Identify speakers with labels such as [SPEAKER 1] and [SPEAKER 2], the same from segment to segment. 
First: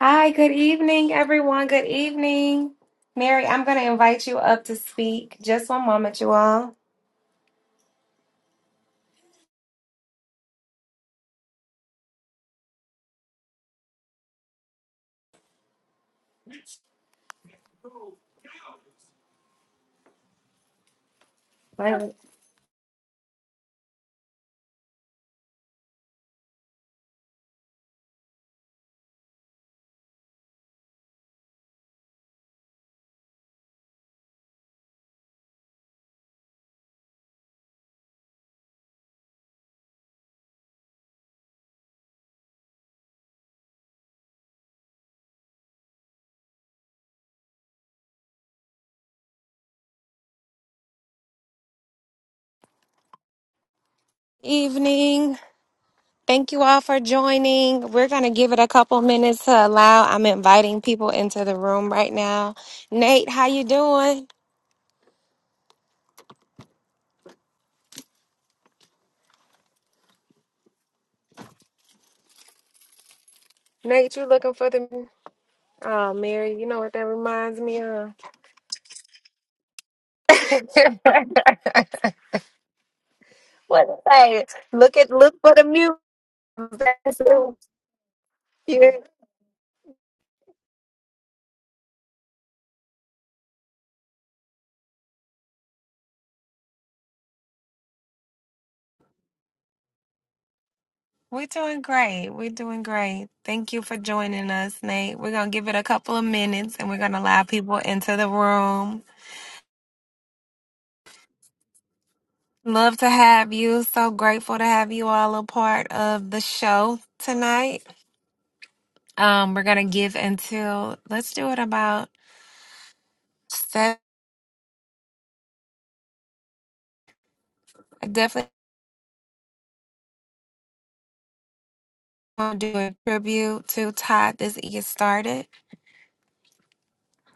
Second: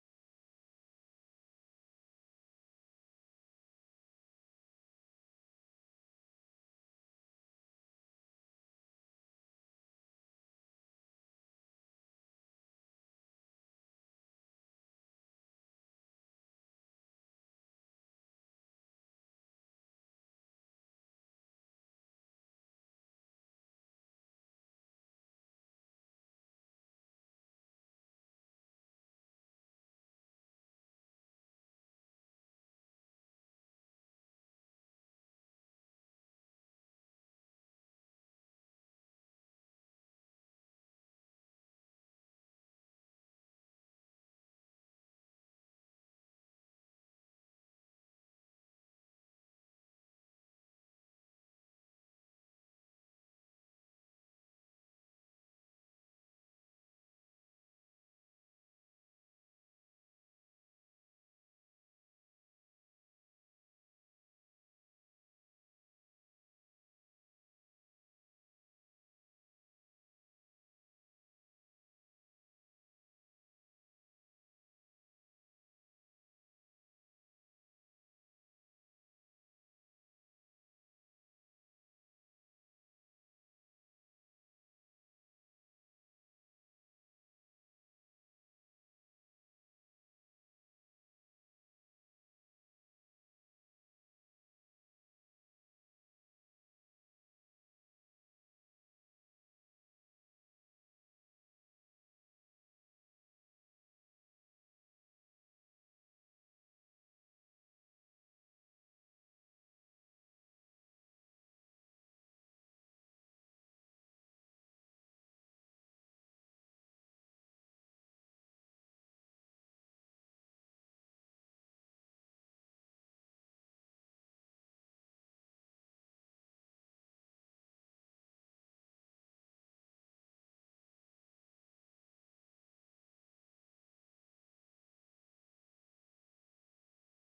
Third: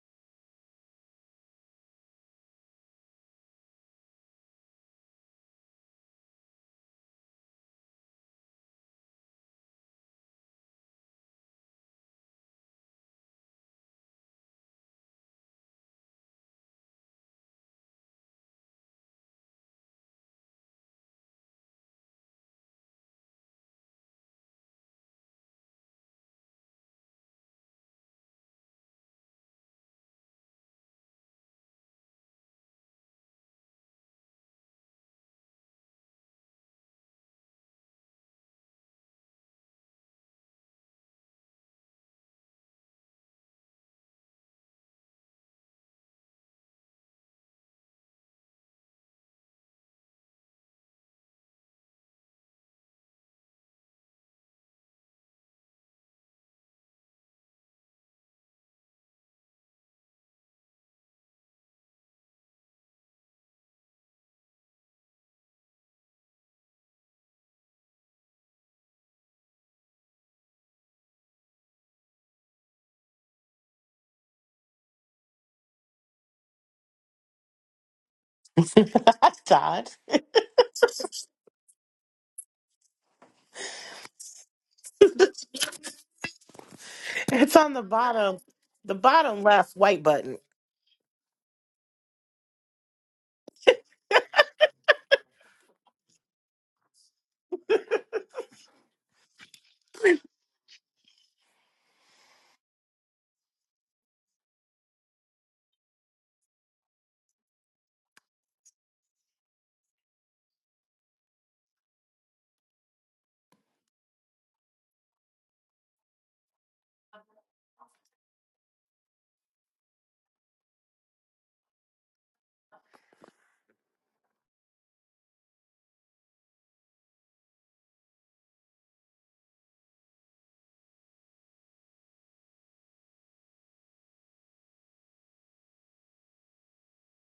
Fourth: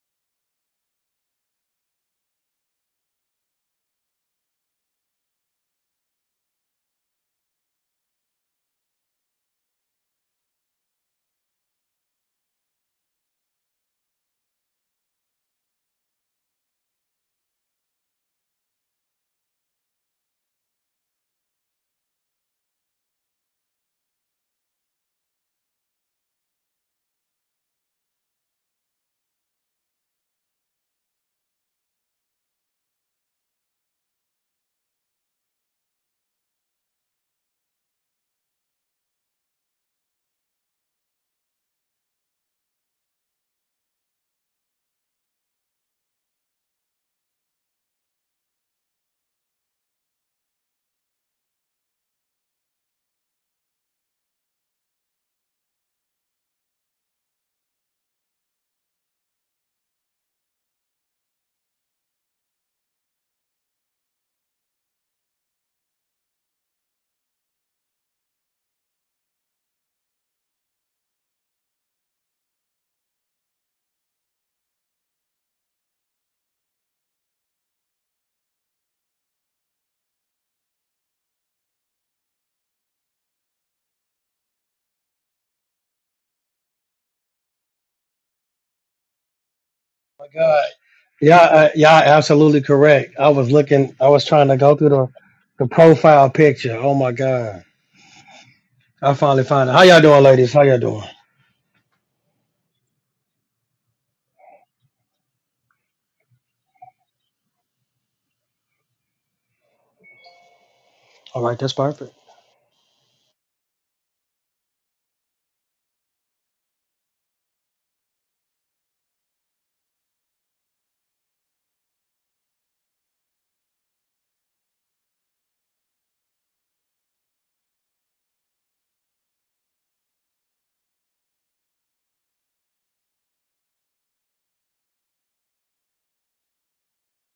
[SPEAKER 1] Hi, good evening, everyone. Good evening. Mary, I'm going to invite you up to speak. Just one moment, you all. Good evening. Thank you all for joining. We're going to give it a couple minutes to allow. I'm inviting people into the room right now. Nate, how you doing? Nate, you looking for the Oh, Mary, you know what that reminds me of?
[SPEAKER 2] Todd.
[SPEAKER 1] what is that? Look at look for the music.
[SPEAKER 2] it's on the bottom, the bottom left white
[SPEAKER 3] my
[SPEAKER 2] button.
[SPEAKER 3] God. Yeah, uh, yeah, absolutely correct. I was looking, I was trying to go through the, the profile picture. Oh my God. I finally found it. How y'all doing, ladies? How y'all doing?
[SPEAKER 1] We're doing great. We're doing great. Thank you for joining us, Nate. We're going to give it a couple of minutes and we're going to allow people into the room.
[SPEAKER 3] All right, that's perfect.
[SPEAKER 1] Love to have you. So grateful to have you all a part of the show tonight. Um, we're going to give until, let's do it about seven. I definitely want to do a tribute to Todd as this gets started.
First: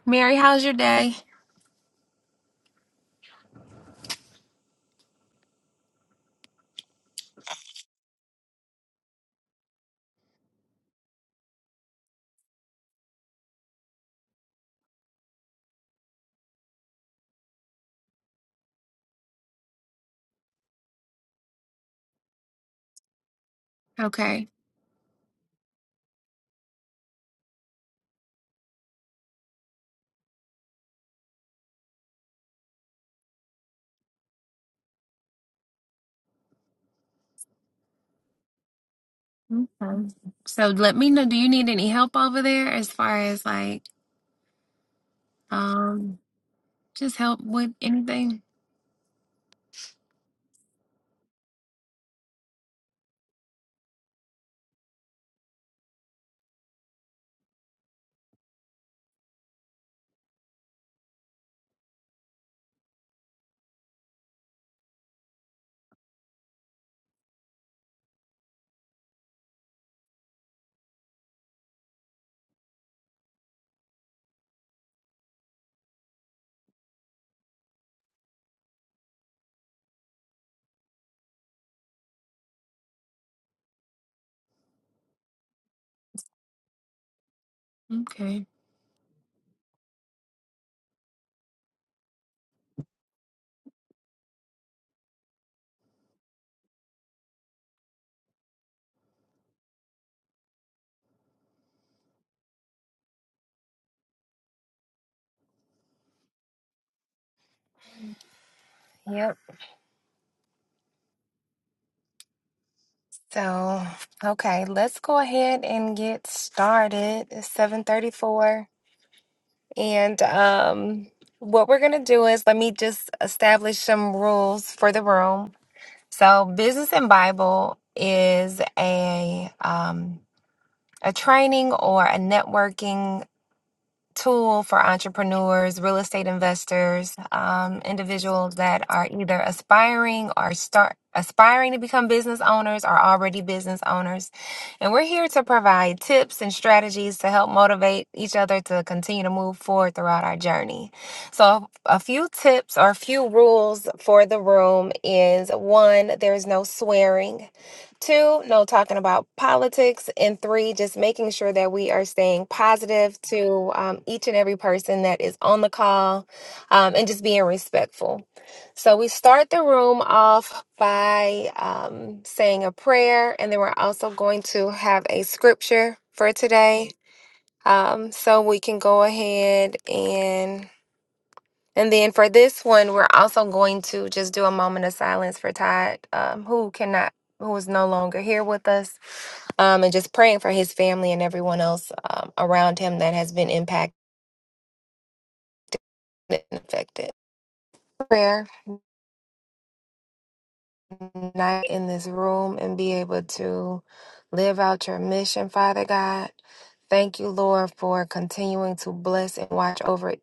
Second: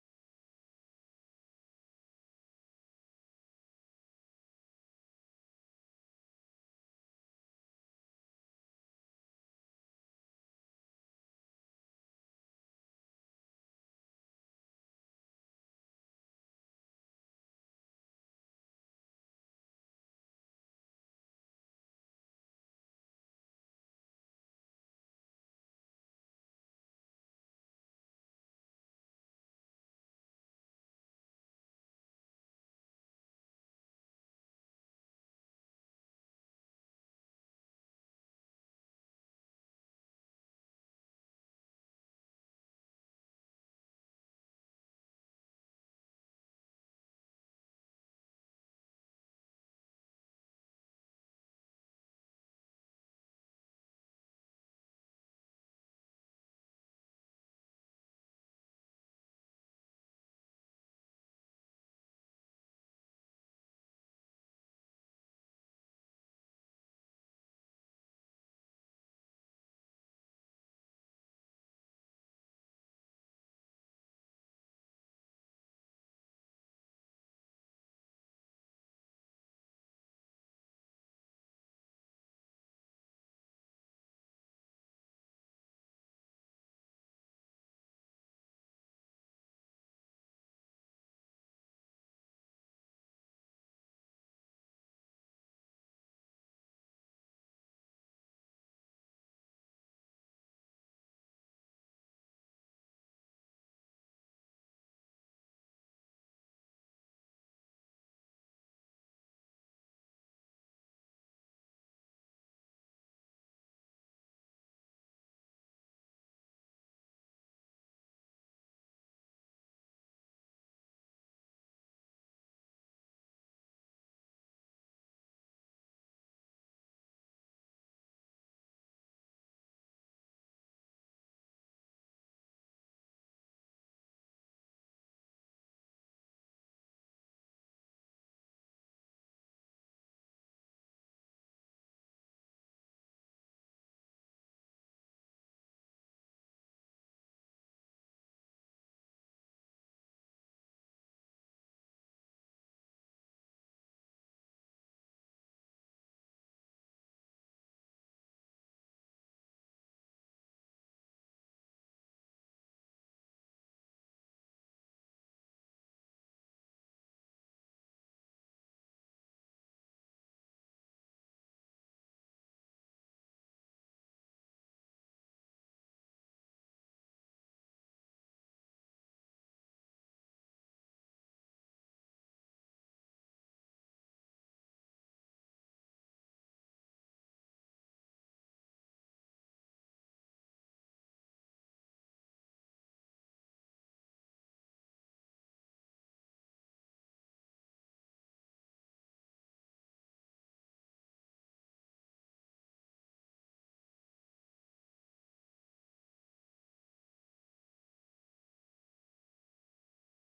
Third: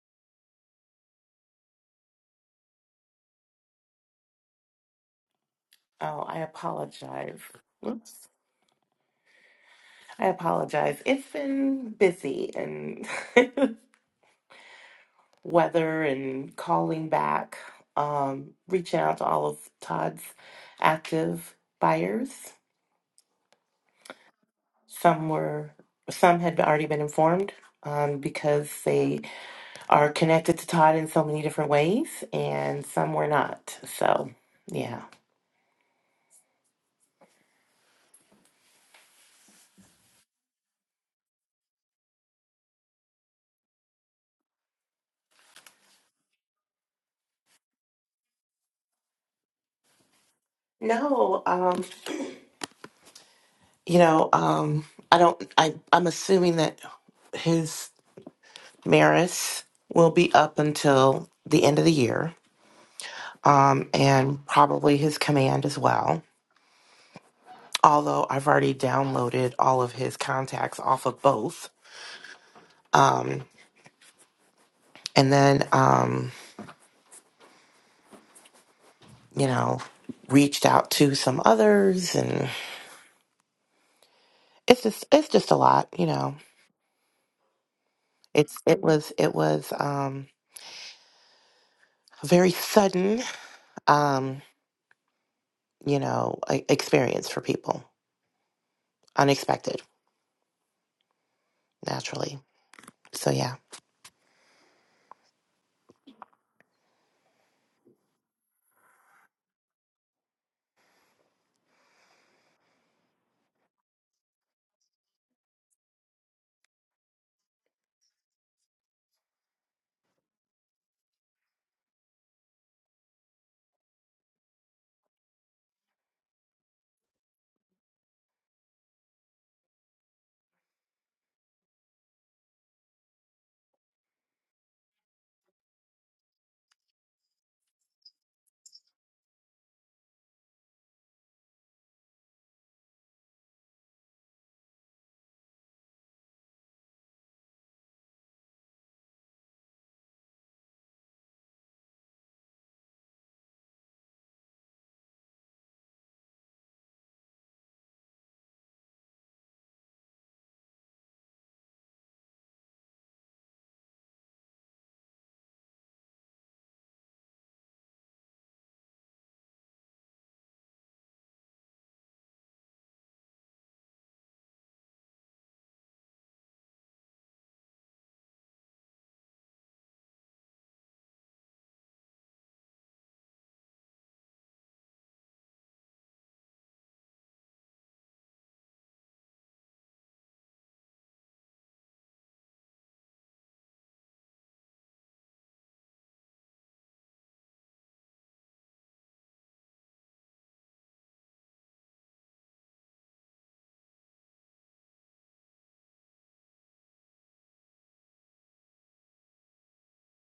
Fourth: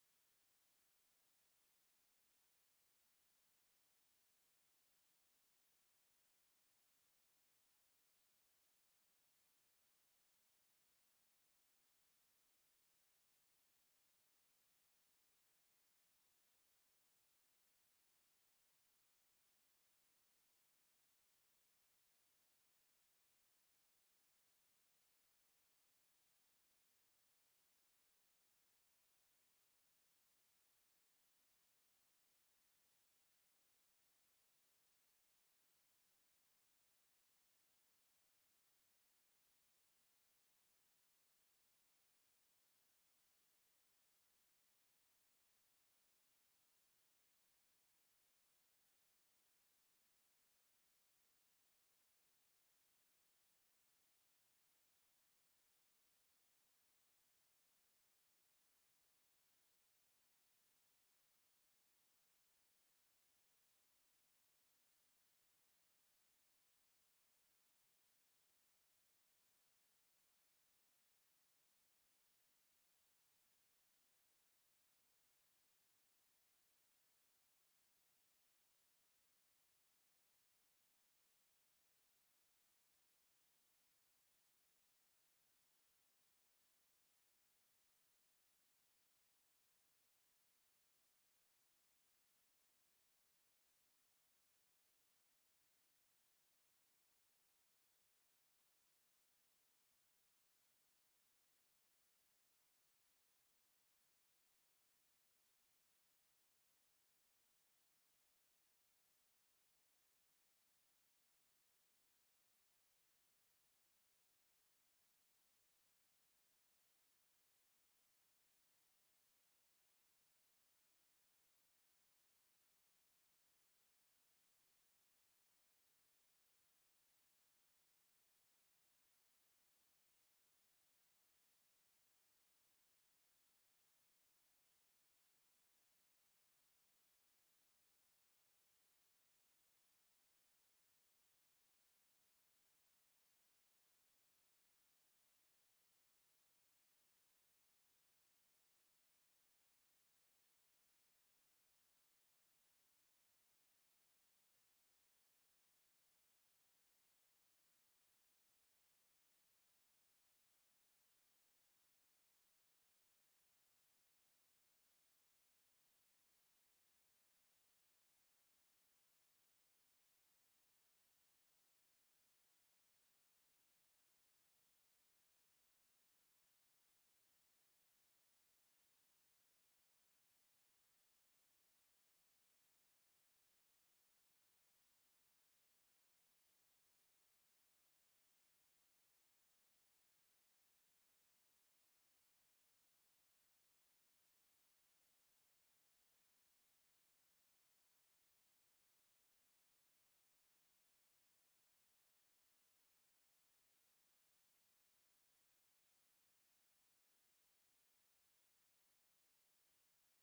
[SPEAKER 1] Mary, how's your day?
[SPEAKER 2] Oh, I apologize. Whoops. I apologize. It's been busy and weather and calling back, um, reaching out to all of Todd's active buyers.
[SPEAKER 1] Okay. Okay.
[SPEAKER 2] Some were, some had already been informed um, because they are connected to Todd in so many different ways, and some were not. So, yeah.
[SPEAKER 1] So let me know, do you need any help over there as far as like, um, Just help with anything?
[SPEAKER 2] No, um, you know, um, I don't. I I'm assuming that his Maris will be up until the end of the year, um, and probably his command as well. Although I've already downloaded all of his contacts off of both, um, and then um, you know, reached out to some others, and it's just it's just a lot, you know.
[SPEAKER 1] Okay.
[SPEAKER 2] It's it was it was um, very sudden. Um, you know, e- experience for people. Unexpected, naturally. So yeah.
[SPEAKER 1] Yep. So, okay, let's go ahead and get started. It's 7:34 and um what we're going to do is let me just establish some rules for the room. So, Business and Bible is a um a training or a networking tool for entrepreneurs, real estate investors, um, individuals that are either aspiring or start aspiring to become business owners or already business owners. And we're here to provide tips and strategies to help motivate each other to continue to move forward throughout our journey. So a few tips or a few rules for the room is one, there's no swearing. Two, no talking about politics. And three, just making sure that we are staying positive to um, each and every person that is on the call um, and just being respectful. So we start the room off by um, saying a prayer, and then we're also going to have a scripture for today. Um, so we can go ahead and. And then for this one, we're also going to just do a moment of silence for Todd, um, who cannot, who is no longer here with us, um, and just praying for his family and everyone else um, around him that has been impacted and affected. Prayer, night in this room, and be able to live out your mission, Father God. Thank you, Lord, for continuing to bless and watch over each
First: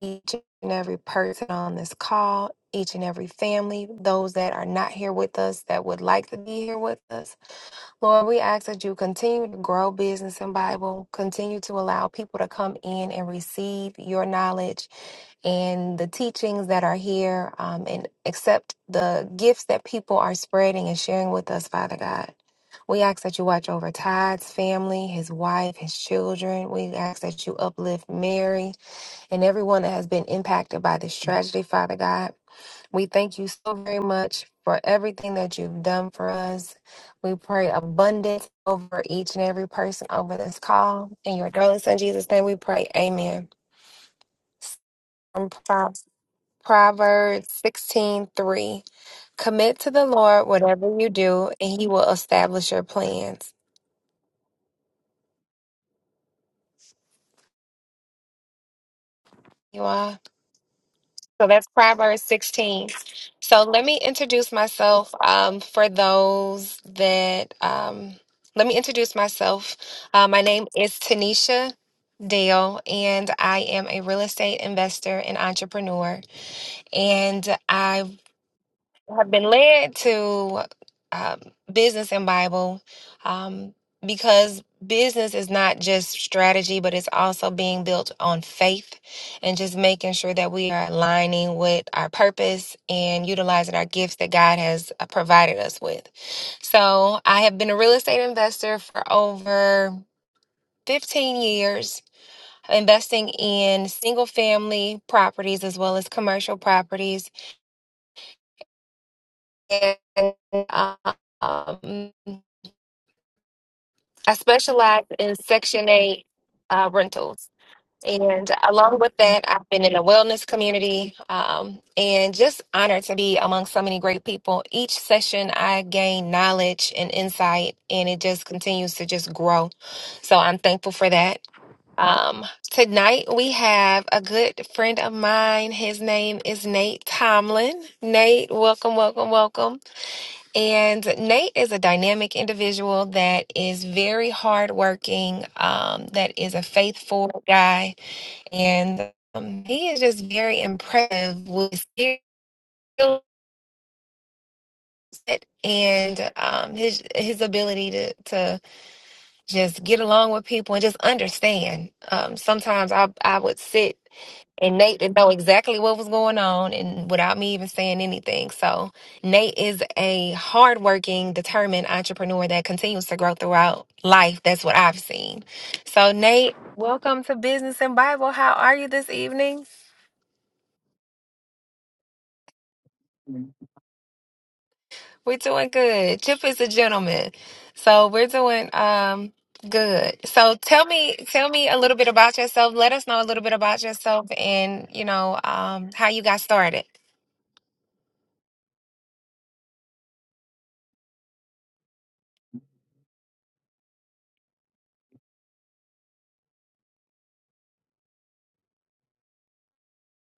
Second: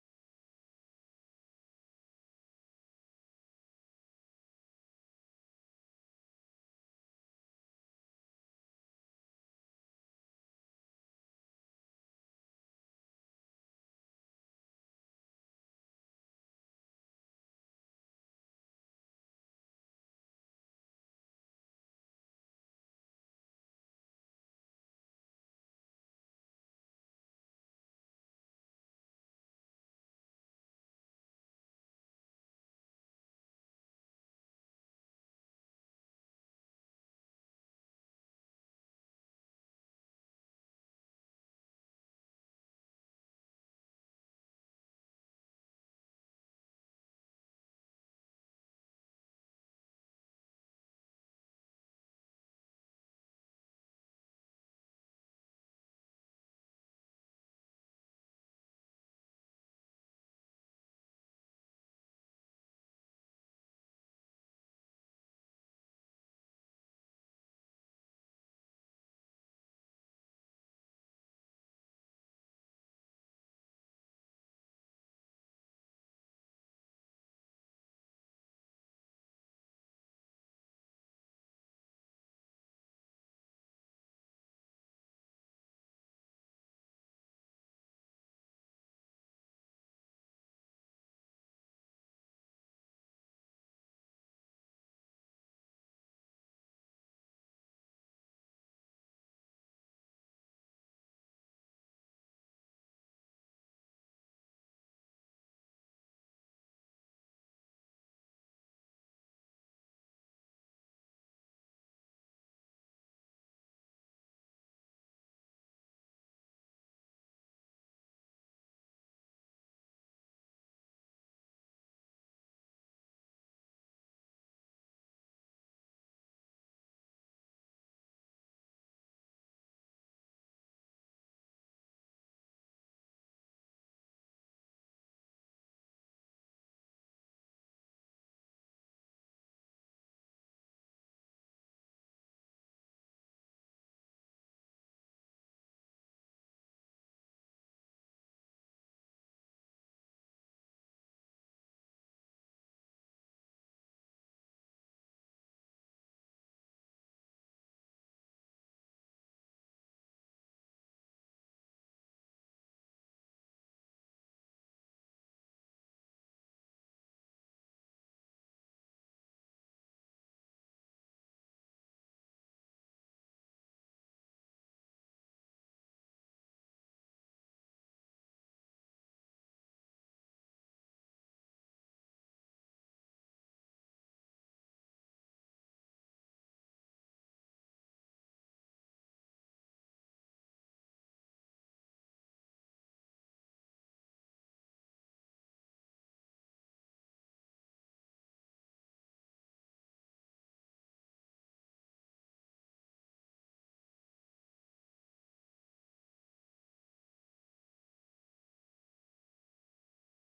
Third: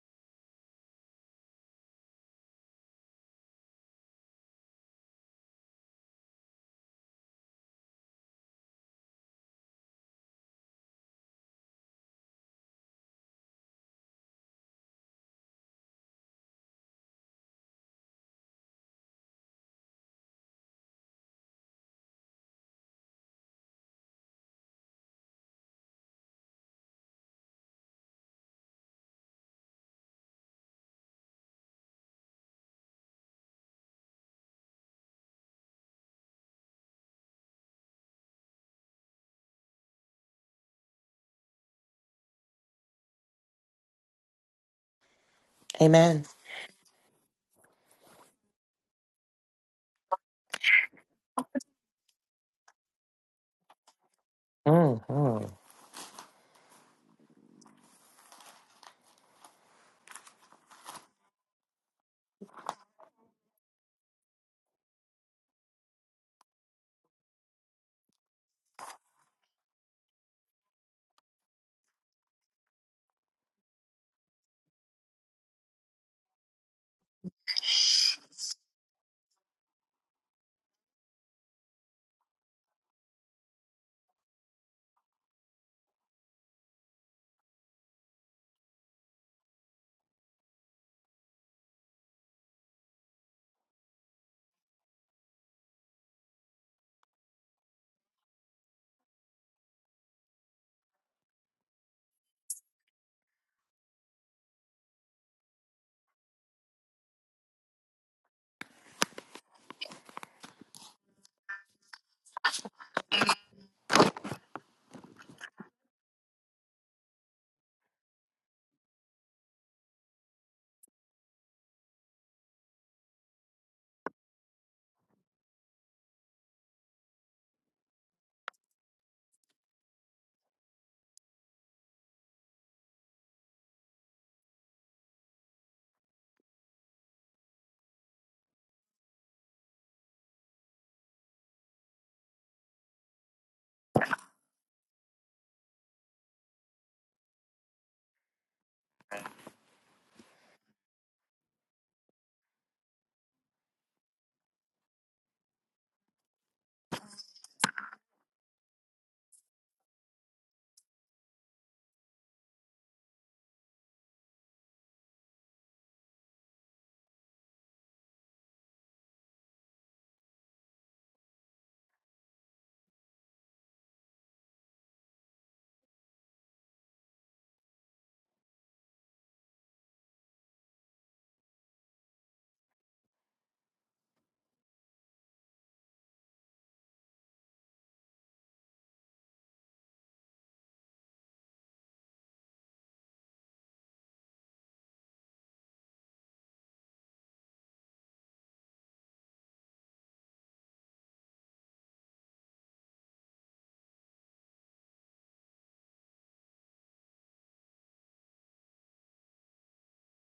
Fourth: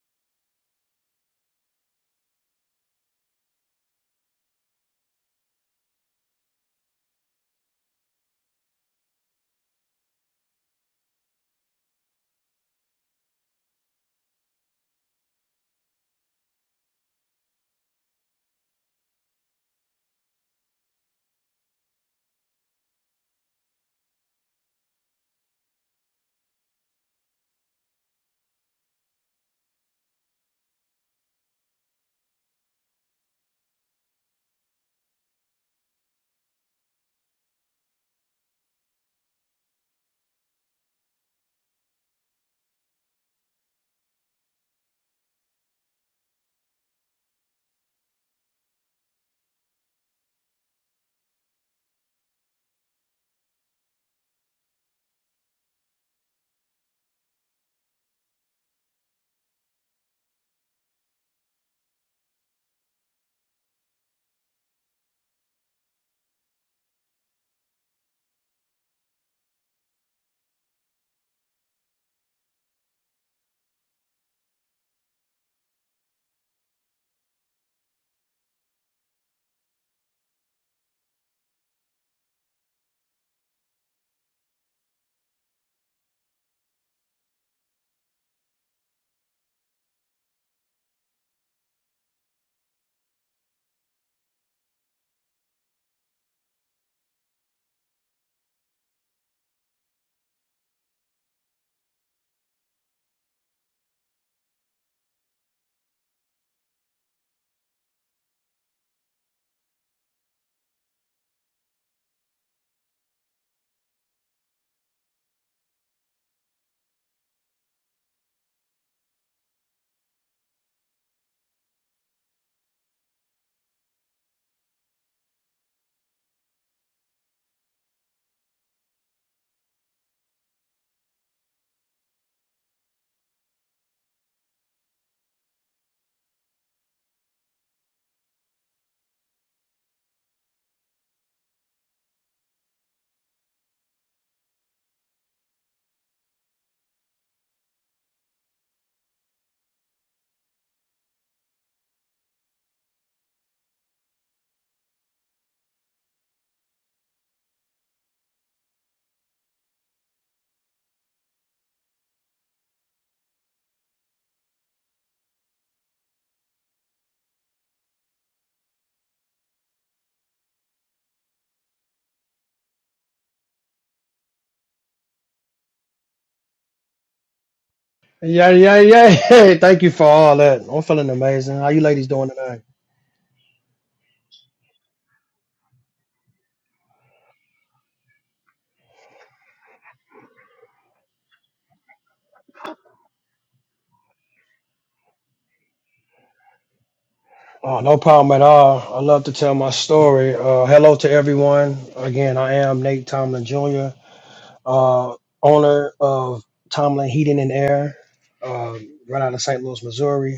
[SPEAKER 1] each and every person on this call, each and every family, those that are not here with us that would like to be here with us. Lord, we ask that you continue to grow business and Bible, continue to allow people to come in and receive your knowledge and the teachings that are here um, and accept the gifts that people are spreading and sharing with us, Father God. We ask that you watch over Todd's family, his wife, his children. We ask that you uplift Mary and everyone that has been impacted by this tragedy, Father God. We thank you so very much for everything that you've done for us. We pray abundance over each and every person over this call. In your darling son Jesus' name we pray. Amen. From Pro-
[SPEAKER 2] Amen.
[SPEAKER 1] Proverbs sixteen three, Commit to the Lord whatever you do, and he will establish your plans.
[SPEAKER 2] Mm-hmm.
[SPEAKER 1] You all. So that's Proverbs 16. So let me introduce myself um, for those that, um, let me introduce myself. Uh, my name is Tanisha Dale, and I am a real estate investor and entrepreneur. And I have been led to um, business and Bible um, because business is not just strategy, but it's also being built on faith and just making sure that we are aligning with our purpose and utilizing our gifts that God has uh, provided us with. So I have been a real estate investor for over 15 years. Investing in single family properties as well as commercial properties and um, I specialize in Section 8 uh, rentals. And along with that, I've been in the wellness community um, and just honored to be among so many great people. Each session, I gain knowledge and insight, and it just continues to just grow. So I'm thankful for that. Um, tonight, we have a good friend of mine. His name is Nate Tomlin. Nate, welcome, welcome, welcome. And Nate is a dynamic individual that is very hardworking, um, that is a faithful guy, and um, he is just very impressive with his skill set and um, his his ability to to just get along with people and just understand. Um, sometimes I I would sit. And Nate didn't know exactly what was going on and without me even saying anything. So Nate is a hardworking, determined entrepreneur that continues to grow throughout life. That's what I've seen. So Nate, welcome to Business and Bible.
[SPEAKER 3] Yeah,
[SPEAKER 1] How are
[SPEAKER 3] yeah,
[SPEAKER 1] you
[SPEAKER 3] yeah.
[SPEAKER 1] this
[SPEAKER 3] Hey,
[SPEAKER 1] evening?
[SPEAKER 3] thank you for all that. I'm feeling amazing. How you ladies doing tonight?
[SPEAKER 1] We're doing good. Chip is a gentleman. So we're doing um good. So tell me tell me a little bit about yourself. Let us know a little bit about yourself and you know um how you got started.
[SPEAKER 3] Oh, no problem at all. I love to tell my story. Uh, hello to everyone. Again, I am Nate Tomlin Jr., uh, owner of Tomlin Heating and Air, uh, right out of St. Louis, Missouri.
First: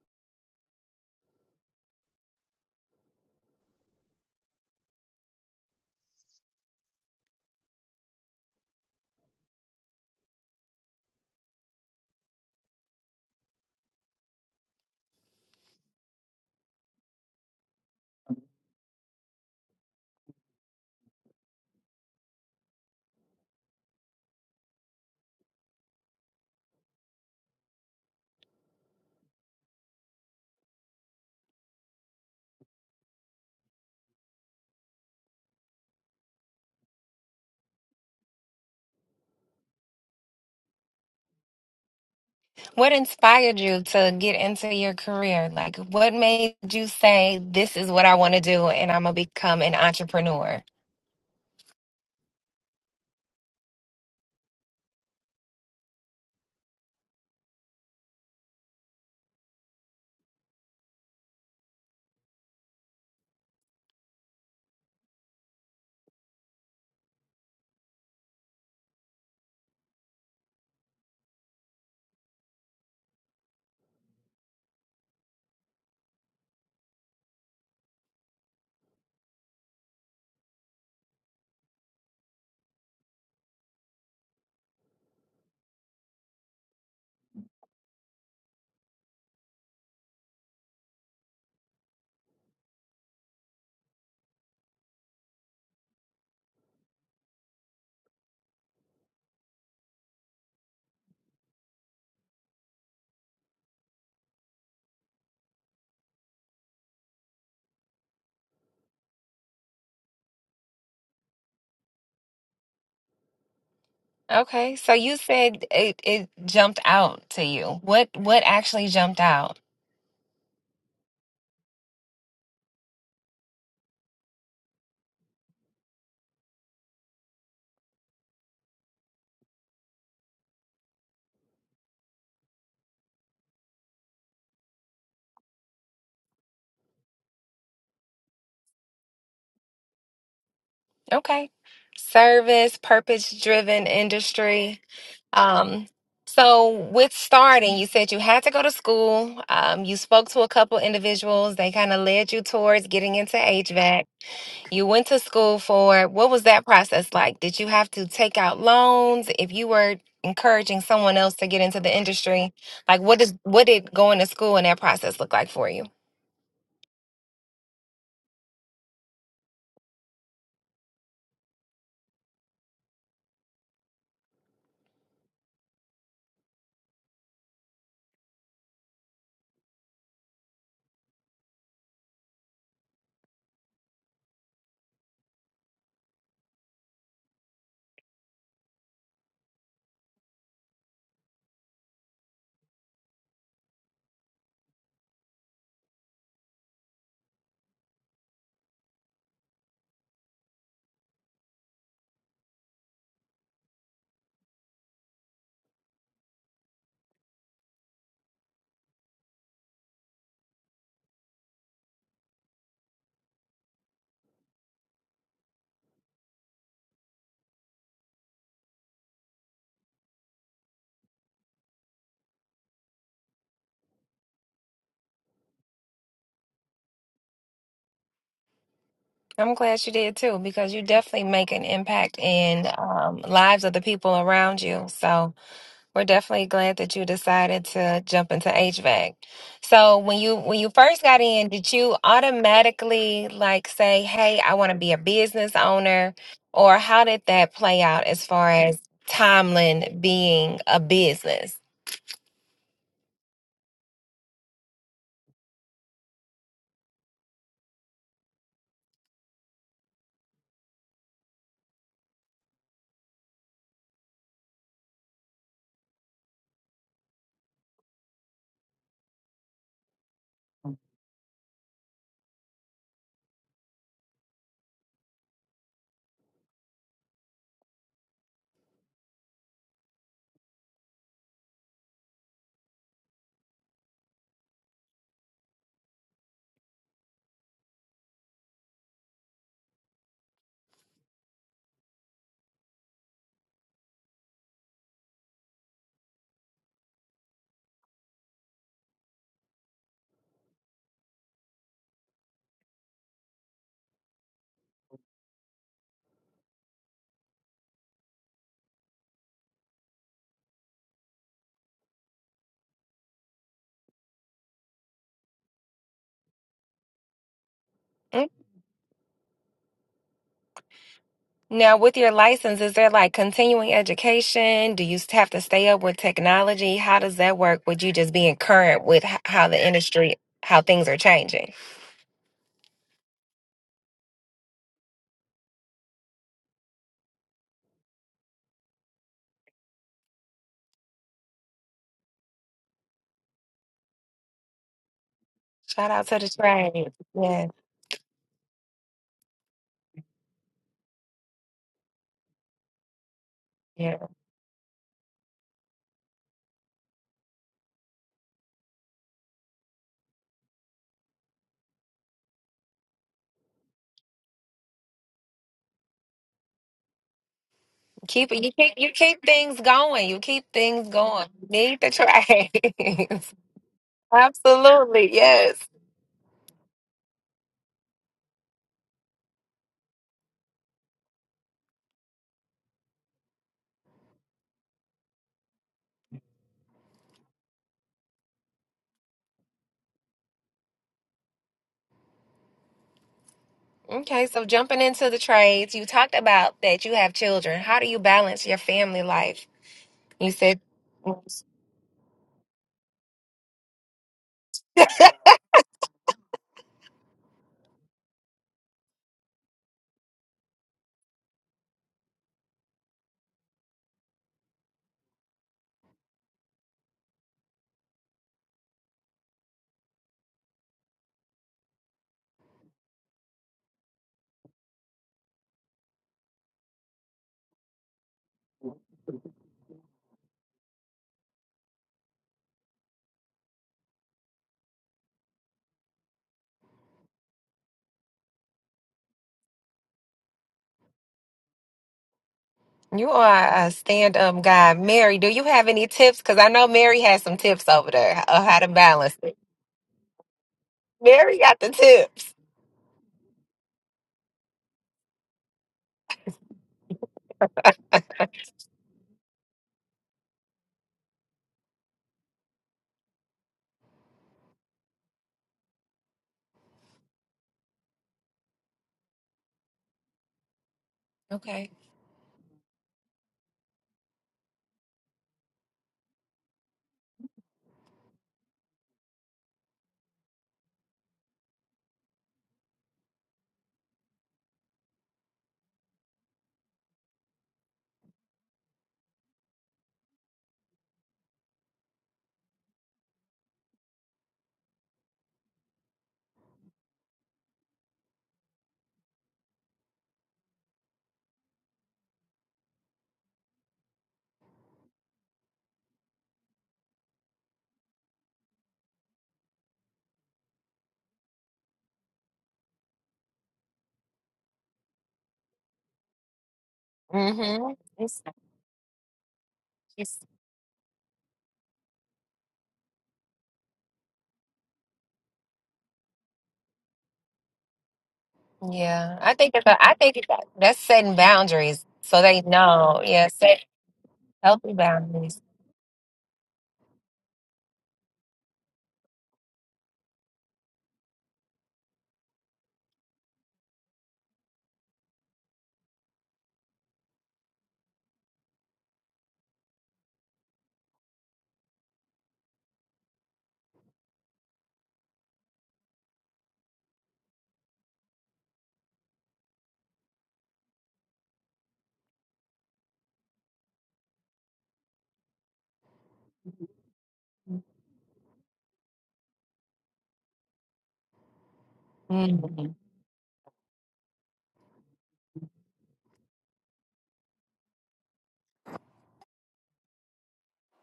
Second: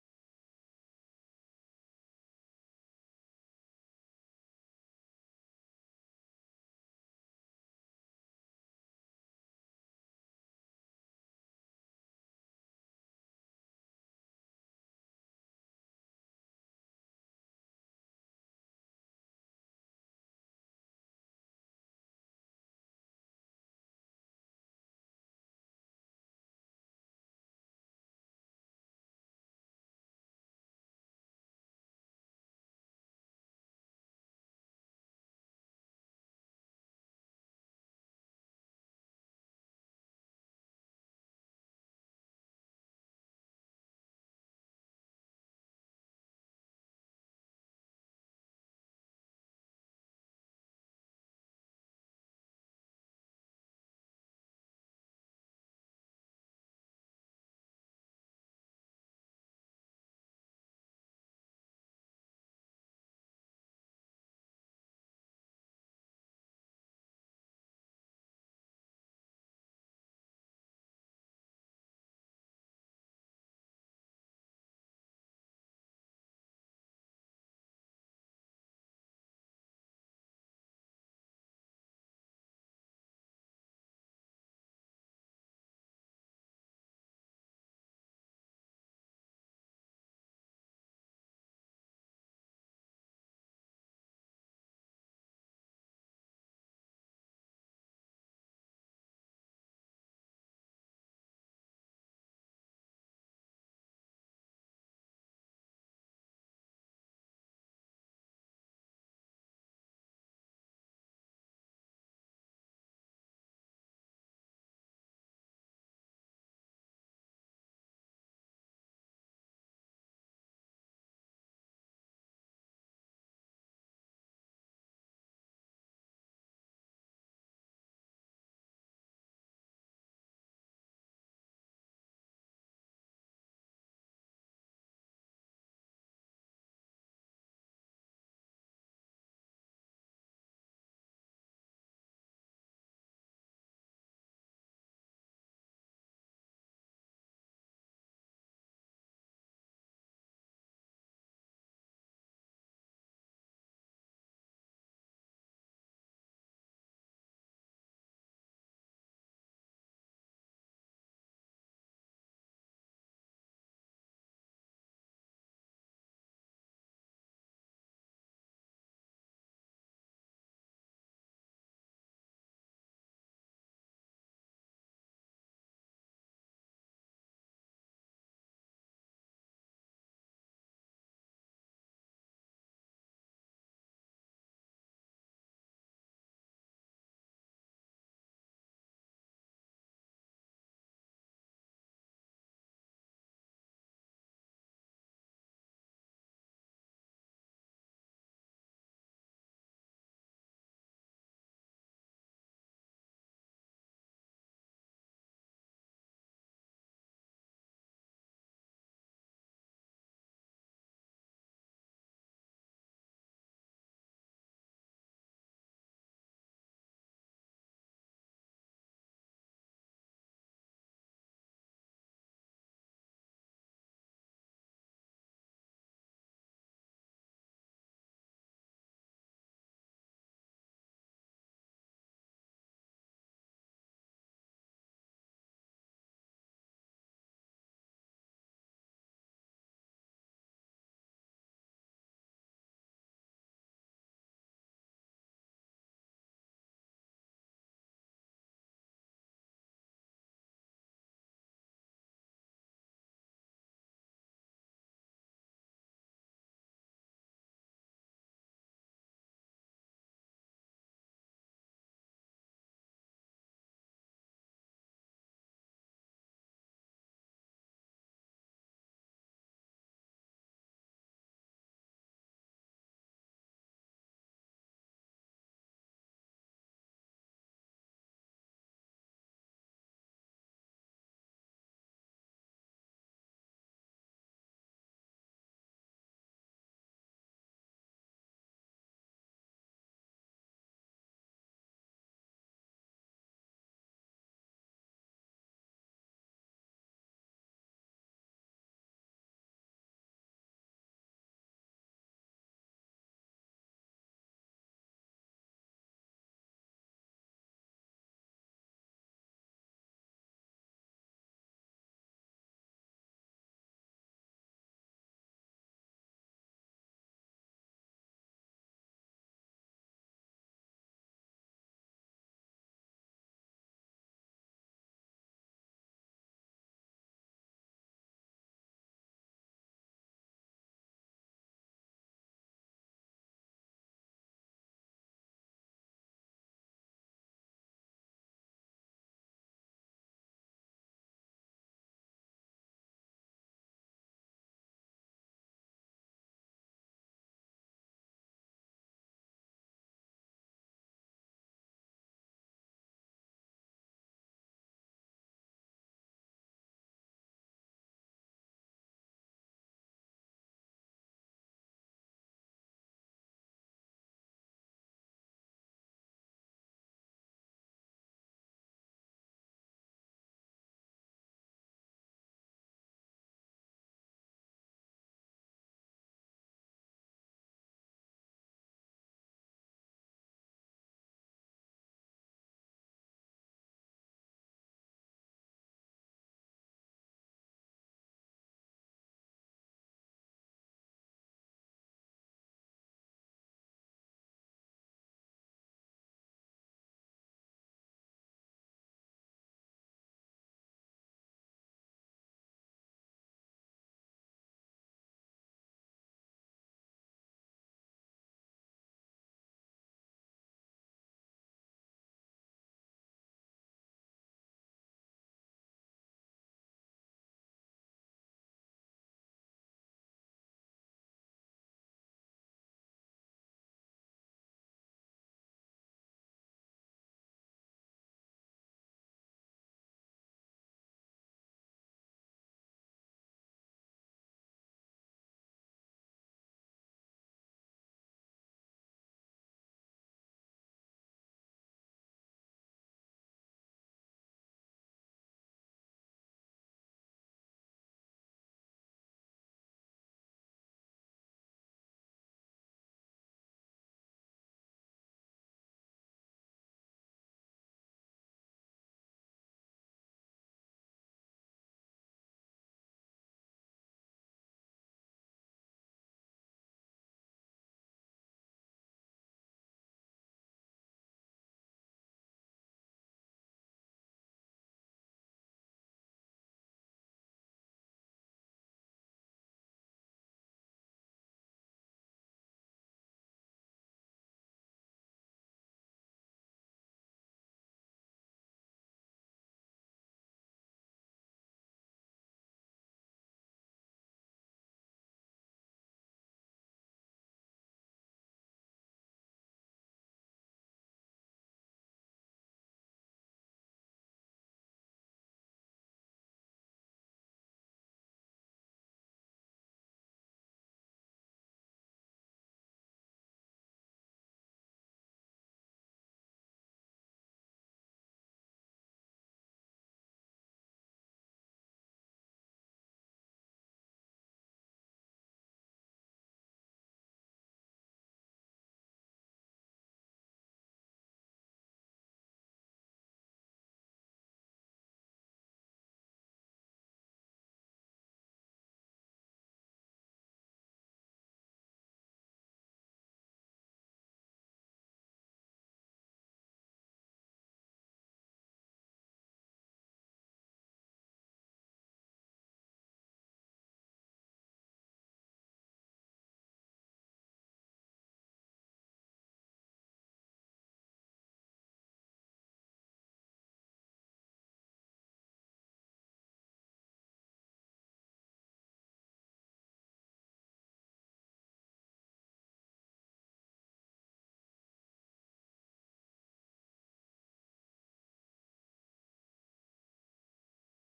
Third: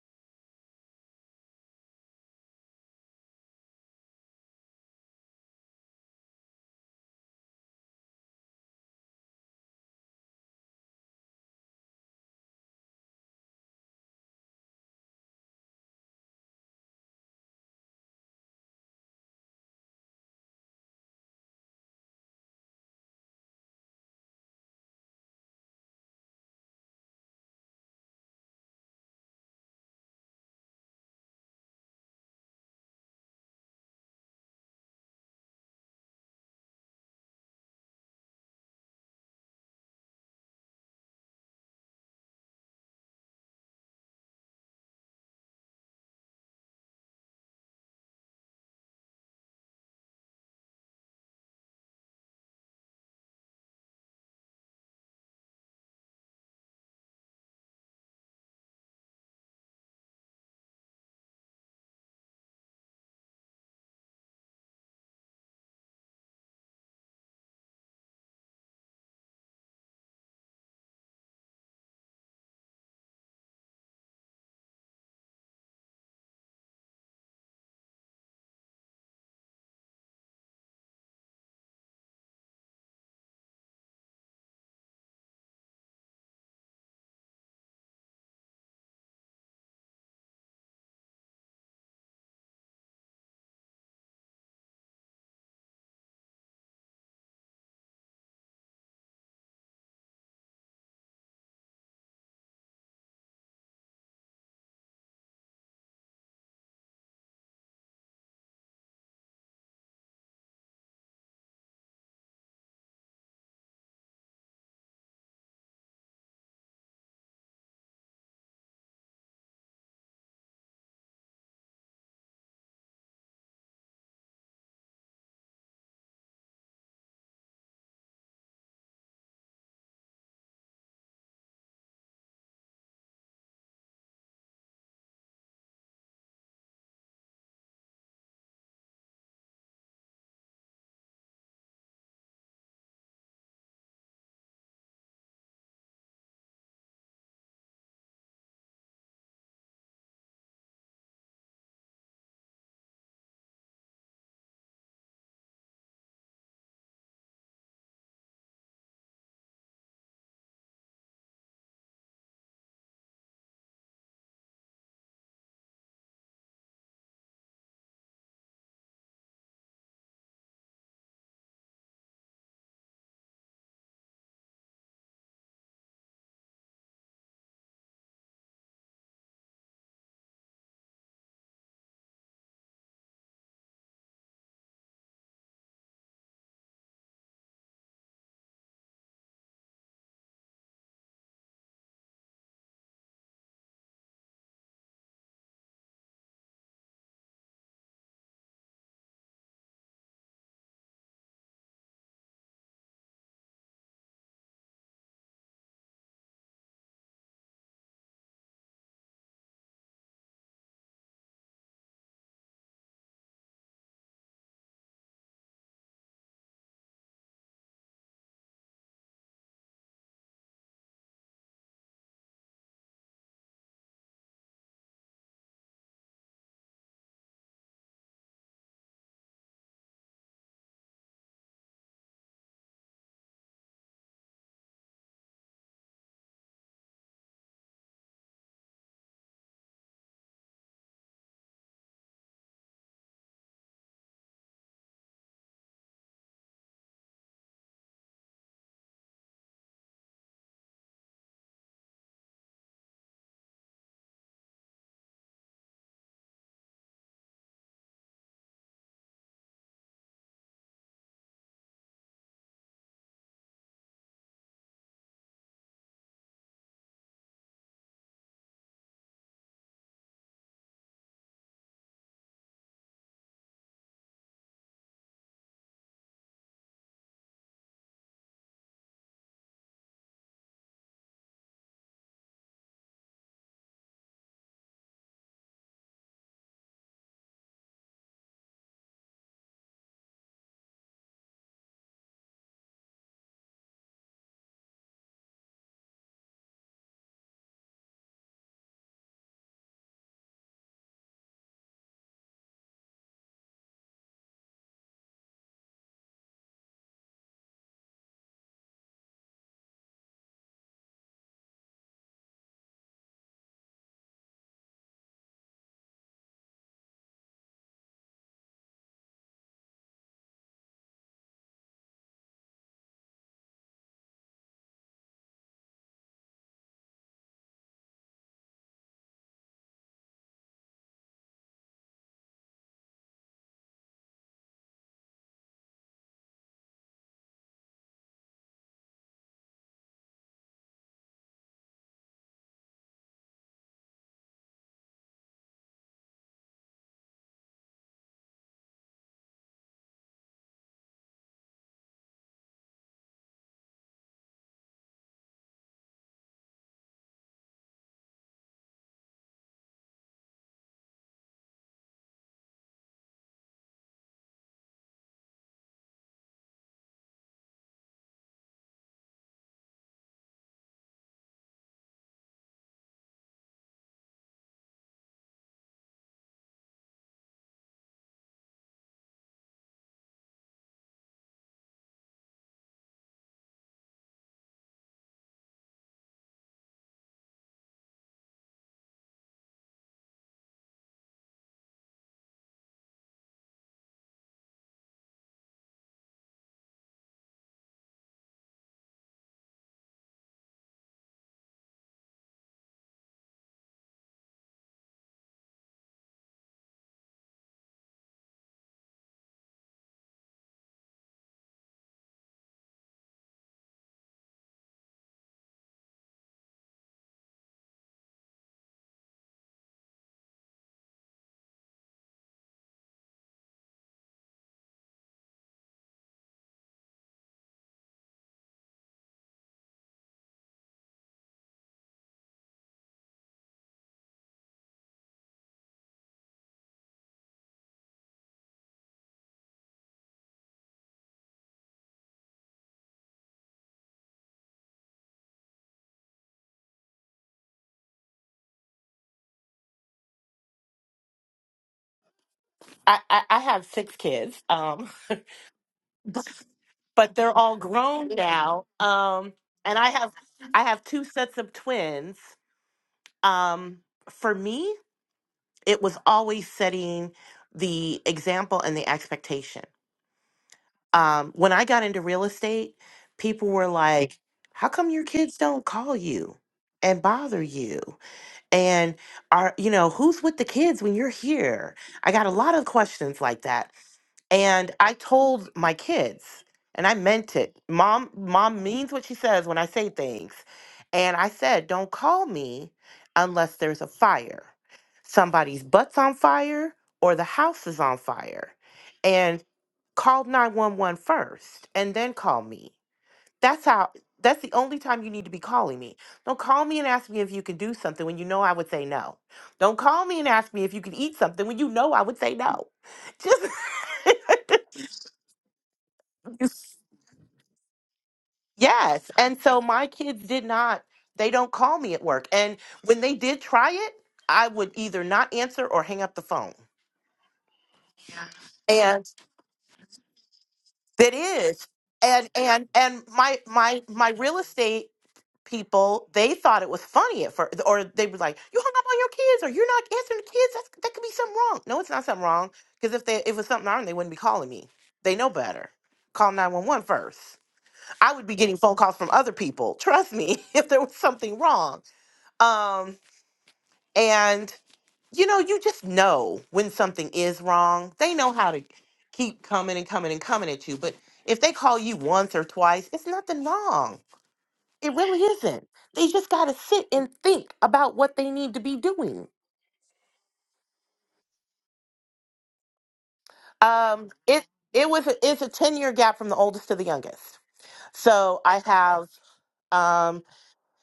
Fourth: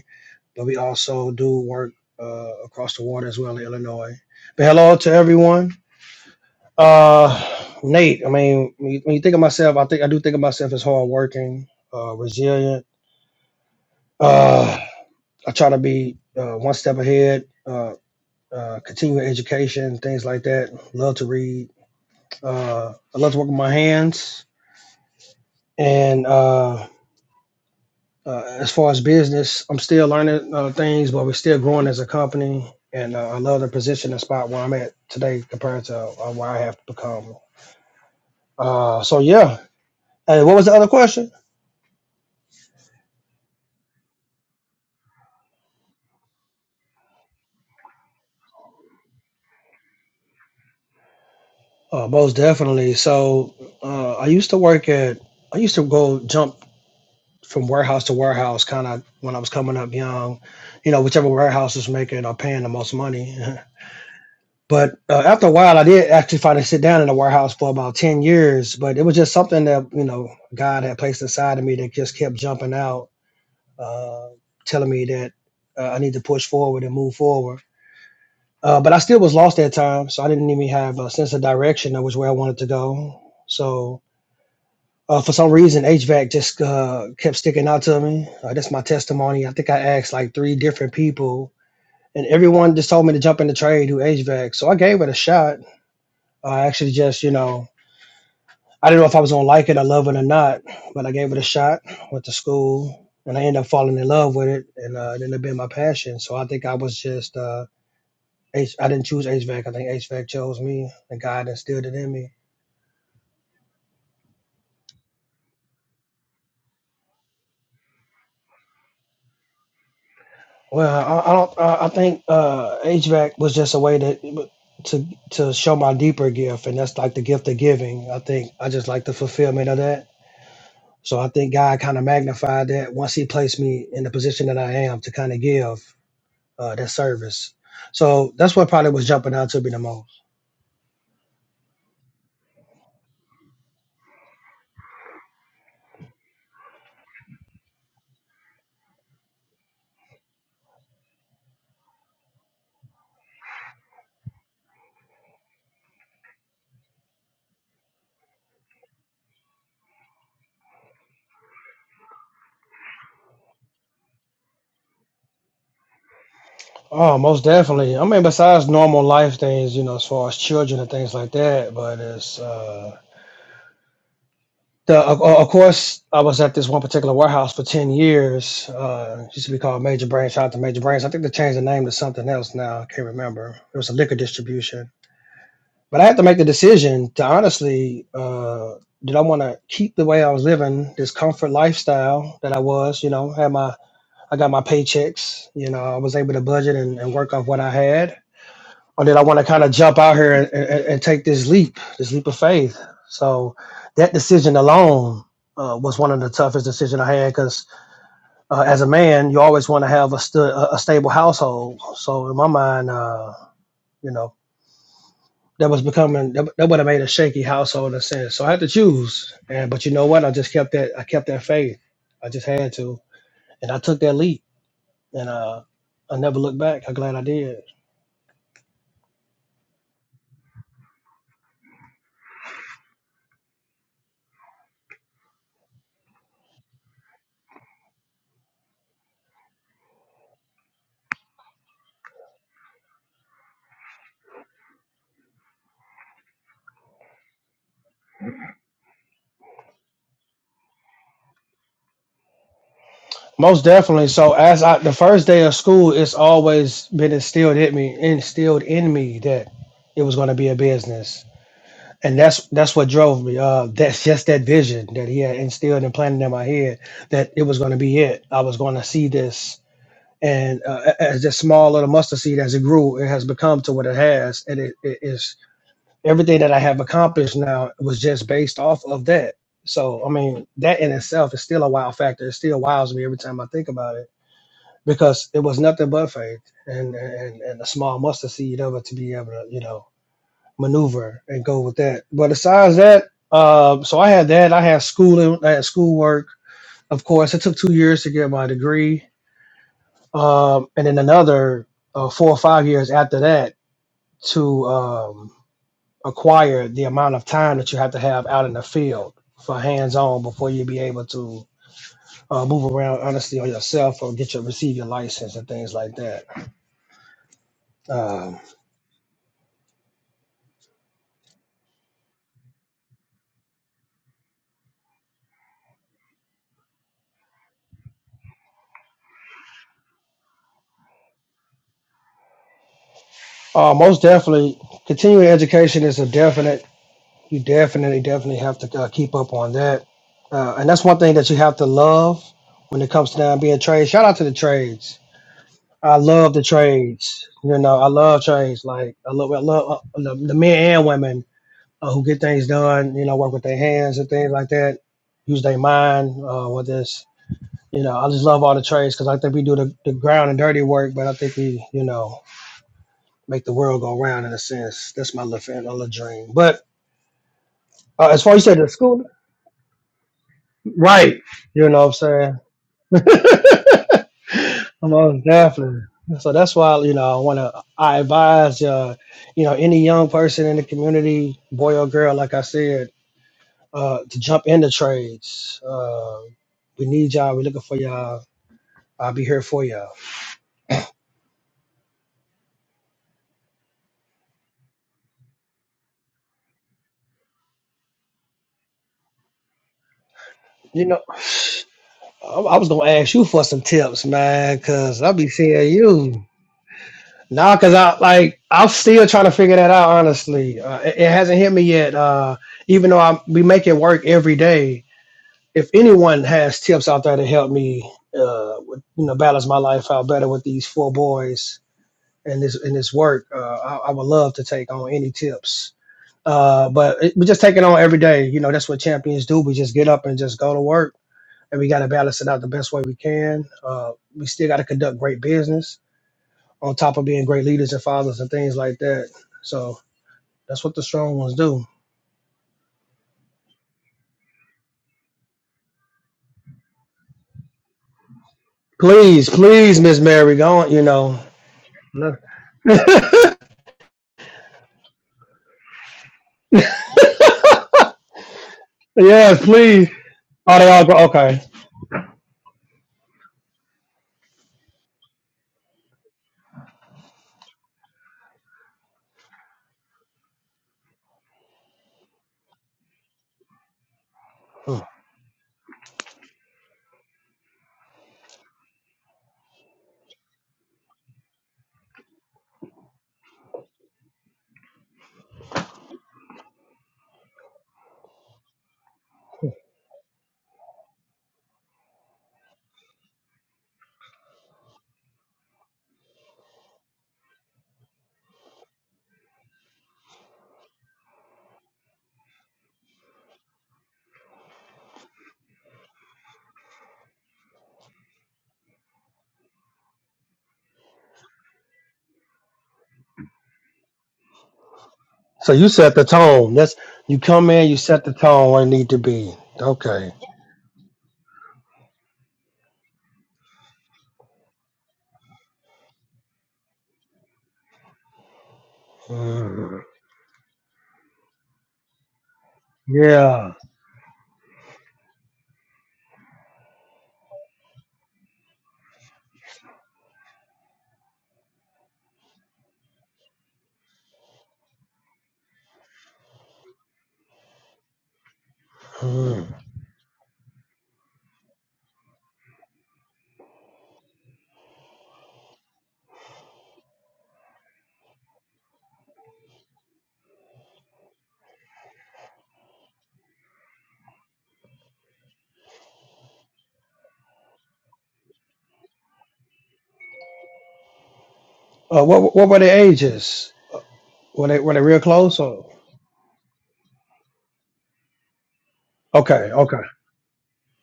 [SPEAKER 3] but we also do work uh, across the water as well in Illinois. But hello to everyone. Uh, Nate, I mean, when you, when you think of myself, I think I do think of myself as hardworking, uh, resilient. Uh, I try to be uh, one step ahead, uh, uh, continuing education, things like that. Love to read. Uh, I love to work with my hands, and uh, Uh, as far as business, I'm still learning uh, things, but we're still growing as a company. And uh, I love the position and spot where I'm at today compared to uh, where I have become. Uh, so, yeah. Hey, what was the other question?
[SPEAKER 1] What inspired you to get into your career? Like, what made you say, this is what I want to do and I'm going to become an entrepreneur?
[SPEAKER 3] Uh, most definitely. So, uh, I used to work at, I used to go jump from warehouse to warehouse kind of when I was coming up young, you know, whichever warehouse was making or paying the most money. But uh, after a while, I did actually finally sit down in the warehouse for about 10 years. But it was just something that, you know, God had placed inside of me that just kept jumping out, uh, telling me that uh, I need to push forward and move forward. Uh, but I still was lost at times. So I didn't even have a sense of direction of which way I wanted to go. So uh, for some reason, HVAC just uh, kept sticking out to me. Uh, that's my testimony. I think I asked like three different people, and everyone just told me to jump into trade, do HVAC. So I gave it a shot I actually just, you know, I didn't know if I was gonna like it or love it or not, but I gave it a shot. Went to school, and I ended up falling in love with it, and uh, it ended up being my passion. So I think I was just, uh, H- I didn't choose HVAC. I think HVAC chose me, and God instilled it in me.
[SPEAKER 1] Okay, so you said it, it jumped out to you. What what actually jumped out?
[SPEAKER 3] Well, I, I don't. I I think uh, HVAC was just a way to to to show my deeper gift, and that's like the gift of giving. I think I just like the fulfillment of that. So I think God kind of magnified that once He placed me in the position that I am to kind of give. uh, that service. So that's what probably was jumping out to me the most.
[SPEAKER 1] Okay. Service, purpose driven industry. Um, so with starting, you said you had to go to school. Um, you spoke to a couple individuals. They kind of led you towards getting into HVAC. You went to school for what was that process like? Did you have to take out loans if you were encouraging someone else to get into the industry? Like what does what did going to school and that process look like for you?
[SPEAKER 3] Oh, most definitely. I mean, besides normal life things, you know, as far as children and things like that, but it's uh, the of, of course I was at this one particular warehouse for ten years. Uh, it used to be called Major Brains. Shout out to Major Brains. I think they changed the name to something else now. I can't remember. It was a liquor distribution. But I had to make the decision to honestly, uh, did I want to keep the way I was living, this comfort lifestyle that I was, you know, had my I got my paychecks. You know, I was able to budget and, and work off what I had. Or did I want to kind of jump out here and, and, and take this leap, this leap of faith? So that decision alone uh, was one of the toughest decisions I had because uh, as a man, you always want to have a, stu- a stable household. So in my mind, uh, you know, that was becoming that, that would have made a shaky household in a sense. So I had to choose. And but you know what? I just kept that. I kept that faith. I just had to, and I took that leap and uh, I never looked back. I'm glad I did.
[SPEAKER 1] I'm glad you did too, because you definitely make an impact in um, lives of the people around you. So We're definitely glad that you decided to jump into HVAC. So when you when you first got in, did you automatically like say, "Hey, I want to be a business owner," or how did that play out as far as Tomlin being a business?
[SPEAKER 3] Most definitely. So as I, the first day of school, it's always been instilled in me, instilled in me that it was going to be a business, and that's that's what drove me. Uh, that's just that vision that he had instilled and planted in my head that it was going to be it. I was going to see this. And uh, a- as this small little mustard seed, as it grew, it has become to what it has, and it, it is everything that I have accomplished now was just based off of that. So, I mean, that in itself is still a wow factor. It still wows me every time I think about it because it was nothing but faith and, and, and a small mustard seed of it to be able to, you know, maneuver and go with that. But besides that, uh, so I had that. I had schooling, I had schoolwork. Of course, it took two years to get my degree. Um, and then another uh, four or five years after that to, um, acquire the amount of time that you have to have out in the field for hands on before you be able to uh, move around honestly on yourself or get your receive your license and things like that.
[SPEAKER 1] Mm.
[SPEAKER 3] Um,
[SPEAKER 1] Now, with your license, is there like continuing education? Do you have to stay up with technology? How does that work with you just being current with h- how the industry, how things are changing?
[SPEAKER 3] uh, most definitely, continuing education is a definite. You definitely, definitely have to uh, keep up on that, uh, and that's one thing that you have to love when it comes to down being trades. Shout out to the trades.
[SPEAKER 1] Shout
[SPEAKER 3] I
[SPEAKER 1] out to the
[SPEAKER 3] love the
[SPEAKER 1] trades.
[SPEAKER 3] trades. You know, I love trades. Like I love, I love uh, the, the men and women uh, who get things done, you know, work with their
[SPEAKER 1] Yes.
[SPEAKER 3] hands and things like that, use their mind uh, with this. You know, I just love all the trades because I think we do the, the ground and dirty work, but I think we, you know, make the world go round in a sense. That's my little, fan, my little dream. But uh, as
[SPEAKER 1] Keep
[SPEAKER 3] far as
[SPEAKER 1] you
[SPEAKER 3] you said, the
[SPEAKER 1] keep you
[SPEAKER 3] school,
[SPEAKER 1] keep things going. You keep things
[SPEAKER 3] right?
[SPEAKER 1] going. You
[SPEAKER 3] You
[SPEAKER 1] need
[SPEAKER 3] know
[SPEAKER 1] the
[SPEAKER 3] what I'm
[SPEAKER 1] trades.
[SPEAKER 3] saying?
[SPEAKER 1] Absolutely,
[SPEAKER 3] Most
[SPEAKER 1] yes.
[SPEAKER 3] definitely. So that's why, you know, I want to, I advise, uh, you know, any young person in the community, boy or girl, like I said, uh, to jump into trades. Uh, we need y'all. We're looking for y'all. I'll be here for y'all.
[SPEAKER 1] Okay, so jumping into the trades, you talked about that you have children. How do you balance your family life? You said
[SPEAKER 3] You know, I, I was gonna ask you for some tips, man, cause I'll be seeing you. Nah, cause I like I'm still trying to figure that out. Honestly, uh, it, it hasn't hit me yet. Uh, even though I we make it work every day. If anyone has tips out there to help me, uh, with, you know, balance my life out better with these four boys and this and this work, uh, I, I would love to take on any tips Uh, but it, we just take it on every day. You know, that's what champions do. We just get up and just go to work, and we got to balance it out the best way we can. Uh, we still got to conduct great business on top of being great leaders and fathers and things like that. So that's what the strong ones do.
[SPEAKER 1] you are a stand-up guy. Mary, do you have any tips? Because I know Mary has some tips over there of how to balance
[SPEAKER 3] Please,
[SPEAKER 1] it.
[SPEAKER 3] please, Miss Mary, go on. You know,
[SPEAKER 1] Mary got the
[SPEAKER 3] No.
[SPEAKER 1] tips.
[SPEAKER 2] I, I, I have six kids, um, but, but they're all grown now. Um,
[SPEAKER 3] yes,
[SPEAKER 2] and I
[SPEAKER 3] please.
[SPEAKER 2] have
[SPEAKER 3] Oh,
[SPEAKER 2] I
[SPEAKER 3] they
[SPEAKER 2] have
[SPEAKER 3] all go.
[SPEAKER 2] two sets
[SPEAKER 3] Okay.
[SPEAKER 2] of twins. Um, for me, it was always setting the example and the expectation. Um, when I
[SPEAKER 1] Okay.
[SPEAKER 2] got into real estate, people were like, "How
[SPEAKER 3] Hmm.
[SPEAKER 2] come your kids don't call you and bother you?" and are you know who's with the kids when you're here i got a lot of questions like that and i told my kids and i meant it mom mom means what she says when i say things and i said don't call me unless there's a fire somebody's butt's on fire or the house is on fire and call 911 first, and then call me that's how that's the only time you need to be calling me. Don't call me and ask me if you can do something when you know I would say no. Don't call me and ask me if you can eat something when you know I would say no.
[SPEAKER 3] So you set the tone.
[SPEAKER 2] Just
[SPEAKER 3] That's you come in,
[SPEAKER 1] Mm-hmm.
[SPEAKER 3] you set the
[SPEAKER 1] It's,
[SPEAKER 3] tone where it need to
[SPEAKER 2] yes.
[SPEAKER 3] be.
[SPEAKER 2] And so my
[SPEAKER 3] Okay.
[SPEAKER 1] it's,
[SPEAKER 2] kids did not they don't call me at work. And when they did try it, I would either not answer or hang up the phone. And
[SPEAKER 1] yeah, I think it's a,
[SPEAKER 3] Hmm.
[SPEAKER 1] I think it's a, that's
[SPEAKER 2] that
[SPEAKER 1] setting
[SPEAKER 2] is
[SPEAKER 1] boundaries so
[SPEAKER 2] and
[SPEAKER 1] they
[SPEAKER 2] and and
[SPEAKER 1] know.
[SPEAKER 2] my
[SPEAKER 1] Yes,
[SPEAKER 3] Yeah.
[SPEAKER 2] my my real
[SPEAKER 1] Healthy
[SPEAKER 2] estate
[SPEAKER 1] boundaries.
[SPEAKER 2] people they thought it was funny at first or they were like you hung up on your kids or you're not answering the kids That's, that could be something wrong no it's not something wrong because if they if it was something wrong they wouldn't be calling me they know better call 911 first. i would be getting phone calls from other
[SPEAKER 3] Hmm.
[SPEAKER 2] people trust me if there was something wrong um and you know you just know when something is wrong they know how to keep coming and coming and coming at you but if they call you once or twice it's nothing wrong it really isn't. They just got to sit and think about what they need to be doing.
[SPEAKER 3] Uh, what what were
[SPEAKER 1] Mm-hmm.
[SPEAKER 3] the ages?
[SPEAKER 2] Um, it
[SPEAKER 3] Were they were they
[SPEAKER 2] it
[SPEAKER 3] real
[SPEAKER 2] was a,
[SPEAKER 3] close
[SPEAKER 2] it's a
[SPEAKER 3] or
[SPEAKER 2] ten year gap from the oldest to the youngest. So I have
[SPEAKER 3] okay, okay.
[SPEAKER 2] um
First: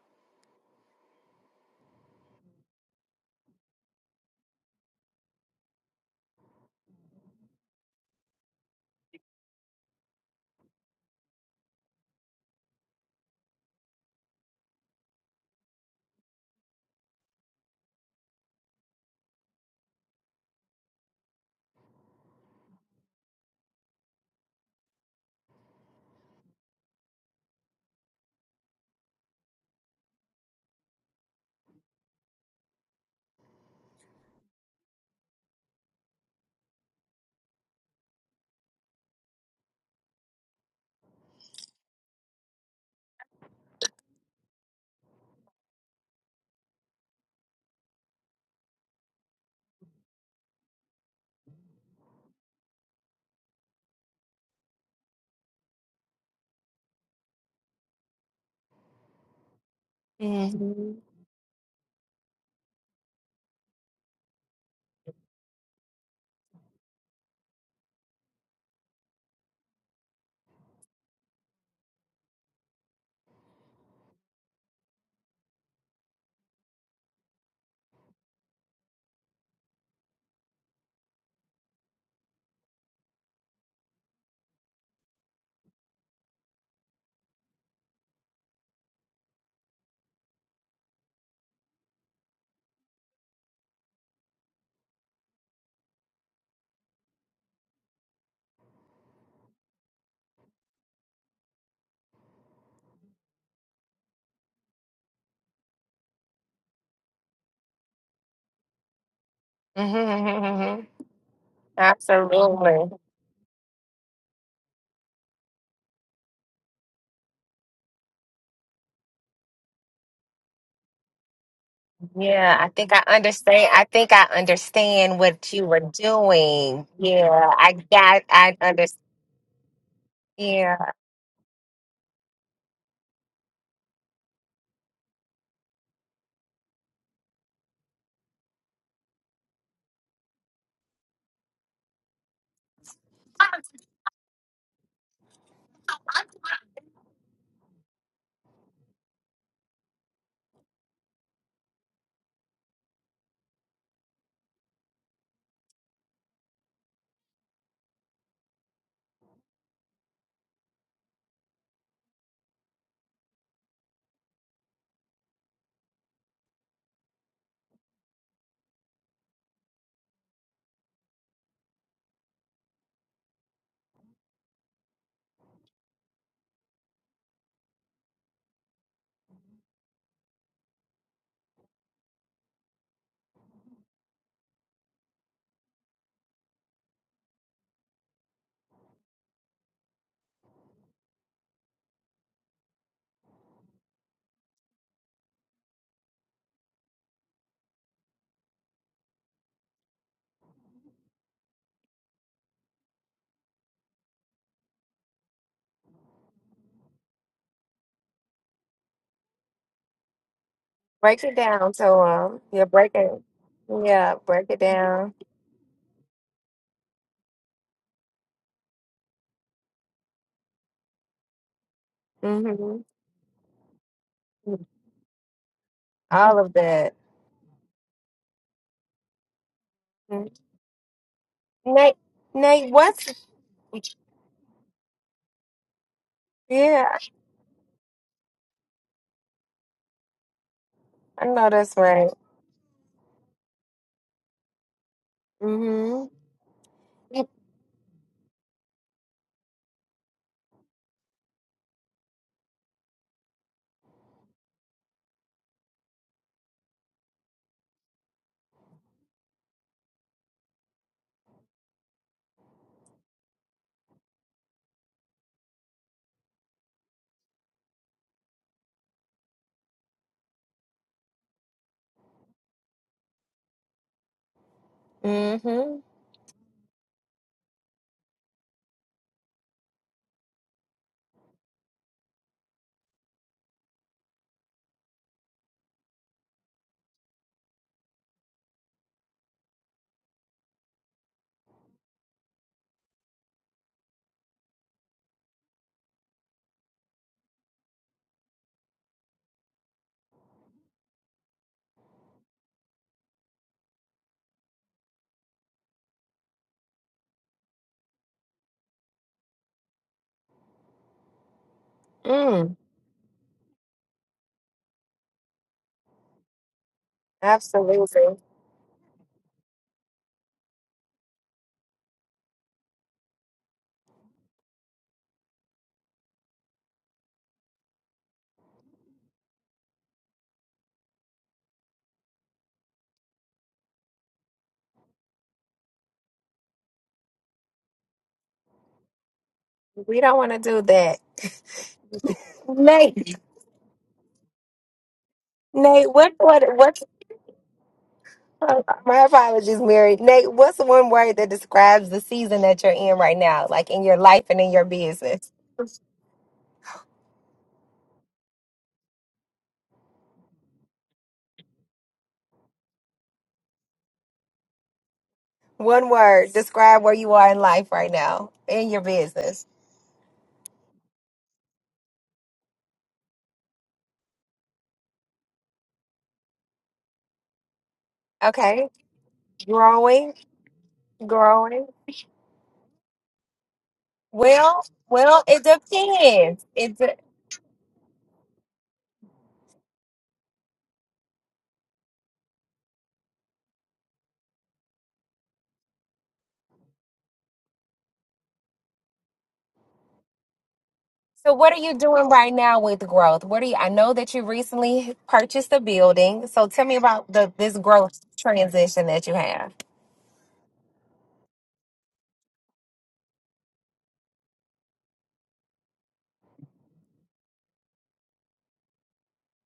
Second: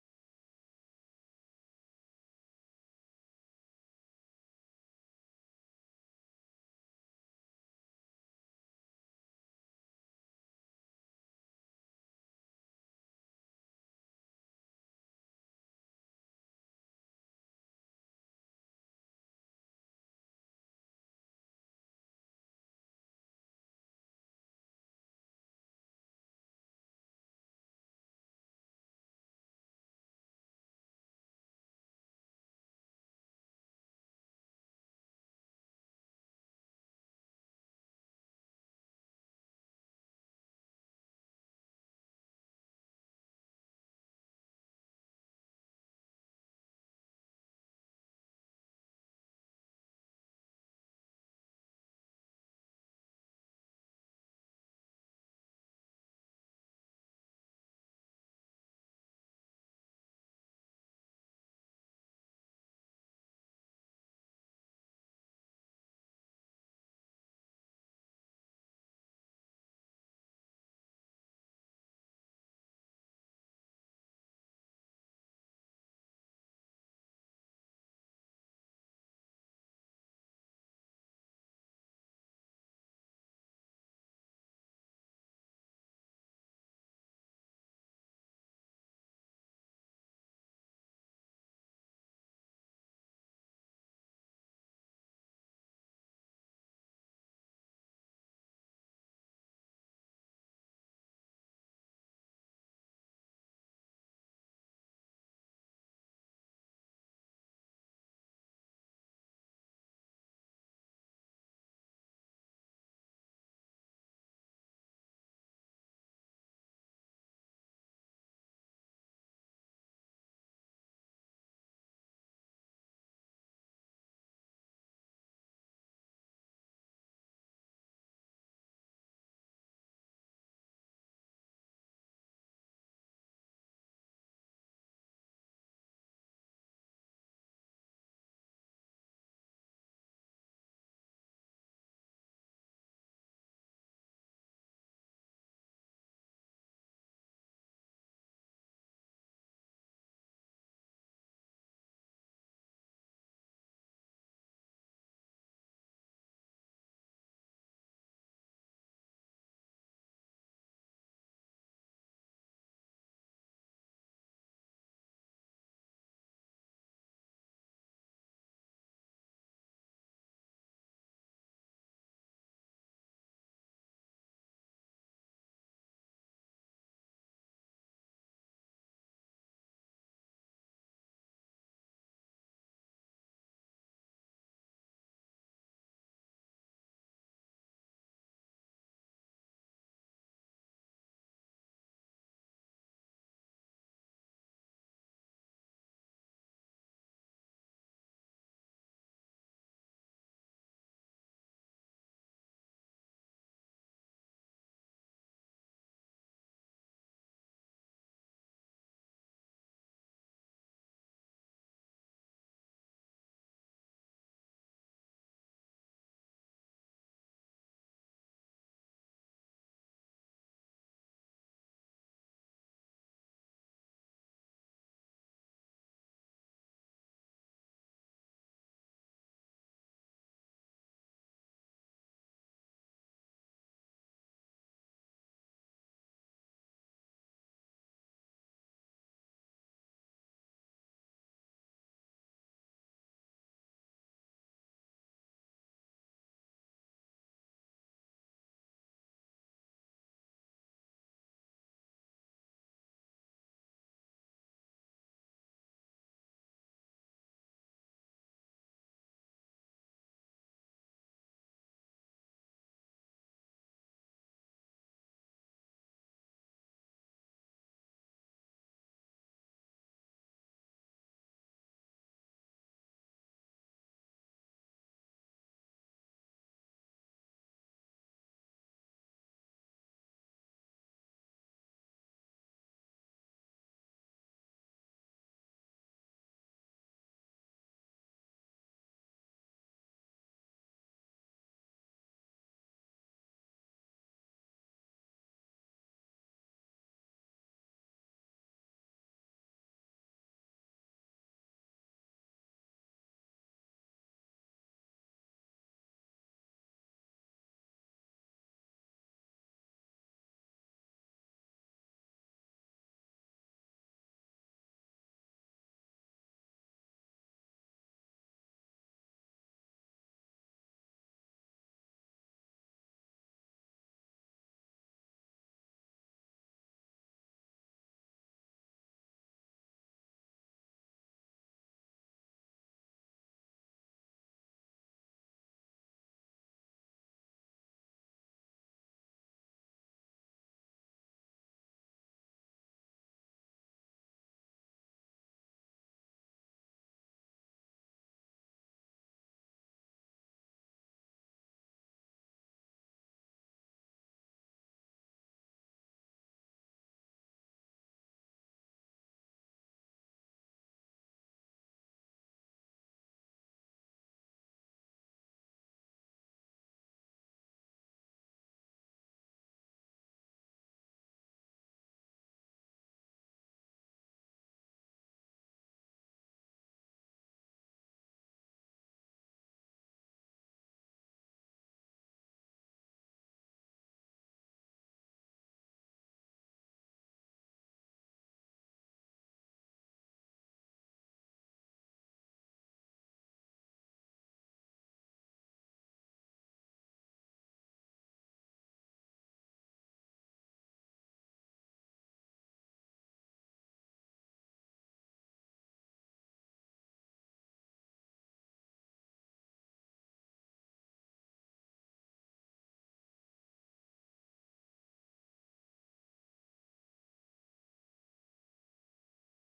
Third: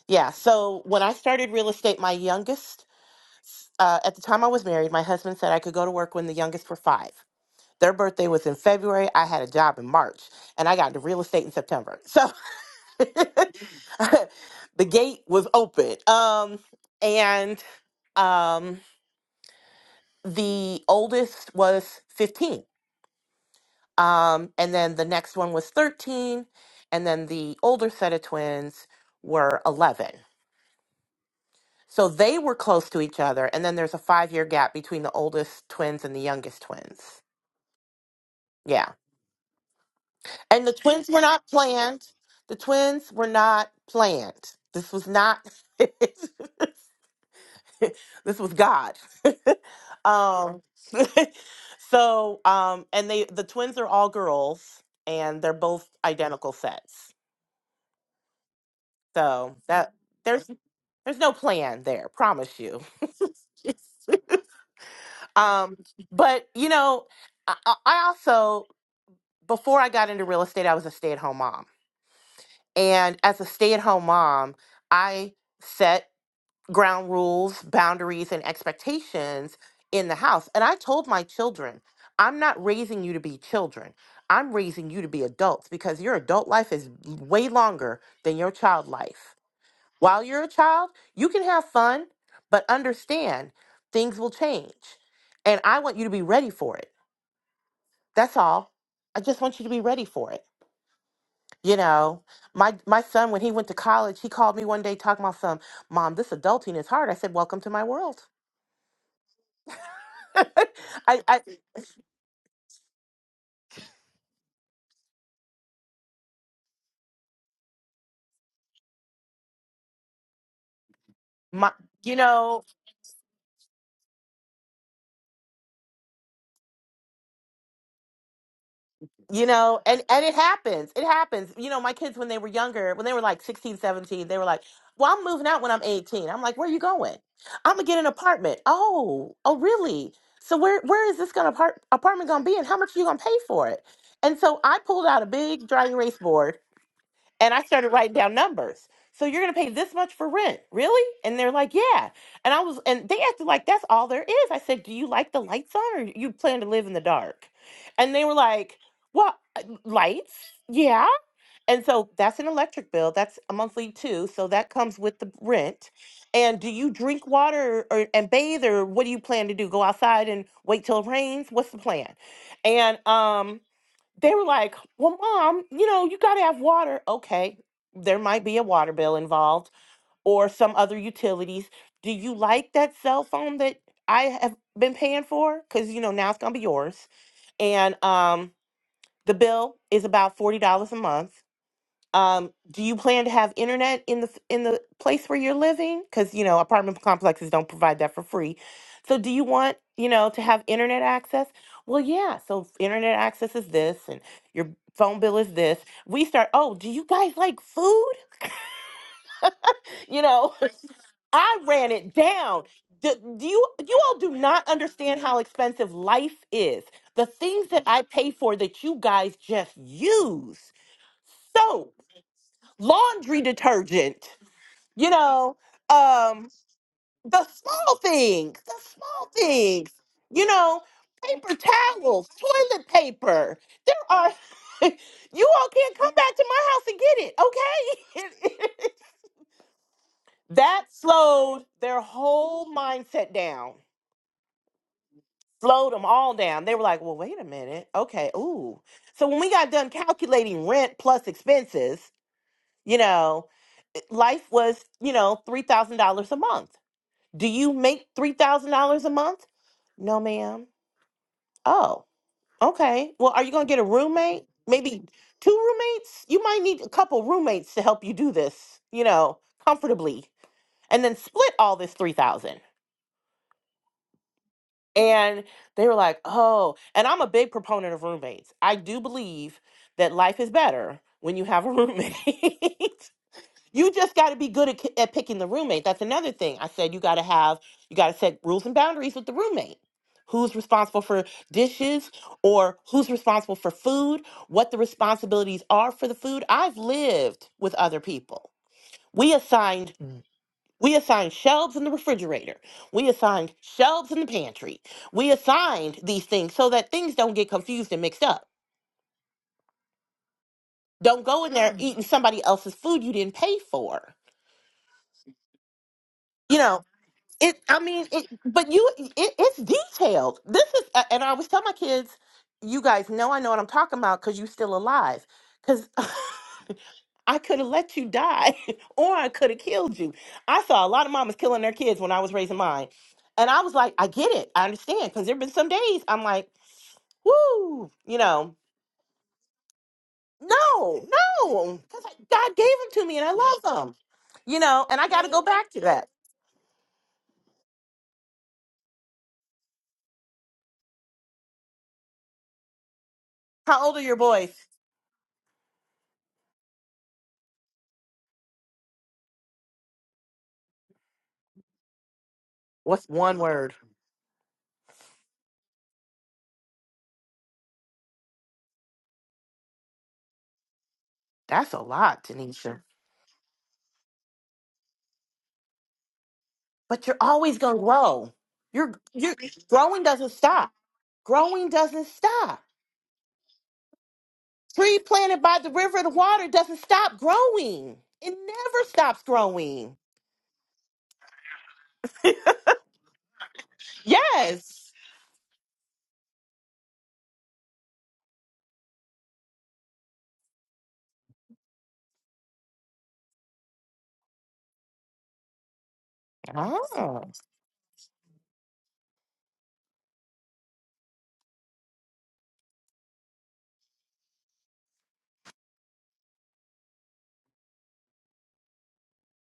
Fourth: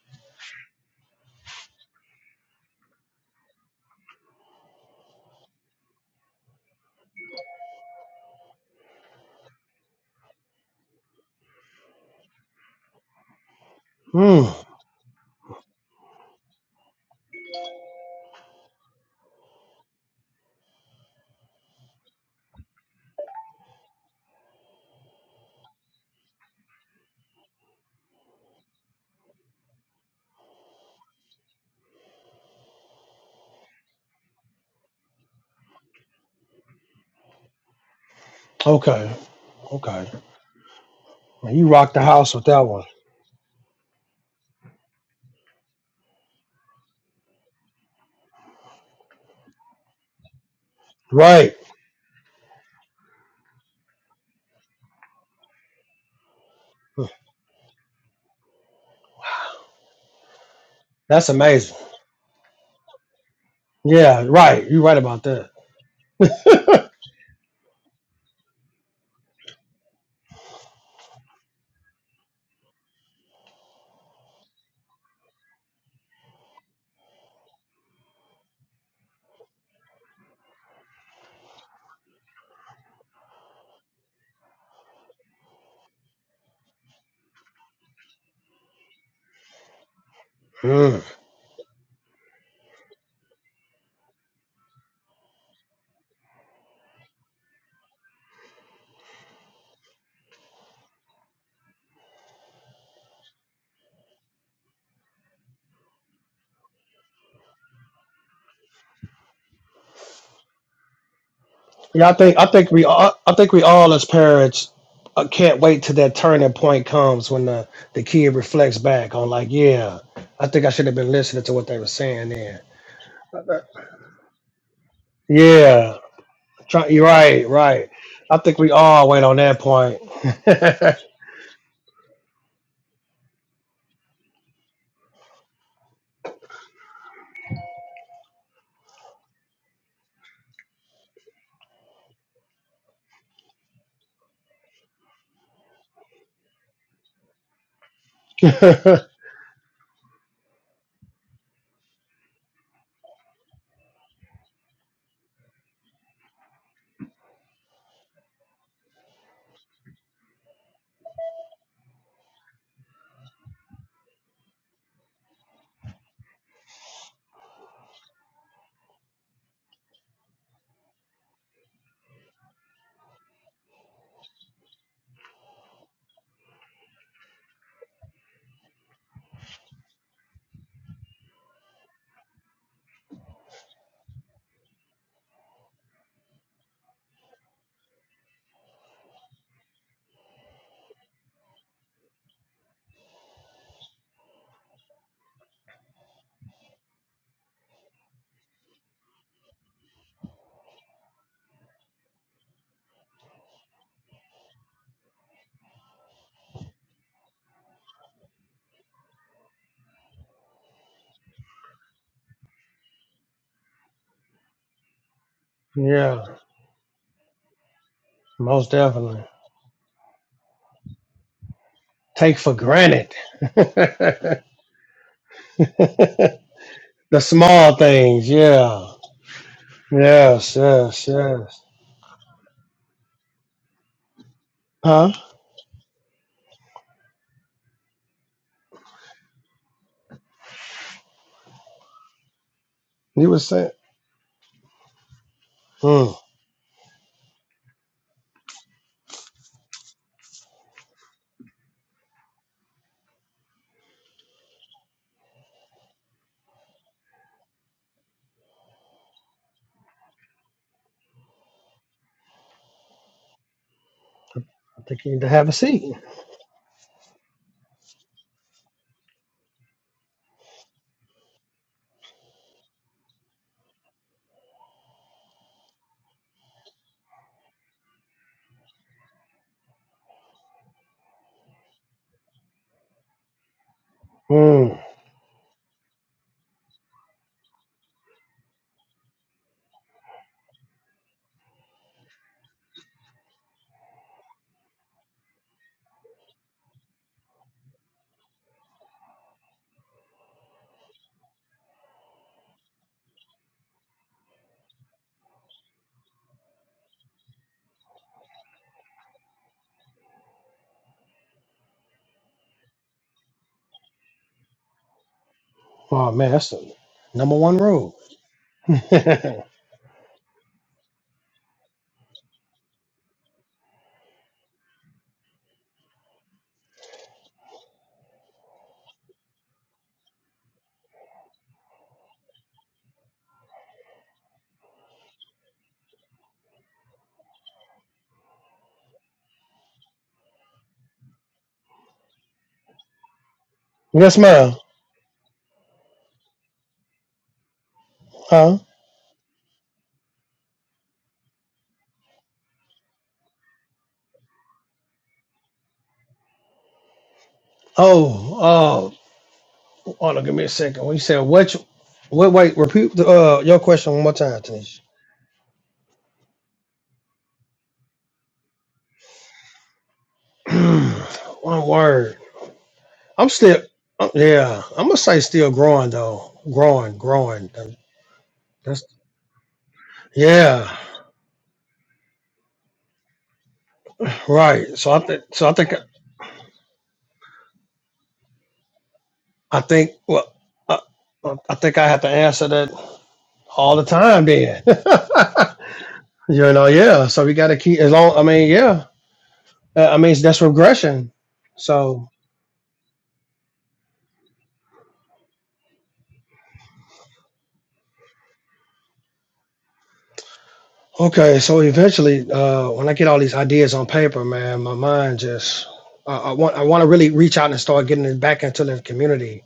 [SPEAKER 2] yeah. So when I started real estate, my youngest uh, at the time I was married, my husband said I could go to work when the youngest were five. Their birthday was in February. I had a job in March, and I got into real estate in September. So the
[SPEAKER 3] Mm,
[SPEAKER 2] gate was open. Um, and um the oldest was 15 um, and then the next one was 13 and then the older set of twins were 11 so they were close to each other and then there's a five year gap between the oldest twins and the youngest twins yeah
[SPEAKER 3] okay, okay.
[SPEAKER 2] and the twins were not
[SPEAKER 3] Man, You rocked the
[SPEAKER 2] planned
[SPEAKER 3] house with
[SPEAKER 2] the
[SPEAKER 3] that one.
[SPEAKER 2] twins were not planned this was not this was God. um,
[SPEAKER 3] Right.
[SPEAKER 2] so, um, and they the twins are all girls, and they're both identical
[SPEAKER 3] Hmm,
[SPEAKER 2] sets. So that there's
[SPEAKER 1] hmm
[SPEAKER 2] there's
[SPEAKER 3] That's
[SPEAKER 2] no
[SPEAKER 3] amazing.
[SPEAKER 2] plan there, promise you.
[SPEAKER 3] Yeah, right. You're right about that.
[SPEAKER 2] um, but you know, I, I I also before I got into real estate, I was a stay at home mom, and as a stay at home mom, I set ground rules, boundaries, and expectations in the house. And I told my children, I'm not raising you to be children. I'm raising you to be adults because your adult life is way longer than your child life. While you're a child,
[SPEAKER 3] Mm.
[SPEAKER 2] you can have fun, but understand things will change. And I want you to be ready for it. That's all. I just want you to be ready for it. You know, my my son when he went to college, he called me one day talking about some, "Mom, this adulting is hard." I said, "Welcome to my world."
[SPEAKER 1] hmm
[SPEAKER 2] I, I,
[SPEAKER 3] Yeah, I think I think we
[SPEAKER 1] Absolutely.
[SPEAKER 3] all I think we all as parents uh, can't wait till that turning point comes when the the kid reflects back on like, yeah, I think I should have been listening to what
[SPEAKER 2] my,
[SPEAKER 3] they were
[SPEAKER 2] you
[SPEAKER 3] saying
[SPEAKER 1] Yeah,
[SPEAKER 3] then.
[SPEAKER 2] know,
[SPEAKER 1] I think I understand. I think I understand what you were
[SPEAKER 3] Yeah,
[SPEAKER 1] doing.
[SPEAKER 3] try, you're
[SPEAKER 1] Yeah,
[SPEAKER 3] right,
[SPEAKER 1] I
[SPEAKER 3] right.
[SPEAKER 1] got,
[SPEAKER 3] I
[SPEAKER 1] I
[SPEAKER 3] think we
[SPEAKER 1] understand.
[SPEAKER 3] all wait on
[SPEAKER 2] you
[SPEAKER 3] that
[SPEAKER 2] know,
[SPEAKER 3] point.
[SPEAKER 2] and and it
[SPEAKER 1] Yeah,
[SPEAKER 2] happens. It happens. You know, my kids when they were younger, when they were like 16, 17, they were like, "Well, I'm moving out when I'm 18." I'm like, "Where are you going?" "I'm gonna get an apartment." "Oh, oh, really? So where where is this gonna apart- apartment gonna be, and how much are you gonna pay for it?" And so I pulled out a big dry erase board And I started writing down numbers. So you're going to pay this much for rent, really? And they're like, yeah. And I was, and they acted like that's all there is. I said, do you like the lights on or you plan to live in the dark? And they were like, what? Lights? Yeah. And so that's an electric bill. That's a monthly too. So that comes with the rent. And do you drink water or, and bathe or what do you plan to do? Go outside and wait till it rains? What's the plan? And, um, they were like, Well, mom, you know, you got to have water. Okay, there might be a water bill involved or some other utilities. Do you like that cell phone that I have been paying for? Because, you know, now it's going to be yours. And um, the bill is about $40 a month. Um, do you plan to have internet in the f- in the place where you're living? Because you know apartment complexes don't provide that for free. So do you want you know to have internet access? Well, yeah. So internet access is this, and your phone bill is this. We start. Oh, do you guys like food? You know,
[SPEAKER 1] break it
[SPEAKER 2] I
[SPEAKER 1] down
[SPEAKER 2] ran
[SPEAKER 1] So
[SPEAKER 2] it
[SPEAKER 1] um,
[SPEAKER 2] down.
[SPEAKER 1] Yeah, break
[SPEAKER 2] Do,
[SPEAKER 1] it.
[SPEAKER 2] do you you
[SPEAKER 1] Yeah,
[SPEAKER 2] all do
[SPEAKER 1] break it
[SPEAKER 2] not
[SPEAKER 1] down.
[SPEAKER 2] understand how expensive
[SPEAKER 3] yeah,
[SPEAKER 2] life is? The things that I pay for
[SPEAKER 3] most
[SPEAKER 2] that you
[SPEAKER 3] definitely.
[SPEAKER 2] guys just use. Soap,
[SPEAKER 3] take for
[SPEAKER 1] hmm
[SPEAKER 3] granted.
[SPEAKER 2] laundry detergent. you know
[SPEAKER 1] All
[SPEAKER 3] the
[SPEAKER 2] um
[SPEAKER 1] of that.
[SPEAKER 2] the
[SPEAKER 3] small
[SPEAKER 2] small
[SPEAKER 3] things,
[SPEAKER 2] things the
[SPEAKER 3] yeah.
[SPEAKER 2] small things
[SPEAKER 1] Mm.
[SPEAKER 2] you
[SPEAKER 3] Yes,
[SPEAKER 2] know
[SPEAKER 3] yes,
[SPEAKER 2] paper
[SPEAKER 3] yes.
[SPEAKER 1] Nate,
[SPEAKER 2] towels
[SPEAKER 1] Nate,
[SPEAKER 2] toilet
[SPEAKER 1] what's,
[SPEAKER 2] paper there are you
[SPEAKER 3] Huh?
[SPEAKER 2] all can't come back to my house
[SPEAKER 1] yeah,
[SPEAKER 2] and get it okay that
[SPEAKER 1] I know
[SPEAKER 2] slowed
[SPEAKER 1] that's
[SPEAKER 2] their
[SPEAKER 1] right.
[SPEAKER 2] whole
[SPEAKER 3] You
[SPEAKER 2] mindset
[SPEAKER 3] were saying,
[SPEAKER 2] down slowed them
[SPEAKER 1] Mm-hmm.
[SPEAKER 3] mm,
[SPEAKER 2] all down they were like well wait a minute okay ooh so when we got done calculating rent plus expenses you know life was you know $3000 a month Do you make $3,000 a month? No, ma'am. Oh, okay. Well, are you going to get a roommate?
[SPEAKER 3] I
[SPEAKER 2] Maybe
[SPEAKER 3] think you need to have
[SPEAKER 2] two
[SPEAKER 3] a seat.
[SPEAKER 2] roommates? You might need a couple roommates to help you do this, you know, comfortably and then split all this 3000 and
[SPEAKER 1] Mm-hmm.
[SPEAKER 2] they were like, oh, and I'm a big proponent of roommates. I do believe that life is better when you have a roommate. You just got to be good at,
[SPEAKER 3] Mm.
[SPEAKER 2] at picking the roommate. That's another thing. I said you got to have, you got to set rules and boundaries with the roommate. Who's responsible for dishes or who's responsible for food, what the responsibilities are for the food. I've lived with other people. We assigned Mm. we assigned shelves in the refrigerator. We assigned shelves in the pantry. We assigned these things so that things don't get confused and mixed up. Don't go in there Mm. eating somebody
[SPEAKER 1] Mm.
[SPEAKER 2] else's food you didn't pay for.
[SPEAKER 3] Oh, man, that's
[SPEAKER 2] You
[SPEAKER 3] the
[SPEAKER 2] know,
[SPEAKER 3] number one
[SPEAKER 2] It, I
[SPEAKER 3] rule.
[SPEAKER 2] mean,
[SPEAKER 1] Absolutely.
[SPEAKER 2] it, but you, it,
[SPEAKER 3] yes,
[SPEAKER 2] it's detailed. This is, a- and I always tell my kids, you guys know I know what I'm talking about because you still alive. Because I could have let you die or I could have killed you. I saw a lot of mamas killing their kids when I was raising mine. And I was like, I get it. I understand. Because there have been some days I'm like, woo, you know,
[SPEAKER 1] We don't want to do that.
[SPEAKER 2] no, no. Because God gave them to
[SPEAKER 1] Nate,
[SPEAKER 2] me and I love them,
[SPEAKER 3] ma'am.
[SPEAKER 2] you know, and I got to go back to
[SPEAKER 1] Nate,
[SPEAKER 2] that.
[SPEAKER 1] what, what, what's,
[SPEAKER 3] Huh?
[SPEAKER 1] uh, my apologies, Mary. Nate, what's one word that describes the season that you're in right now, like in
[SPEAKER 2] How
[SPEAKER 1] your
[SPEAKER 2] old are your
[SPEAKER 1] life and in
[SPEAKER 2] boys?
[SPEAKER 1] your business?
[SPEAKER 3] Oh, oh, hold on, give me a second. When you said which, wait, wait, repeat
[SPEAKER 2] What's
[SPEAKER 3] the,
[SPEAKER 2] one
[SPEAKER 3] uh, your
[SPEAKER 2] word?
[SPEAKER 3] question one more time, Tanisha.
[SPEAKER 1] One word, describe where you are in life right now, in your business.
[SPEAKER 3] one
[SPEAKER 2] That's a
[SPEAKER 3] word.
[SPEAKER 2] lot, Tanisha.
[SPEAKER 3] I'm still, uh, yeah, I'm going to say still growing, though. Growing,
[SPEAKER 2] But you're
[SPEAKER 3] growing.
[SPEAKER 2] always gonna grow.
[SPEAKER 1] Okay.
[SPEAKER 2] You're you're growing
[SPEAKER 1] Growing,
[SPEAKER 2] doesn't stop.
[SPEAKER 3] Yeah,
[SPEAKER 1] growing.
[SPEAKER 2] Growing doesn't stop.
[SPEAKER 1] Well,
[SPEAKER 3] right. So I
[SPEAKER 2] Tree
[SPEAKER 3] think.
[SPEAKER 1] well,
[SPEAKER 2] planted
[SPEAKER 1] it
[SPEAKER 3] So I
[SPEAKER 2] by the
[SPEAKER 3] think.
[SPEAKER 2] river and
[SPEAKER 1] depends.
[SPEAKER 2] water doesn't
[SPEAKER 1] It,
[SPEAKER 2] stop growing. It never stops
[SPEAKER 3] I think.
[SPEAKER 2] growing.
[SPEAKER 3] Well, I, I think I have to answer that all the time. Then,
[SPEAKER 2] Yes.
[SPEAKER 3] you know, yeah. So we got to keep as long. I mean, yeah. Uh, I mean, that's regression.
[SPEAKER 1] So what are you
[SPEAKER 3] So.
[SPEAKER 1] doing right now with growth? What are you I know that you recently purchased a building. So tell me about
[SPEAKER 2] Oh.
[SPEAKER 1] the this growth transition that you have.
[SPEAKER 3] Okay, so eventually, uh, when I get all these ideas on paper, man, my mind just I, I want I want to really reach out and start getting it back into the community.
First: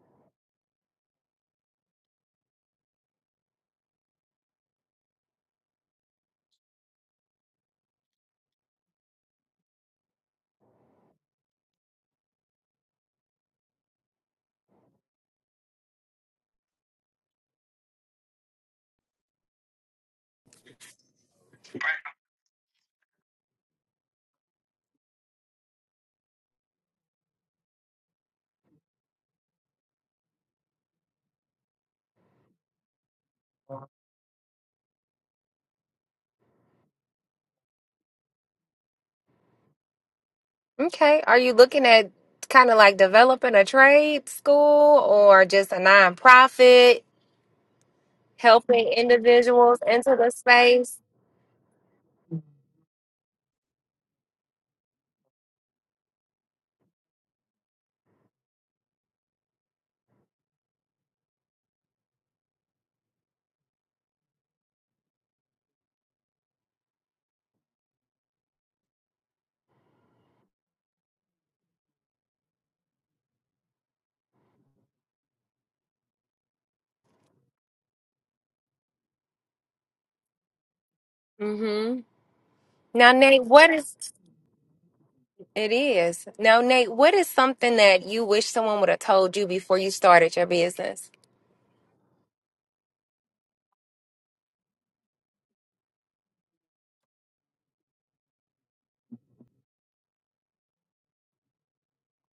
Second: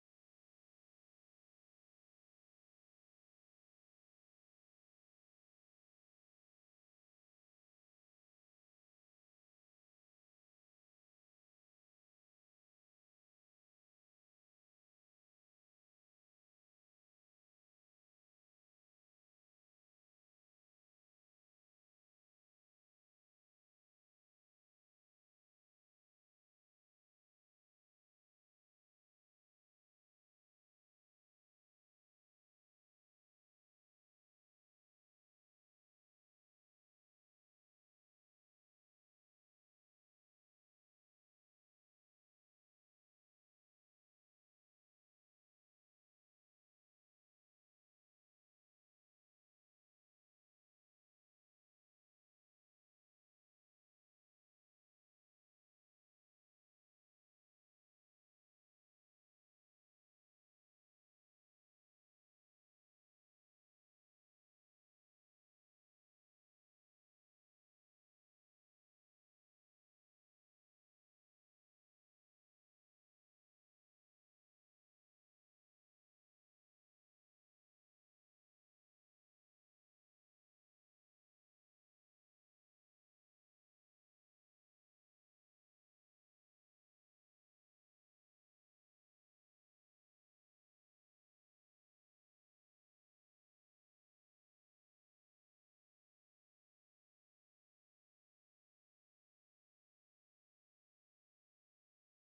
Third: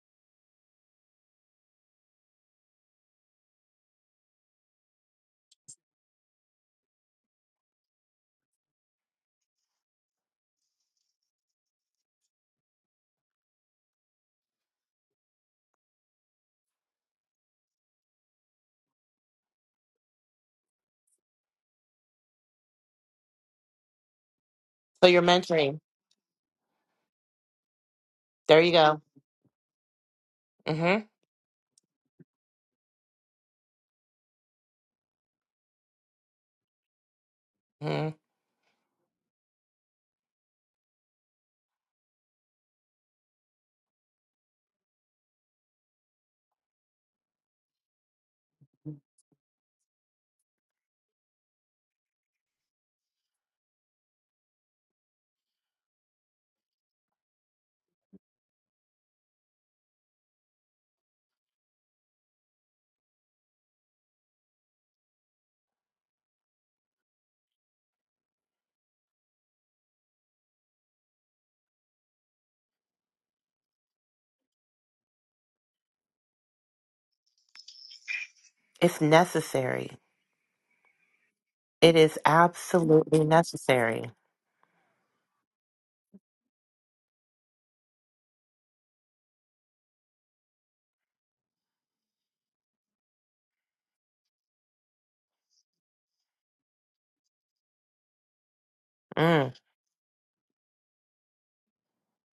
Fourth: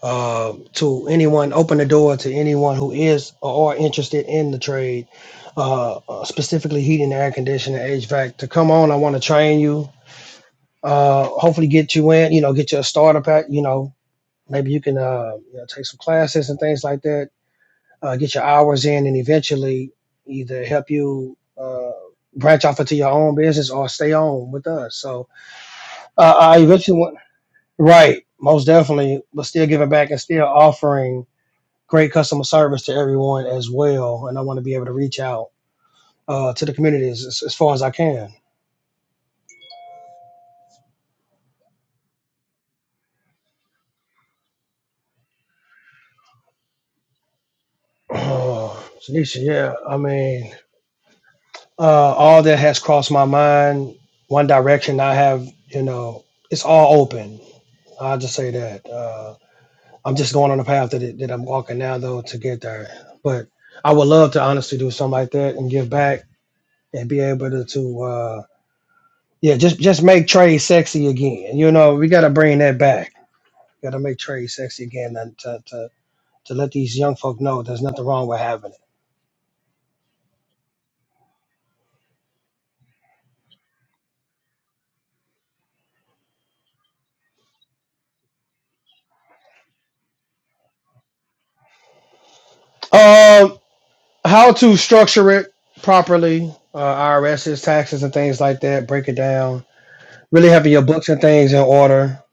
[SPEAKER 3] Uh, to anyone, open the door to anyone who is or are interested in the trade, uh, uh, specifically heating, air conditioning, HVAC. To come on, I want to train you. Uh, hopefully, get you in. You know, get you a starter pack. You know, maybe you can uh, you know, take some classes and things like that uh, get your hours in, and eventually either help you uh, branch off into your own business or stay on with us.
[SPEAKER 2] So you're
[SPEAKER 3] So
[SPEAKER 2] mentoring.
[SPEAKER 3] uh, I eventually went right,
[SPEAKER 2] There
[SPEAKER 3] most
[SPEAKER 2] you go.
[SPEAKER 3] definitely, but still giving back and still
[SPEAKER 2] Mm-hmm.
[SPEAKER 3] offering great customer service to everyone as well. And I want to be able to reach out uh, to the communities as, as far as I
[SPEAKER 2] hmm
[SPEAKER 3] can.
[SPEAKER 1] Okay. Are you looking at kind of like developing a trade school or just a nonprofit helping
[SPEAKER 3] Oh, Tanisha, yeah,
[SPEAKER 1] individuals
[SPEAKER 3] I
[SPEAKER 1] into the
[SPEAKER 3] mean,
[SPEAKER 1] space?
[SPEAKER 3] uh, all that has crossed my mind. One Direction, I have, you know, it's all open. I'll just say that. uh, I'm just going on the path that, it, that I'm walking now, though, to get there. But I would love to honestly do something like that and give back and be able to, to uh, yeah, just just make trade sexy again. You know, we got to bring that back. Got to make trade sexy again and to, to to let these young folk know there's nothing wrong with having it.
[SPEAKER 2] It's necessary.
[SPEAKER 1] mm
[SPEAKER 2] It
[SPEAKER 1] Mhm.
[SPEAKER 2] is
[SPEAKER 1] Now
[SPEAKER 2] absolutely
[SPEAKER 1] Nate, what is
[SPEAKER 2] necessary.
[SPEAKER 1] it is. Now Nate, what is something that you wish someone would have told you before you started your business?
[SPEAKER 3] Um, how to structure it properly, uh, IRS's taxes and things like that. Break it
[SPEAKER 2] Mm.
[SPEAKER 3] down. Really having your books and things in order,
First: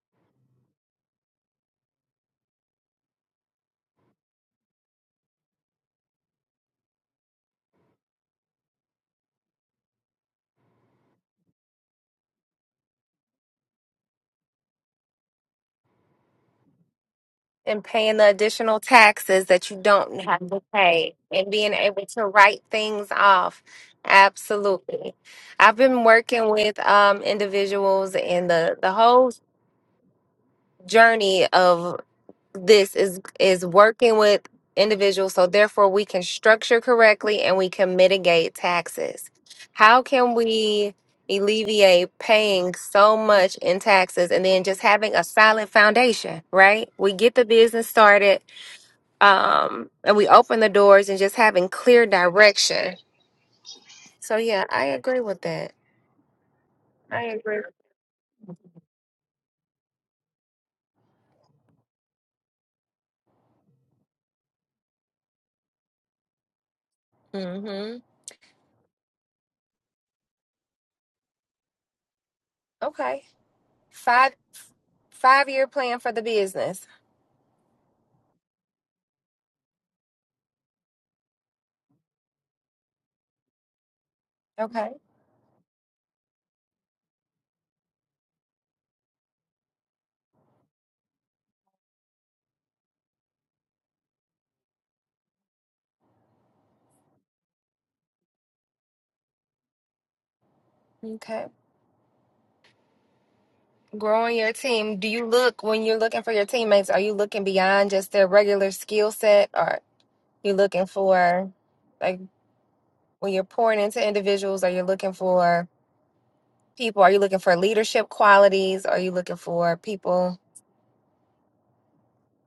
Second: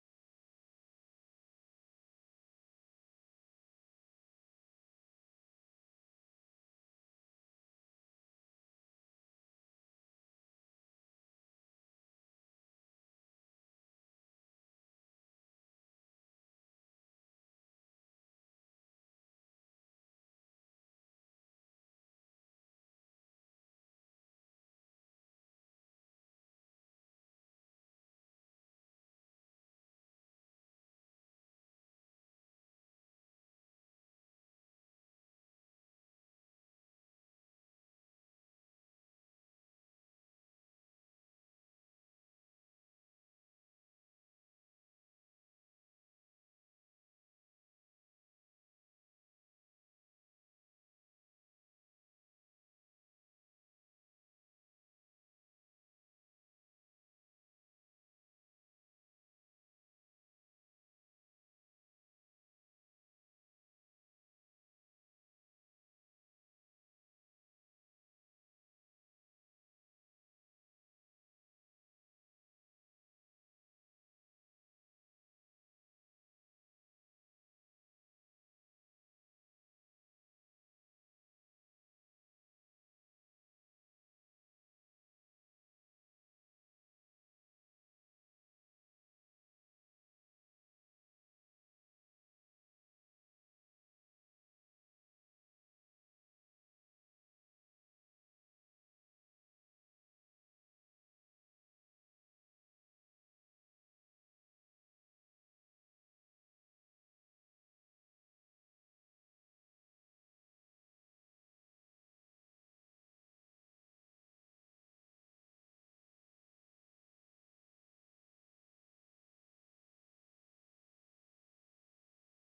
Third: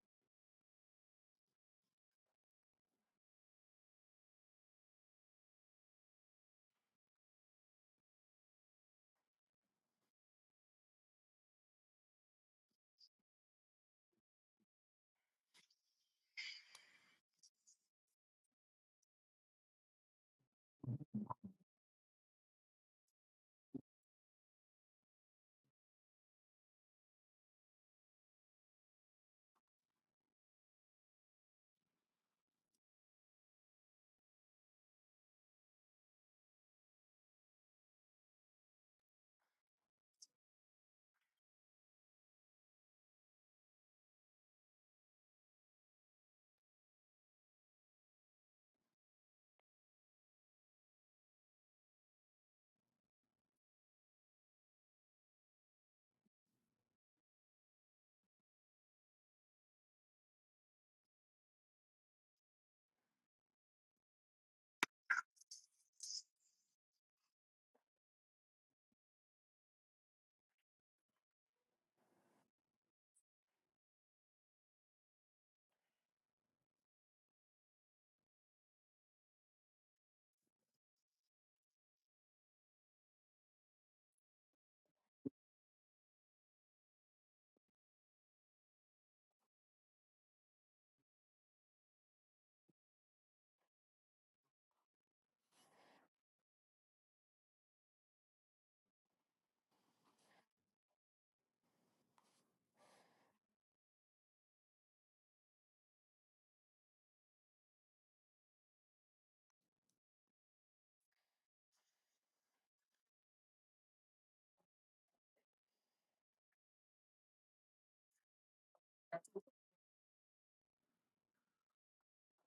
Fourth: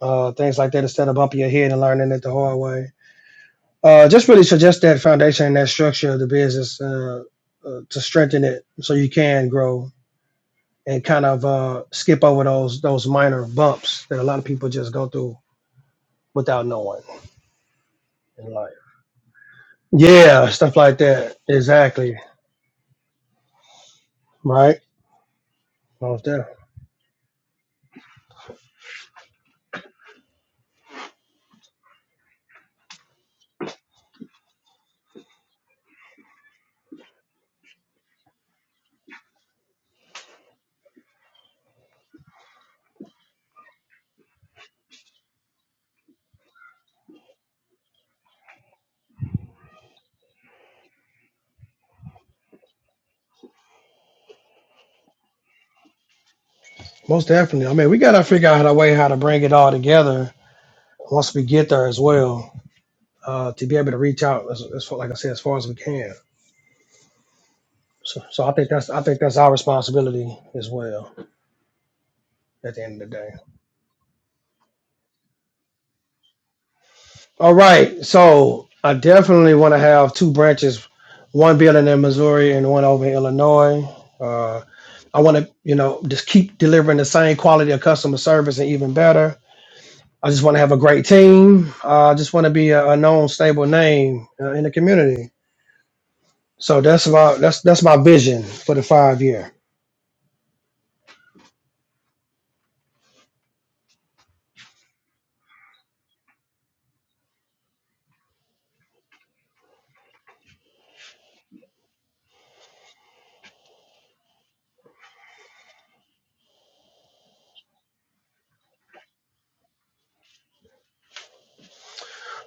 [SPEAKER 3] uh, things like that, instead of bumping your head and learning it the hard way Uh, just really suggest that foundation and that structure of the business uh, uh, to strengthen it, so you can grow and kind of uh, skip over those those minor bumps that a lot of people just go through without knowing
[SPEAKER 1] and paying the
[SPEAKER 3] in life.
[SPEAKER 1] additional taxes that you don't have
[SPEAKER 3] Yeah,
[SPEAKER 1] to
[SPEAKER 3] stuff like
[SPEAKER 1] pay
[SPEAKER 3] that.
[SPEAKER 1] and being able
[SPEAKER 3] Exactly.
[SPEAKER 1] to write things off.
[SPEAKER 3] Right.
[SPEAKER 1] Absolutely. I've been
[SPEAKER 3] Most
[SPEAKER 1] working
[SPEAKER 3] definitely.
[SPEAKER 1] with um, individuals and the, the whole journey of this is is working with individuals so therefore we can structure correctly and we can mitigate taxes. How can we alleviate paying so much in taxes and then just having a solid foundation, right? We get the business started um and we open the doors and just having clear direction so yeah i agree with that i
[SPEAKER 3] Most
[SPEAKER 1] agree
[SPEAKER 3] definitely. I mean, we gotta figure out a way how to bring it all together once we get there as well, uh, to be able to reach out as, as far, like I said, as far as we can.
[SPEAKER 1] mm-hmm
[SPEAKER 3] So, so I think that's I think that's our responsibility as well at the end of the
[SPEAKER 1] okay
[SPEAKER 3] day.
[SPEAKER 1] five five year plan for the business
[SPEAKER 3] All right. So I definitely want to have two branches, one building in Missouri and one over in Illinois. Uh,
[SPEAKER 1] okay
[SPEAKER 3] I want to, you know, just keep delivering the same quality of customer service and even better. I just want to have a great team. Uh, I just want to be a, a known, stable name uh, in the community. So that's my that's that's my vision for the five year.
[SPEAKER 1] okay growing your team do you look when you're looking for your teammates are you looking beyond just their regular skill set or you looking for like when you're pouring into individuals are you looking for people are you looking for leadership qualities are you looking for people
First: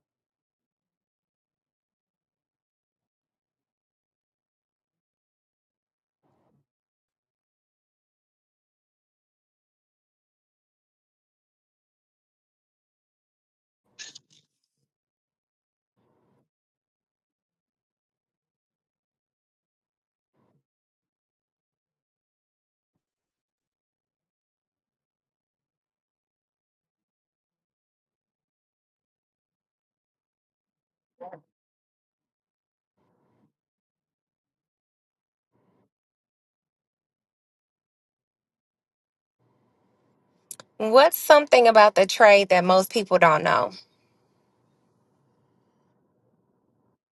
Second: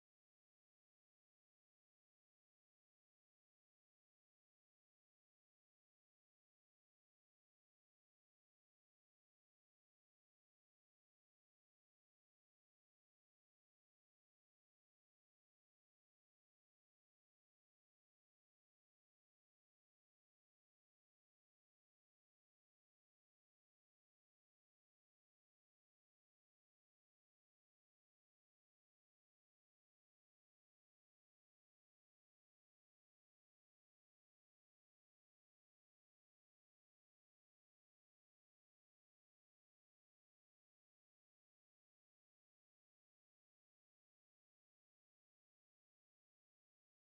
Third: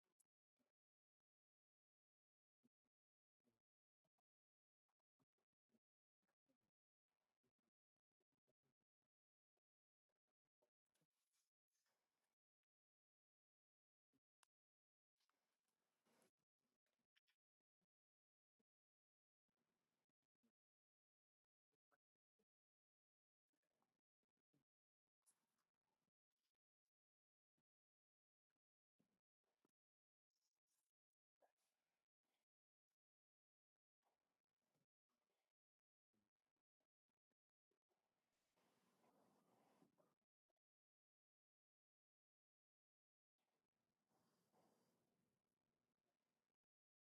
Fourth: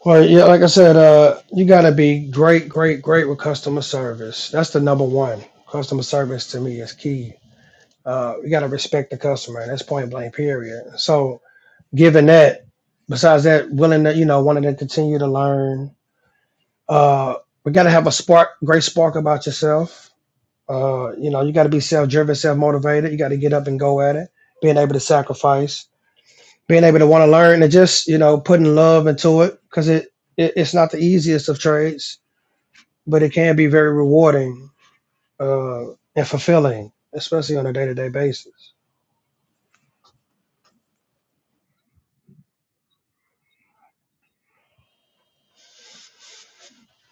[SPEAKER 3] Well, yeah, like I said, uh, you got to be great, great, great with customer service. That's the number one. Customer service to me is key Uh, you got to respect the customer. And That's point blank. Period. So, given that, besides that, willing to you know wanting to continue to learn, uh, we got to have a spark, great spark about yourself. Uh, you know, you got to be self driven, self motivated. You got to get up and go at it. Being able to sacrifice, being able to want to learn, and just you know putting love into it because it, it it's not the easiest of trades, but it can be very rewarding uh, and fulfilling, especially on a day to day basis.
[SPEAKER 1] What's something about the trade that most people don't know?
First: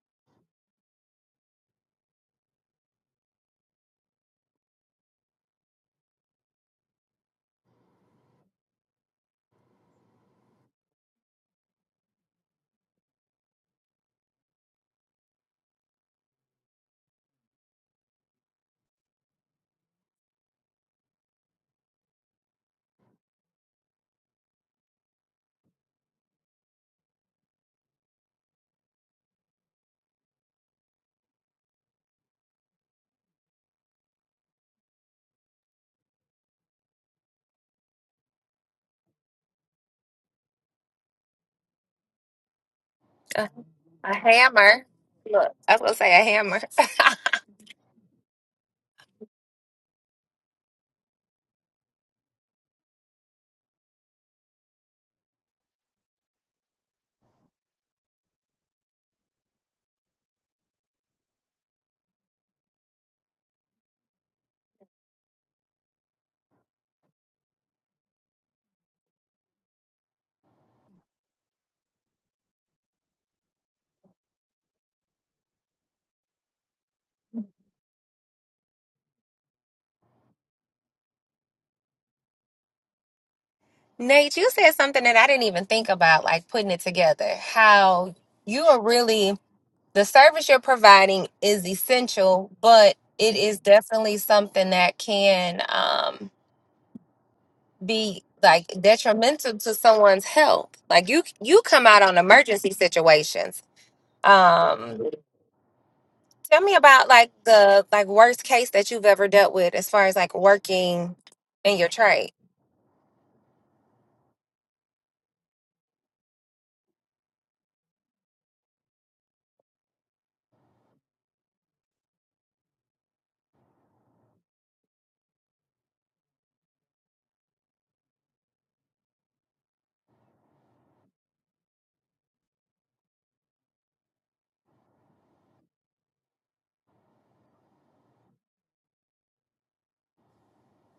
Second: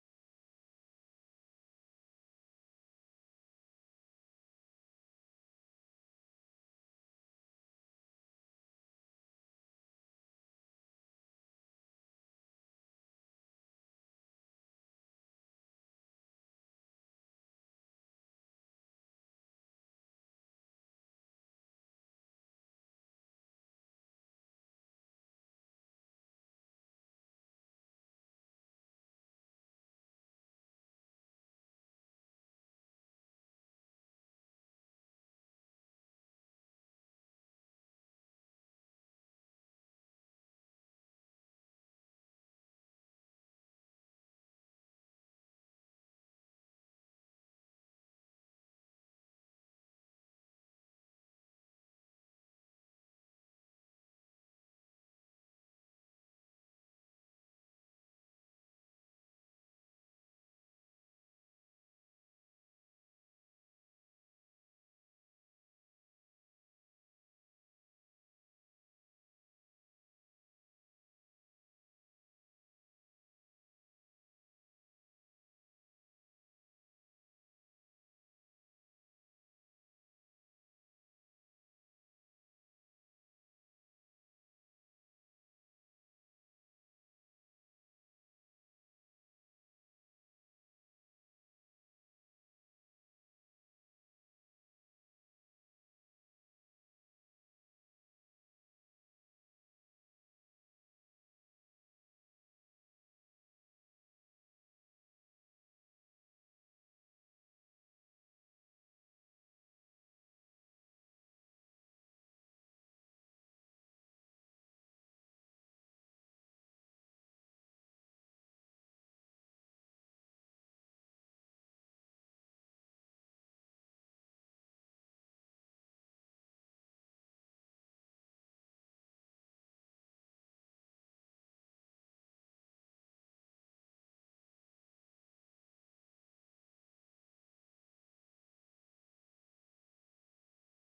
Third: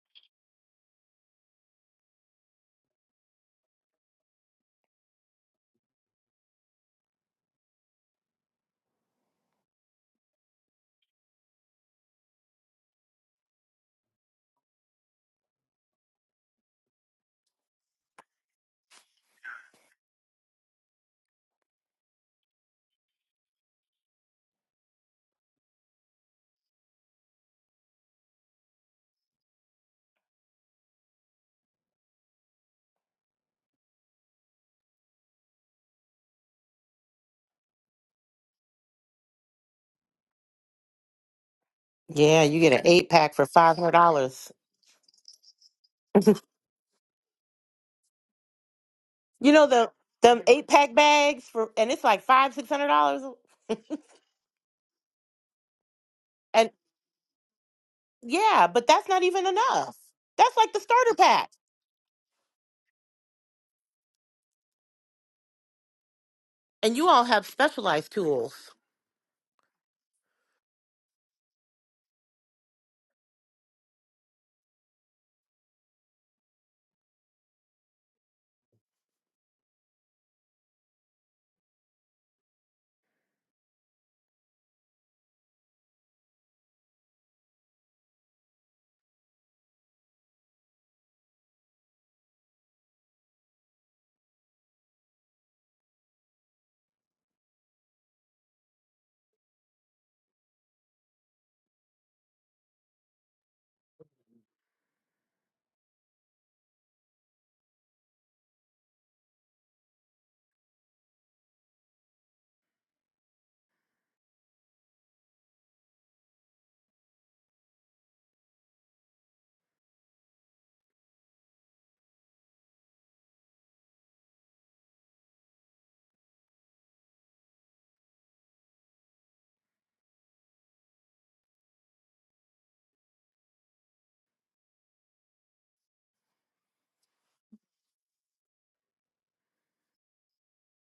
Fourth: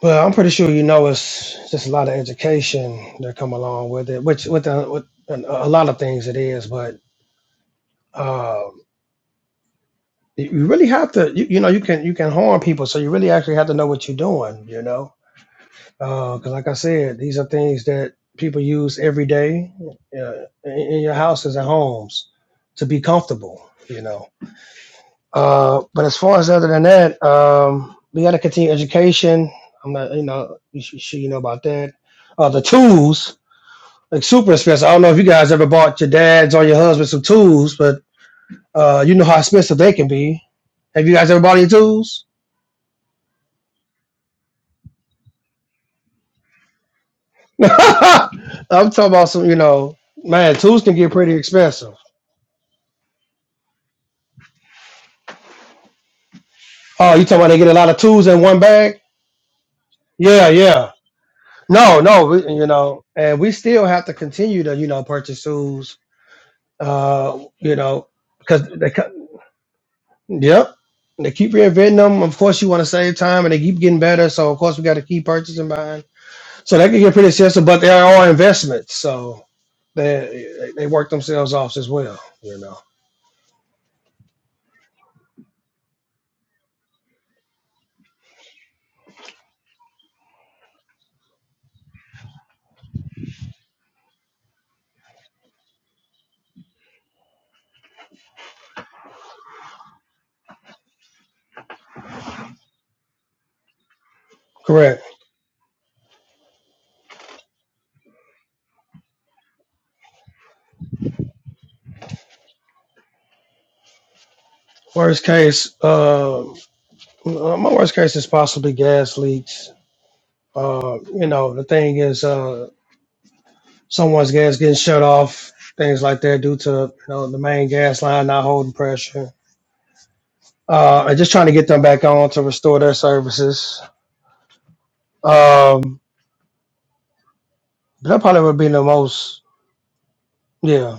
[SPEAKER 3] Well, I'm pretty sure you know it's just a lot of education that come along with it, which with, the, with a a lot of things it is. But um, you you really have to, you, you know, you can you can harm people, so you really actually have to know what you're doing, you know, because like I said, these are things that people use every day uh, in, in your houses and homes to be comfortable, you know. Uh, but as far as other than that, um, we got to continue education. I'm not, you know, you should, should you know about that. Uh, the tools. like super expensive. I don't know if you guys ever bought your dad's or your husband some tools, but uh, you know how expensive they can be. Have you guys ever bought any tools?
[SPEAKER 2] Yeah, you get an eight pack for
[SPEAKER 1] A,
[SPEAKER 2] five hundred
[SPEAKER 1] a
[SPEAKER 2] dollars.
[SPEAKER 1] hammer. Look, I was gonna say a hammer.
[SPEAKER 3] I'm talking about some,
[SPEAKER 2] You
[SPEAKER 3] you
[SPEAKER 2] know the
[SPEAKER 3] know,
[SPEAKER 2] them
[SPEAKER 3] man,
[SPEAKER 2] eight
[SPEAKER 3] tools
[SPEAKER 2] pack
[SPEAKER 3] can get pretty
[SPEAKER 2] bags for and
[SPEAKER 3] expensive.
[SPEAKER 2] it's like five, six hundred dollars. And
[SPEAKER 3] Oh, you talking about they get a lot of tools in one
[SPEAKER 2] yeah, but
[SPEAKER 3] bag?
[SPEAKER 2] that's not even enough.
[SPEAKER 3] Yeah,
[SPEAKER 2] That's like the
[SPEAKER 3] yeah.
[SPEAKER 2] starter pack.
[SPEAKER 3] No, no, we, you know, and we still have to continue to, you know, purchase tools,
[SPEAKER 2] And you all
[SPEAKER 3] uh,
[SPEAKER 2] have
[SPEAKER 3] you know,
[SPEAKER 2] specialized
[SPEAKER 3] because
[SPEAKER 2] tools.
[SPEAKER 3] they, co- yep, they keep reinventing them. Of course, you want to save time, and they keep getting better. So, of course, we got to keep purchasing, buying. So they can get pretty expensive, but they are investments, so they they work themselves off as well. You know,
[SPEAKER 1] Nate, you said something that I didn't even think about, like putting it together. How you are really the service you're providing is essential, but it is definitely something that can um, be like detrimental to someone's health. Like you, you come out on emergency situations.
[SPEAKER 3] correct.
[SPEAKER 1] Um, Tell me about like the like worst case that you've ever dealt with as far as like working in your trade,
[SPEAKER 3] Worst case, um, uh, my worst case is possibly gas leaks. Uh, you know, the thing is, uh, someone's gas getting shut off, things like that, due to you know the main gas line not holding pressure. Uh, and just trying to get them back on to restore their services. Um, that probably would be the most, yeah.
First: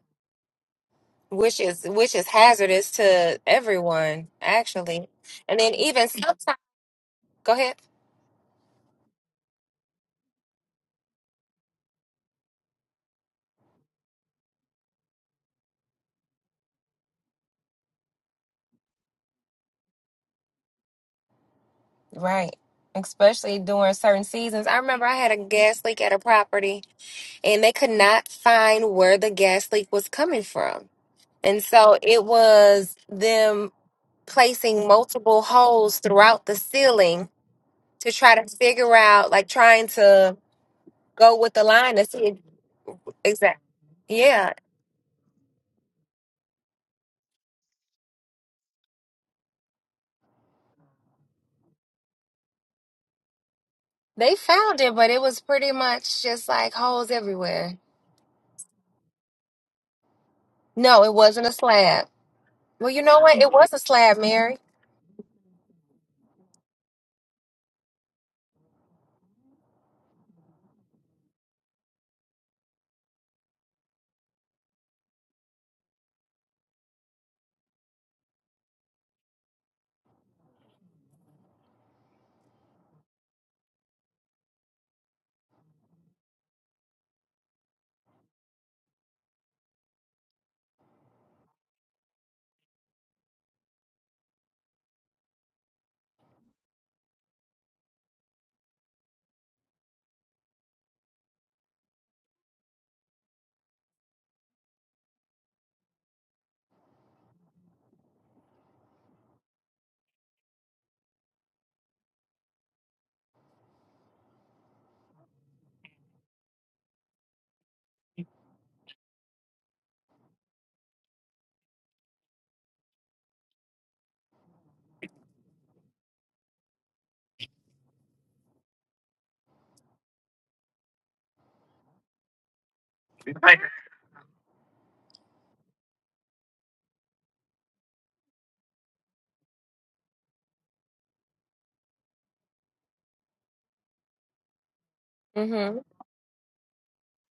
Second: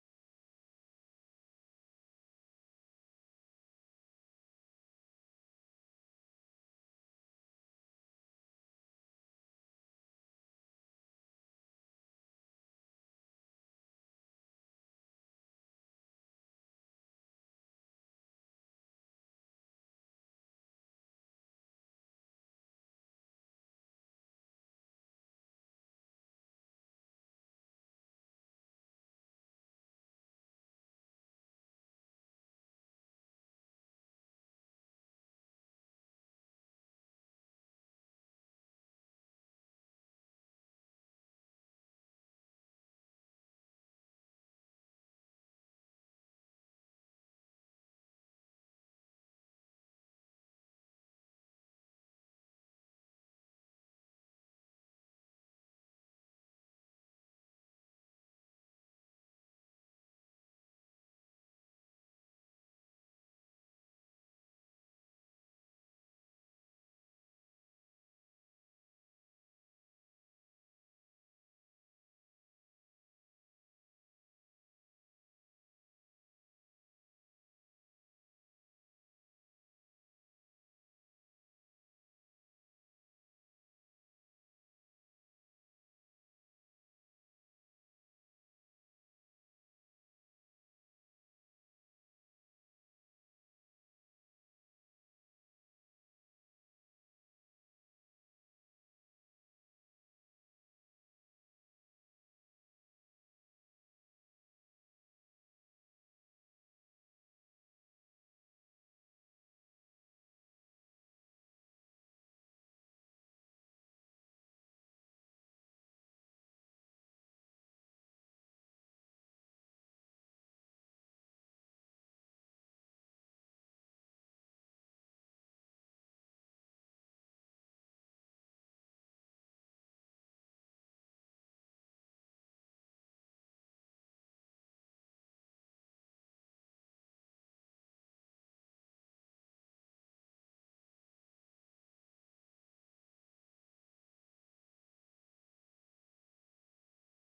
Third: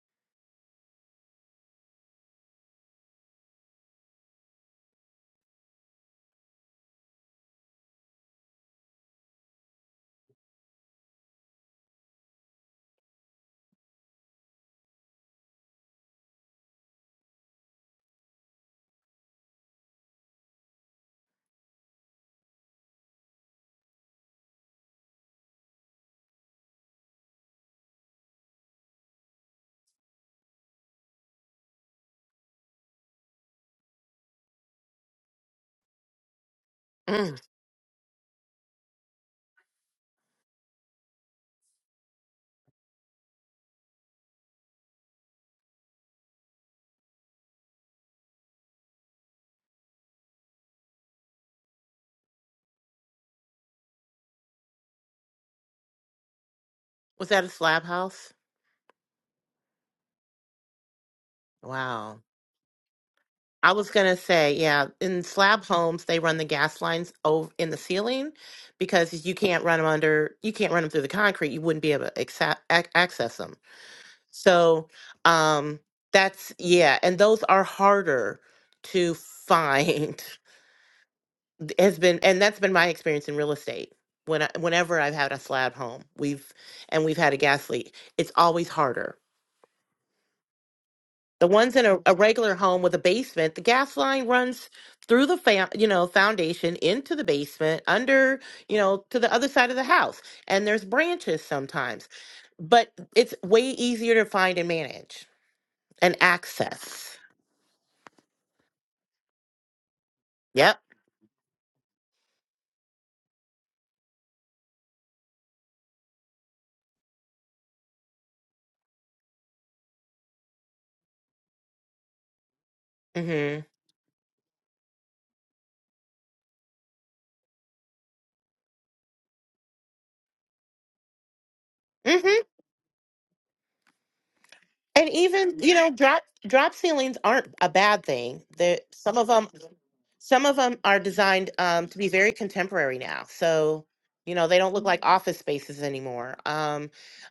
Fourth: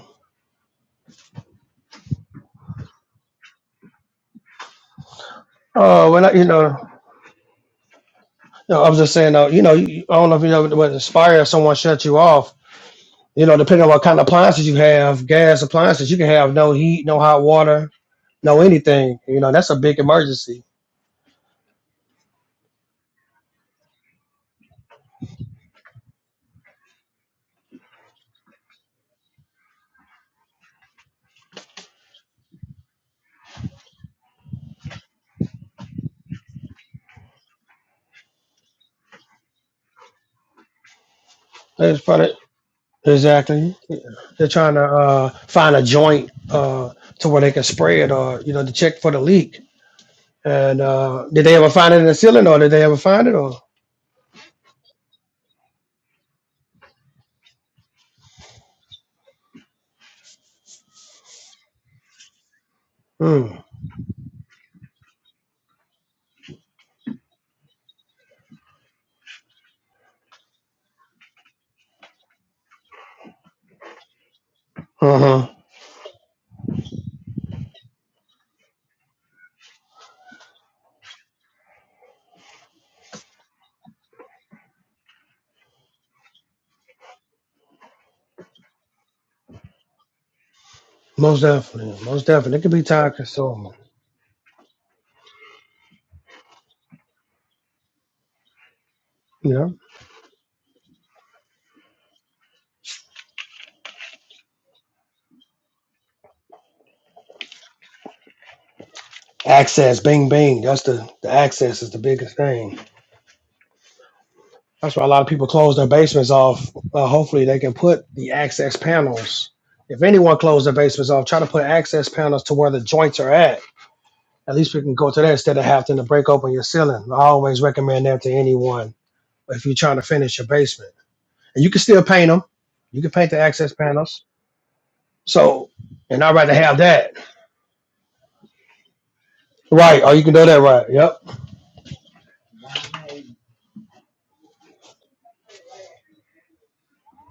[SPEAKER 1] which is which is hazardous to everyone actually. And then even
[SPEAKER 3] Uh, when I,
[SPEAKER 1] sometimes
[SPEAKER 3] you know,
[SPEAKER 1] go ahead.
[SPEAKER 3] No, I was just saying though, you know, you, I don't know if you know what inspire if someone shut you off. You know, depending on what kind of appliances you have, gas appliances, you can have no heat, no hot water, no anything. You know, that's a big emergency.
[SPEAKER 1] Right. Especially during certain seasons. I remember I had a gas leak at a property and they could not find where the gas leak was coming from. And so it was them placing multiple holes throughout the ceiling
[SPEAKER 2] Mm.
[SPEAKER 1] to try to figure out like trying to go with the line
[SPEAKER 3] That's
[SPEAKER 1] to
[SPEAKER 3] probably
[SPEAKER 1] see exactly.
[SPEAKER 3] exactly. They're
[SPEAKER 1] Yeah,
[SPEAKER 3] trying to uh, find a joint uh, to where they can spray it, or you know, to check for the leak. And uh, did they ever find it in the ceiling, or did they ever find it? Or
[SPEAKER 1] they found it, but it was pretty much just like holes
[SPEAKER 2] Was that a
[SPEAKER 1] everywhere.
[SPEAKER 2] slab house?
[SPEAKER 1] No, it wasn't a slab.
[SPEAKER 2] Wow.
[SPEAKER 1] Well, you know what? It
[SPEAKER 3] hmm.
[SPEAKER 1] was
[SPEAKER 2] I
[SPEAKER 1] a
[SPEAKER 2] was gonna
[SPEAKER 1] slab,
[SPEAKER 2] say,
[SPEAKER 1] Mary.
[SPEAKER 2] yeah, in slab homes they run the gas lines over in the ceiling because you can't run them under, you can't run them through the concrete. You wouldn't be able to acce- ac- access them. So
[SPEAKER 3] uh huh.
[SPEAKER 2] um that's yeah, and those are harder to find. Has been and that's been my experience in real estate. When I, whenever I've had a slab home, we've and we've had a gas leak, it's always harder.
[SPEAKER 3] Most
[SPEAKER 2] The ones in a,
[SPEAKER 3] definitely,
[SPEAKER 2] a
[SPEAKER 3] most
[SPEAKER 2] regular
[SPEAKER 3] definitely, it could
[SPEAKER 2] home
[SPEAKER 3] be
[SPEAKER 2] with a
[SPEAKER 3] time
[SPEAKER 2] basement, the
[SPEAKER 3] consuming.
[SPEAKER 2] gas line runs through the fa- you know foundation into the basement, under you know to the other
[SPEAKER 3] Yeah.
[SPEAKER 2] side of the house, and there's branches sometimes, but it's way easier to find and manage and access.
[SPEAKER 3] Access, bing, bing.
[SPEAKER 2] Yep.
[SPEAKER 3] That's the, the access is the biggest thing. That's why a lot of people close their basements off. Uh, hopefully, they can put the access panels. If anyone closed their basements off, try to put access panels to where the joints are at.
[SPEAKER 2] Mhm.
[SPEAKER 3] At least we can go to that instead of having to break open your ceiling. I always recommend that to anyone if you're trying to finish your basement. And you can still paint them.
[SPEAKER 2] Mhm.
[SPEAKER 3] You can paint the access panels.
[SPEAKER 2] And even
[SPEAKER 3] So,
[SPEAKER 2] you know
[SPEAKER 3] and
[SPEAKER 2] drop
[SPEAKER 3] I'd rather
[SPEAKER 2] drop
[SPEAKER 3] have that.
[SPEAKER 2] ceilings aren't a bad thing. That some of them
[SPEAKER 3] Right. Oh, you can do
[SPEAKER 2] some of
[SPEAKER 3] that
[SPEAKER 2] them
[SPEAKER 3] right.
[SPEAKER 2] are
[SPEAKER 3] Yep.
[SPEAKER 2] designed um, to be very contemporary now. So you know they don't look like office
[SPEAKER 1] Mm-hmm.
[SPEAKER 2] spaces anymore. Um,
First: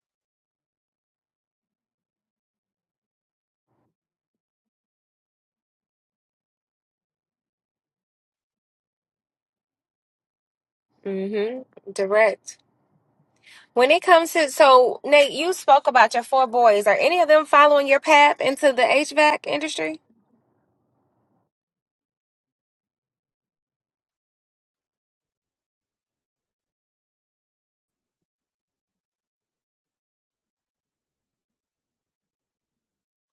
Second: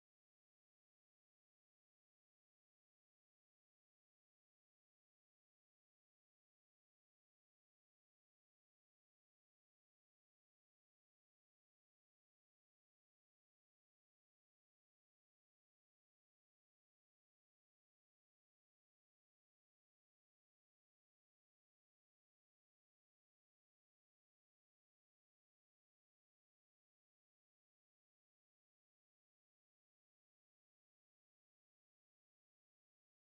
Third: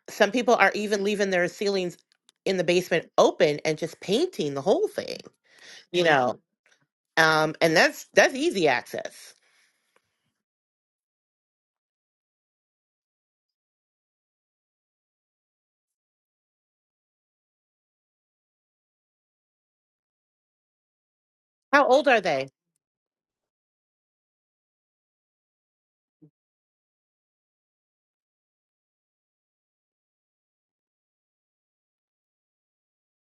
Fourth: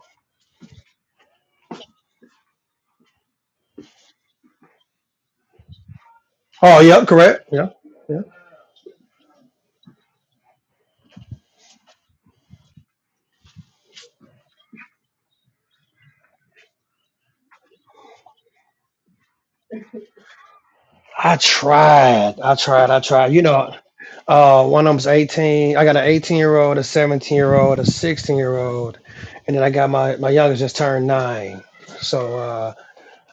[SPEAKER 2] some people are even leaving their ceilings in the basement open and just painting the whole thing. You know,
[SPEAKER 3] Oh, yep. Correct.
[SPEAKER 2] um, and that's
[SPEAKER 3] Yeah.
[SPEAKER 2] that's easy access.
[SPEAKER 1] Mm-hmm. Direct. When it comes to so Nate, you spoke about your four boys. Are any of them following your path into the HVAC industry?
[SPEAKER 3] I
[SPEAKER 2] How old are
[SPEAKER 3] tried.
[SPEAKER 2] they?
[SPEAKER 3] I tried. I tried. You know, uh, one of them's 18. I got an 18 year old, a 17 year old, a 16 year old, and then I got my my youngest just turned nine. So uh,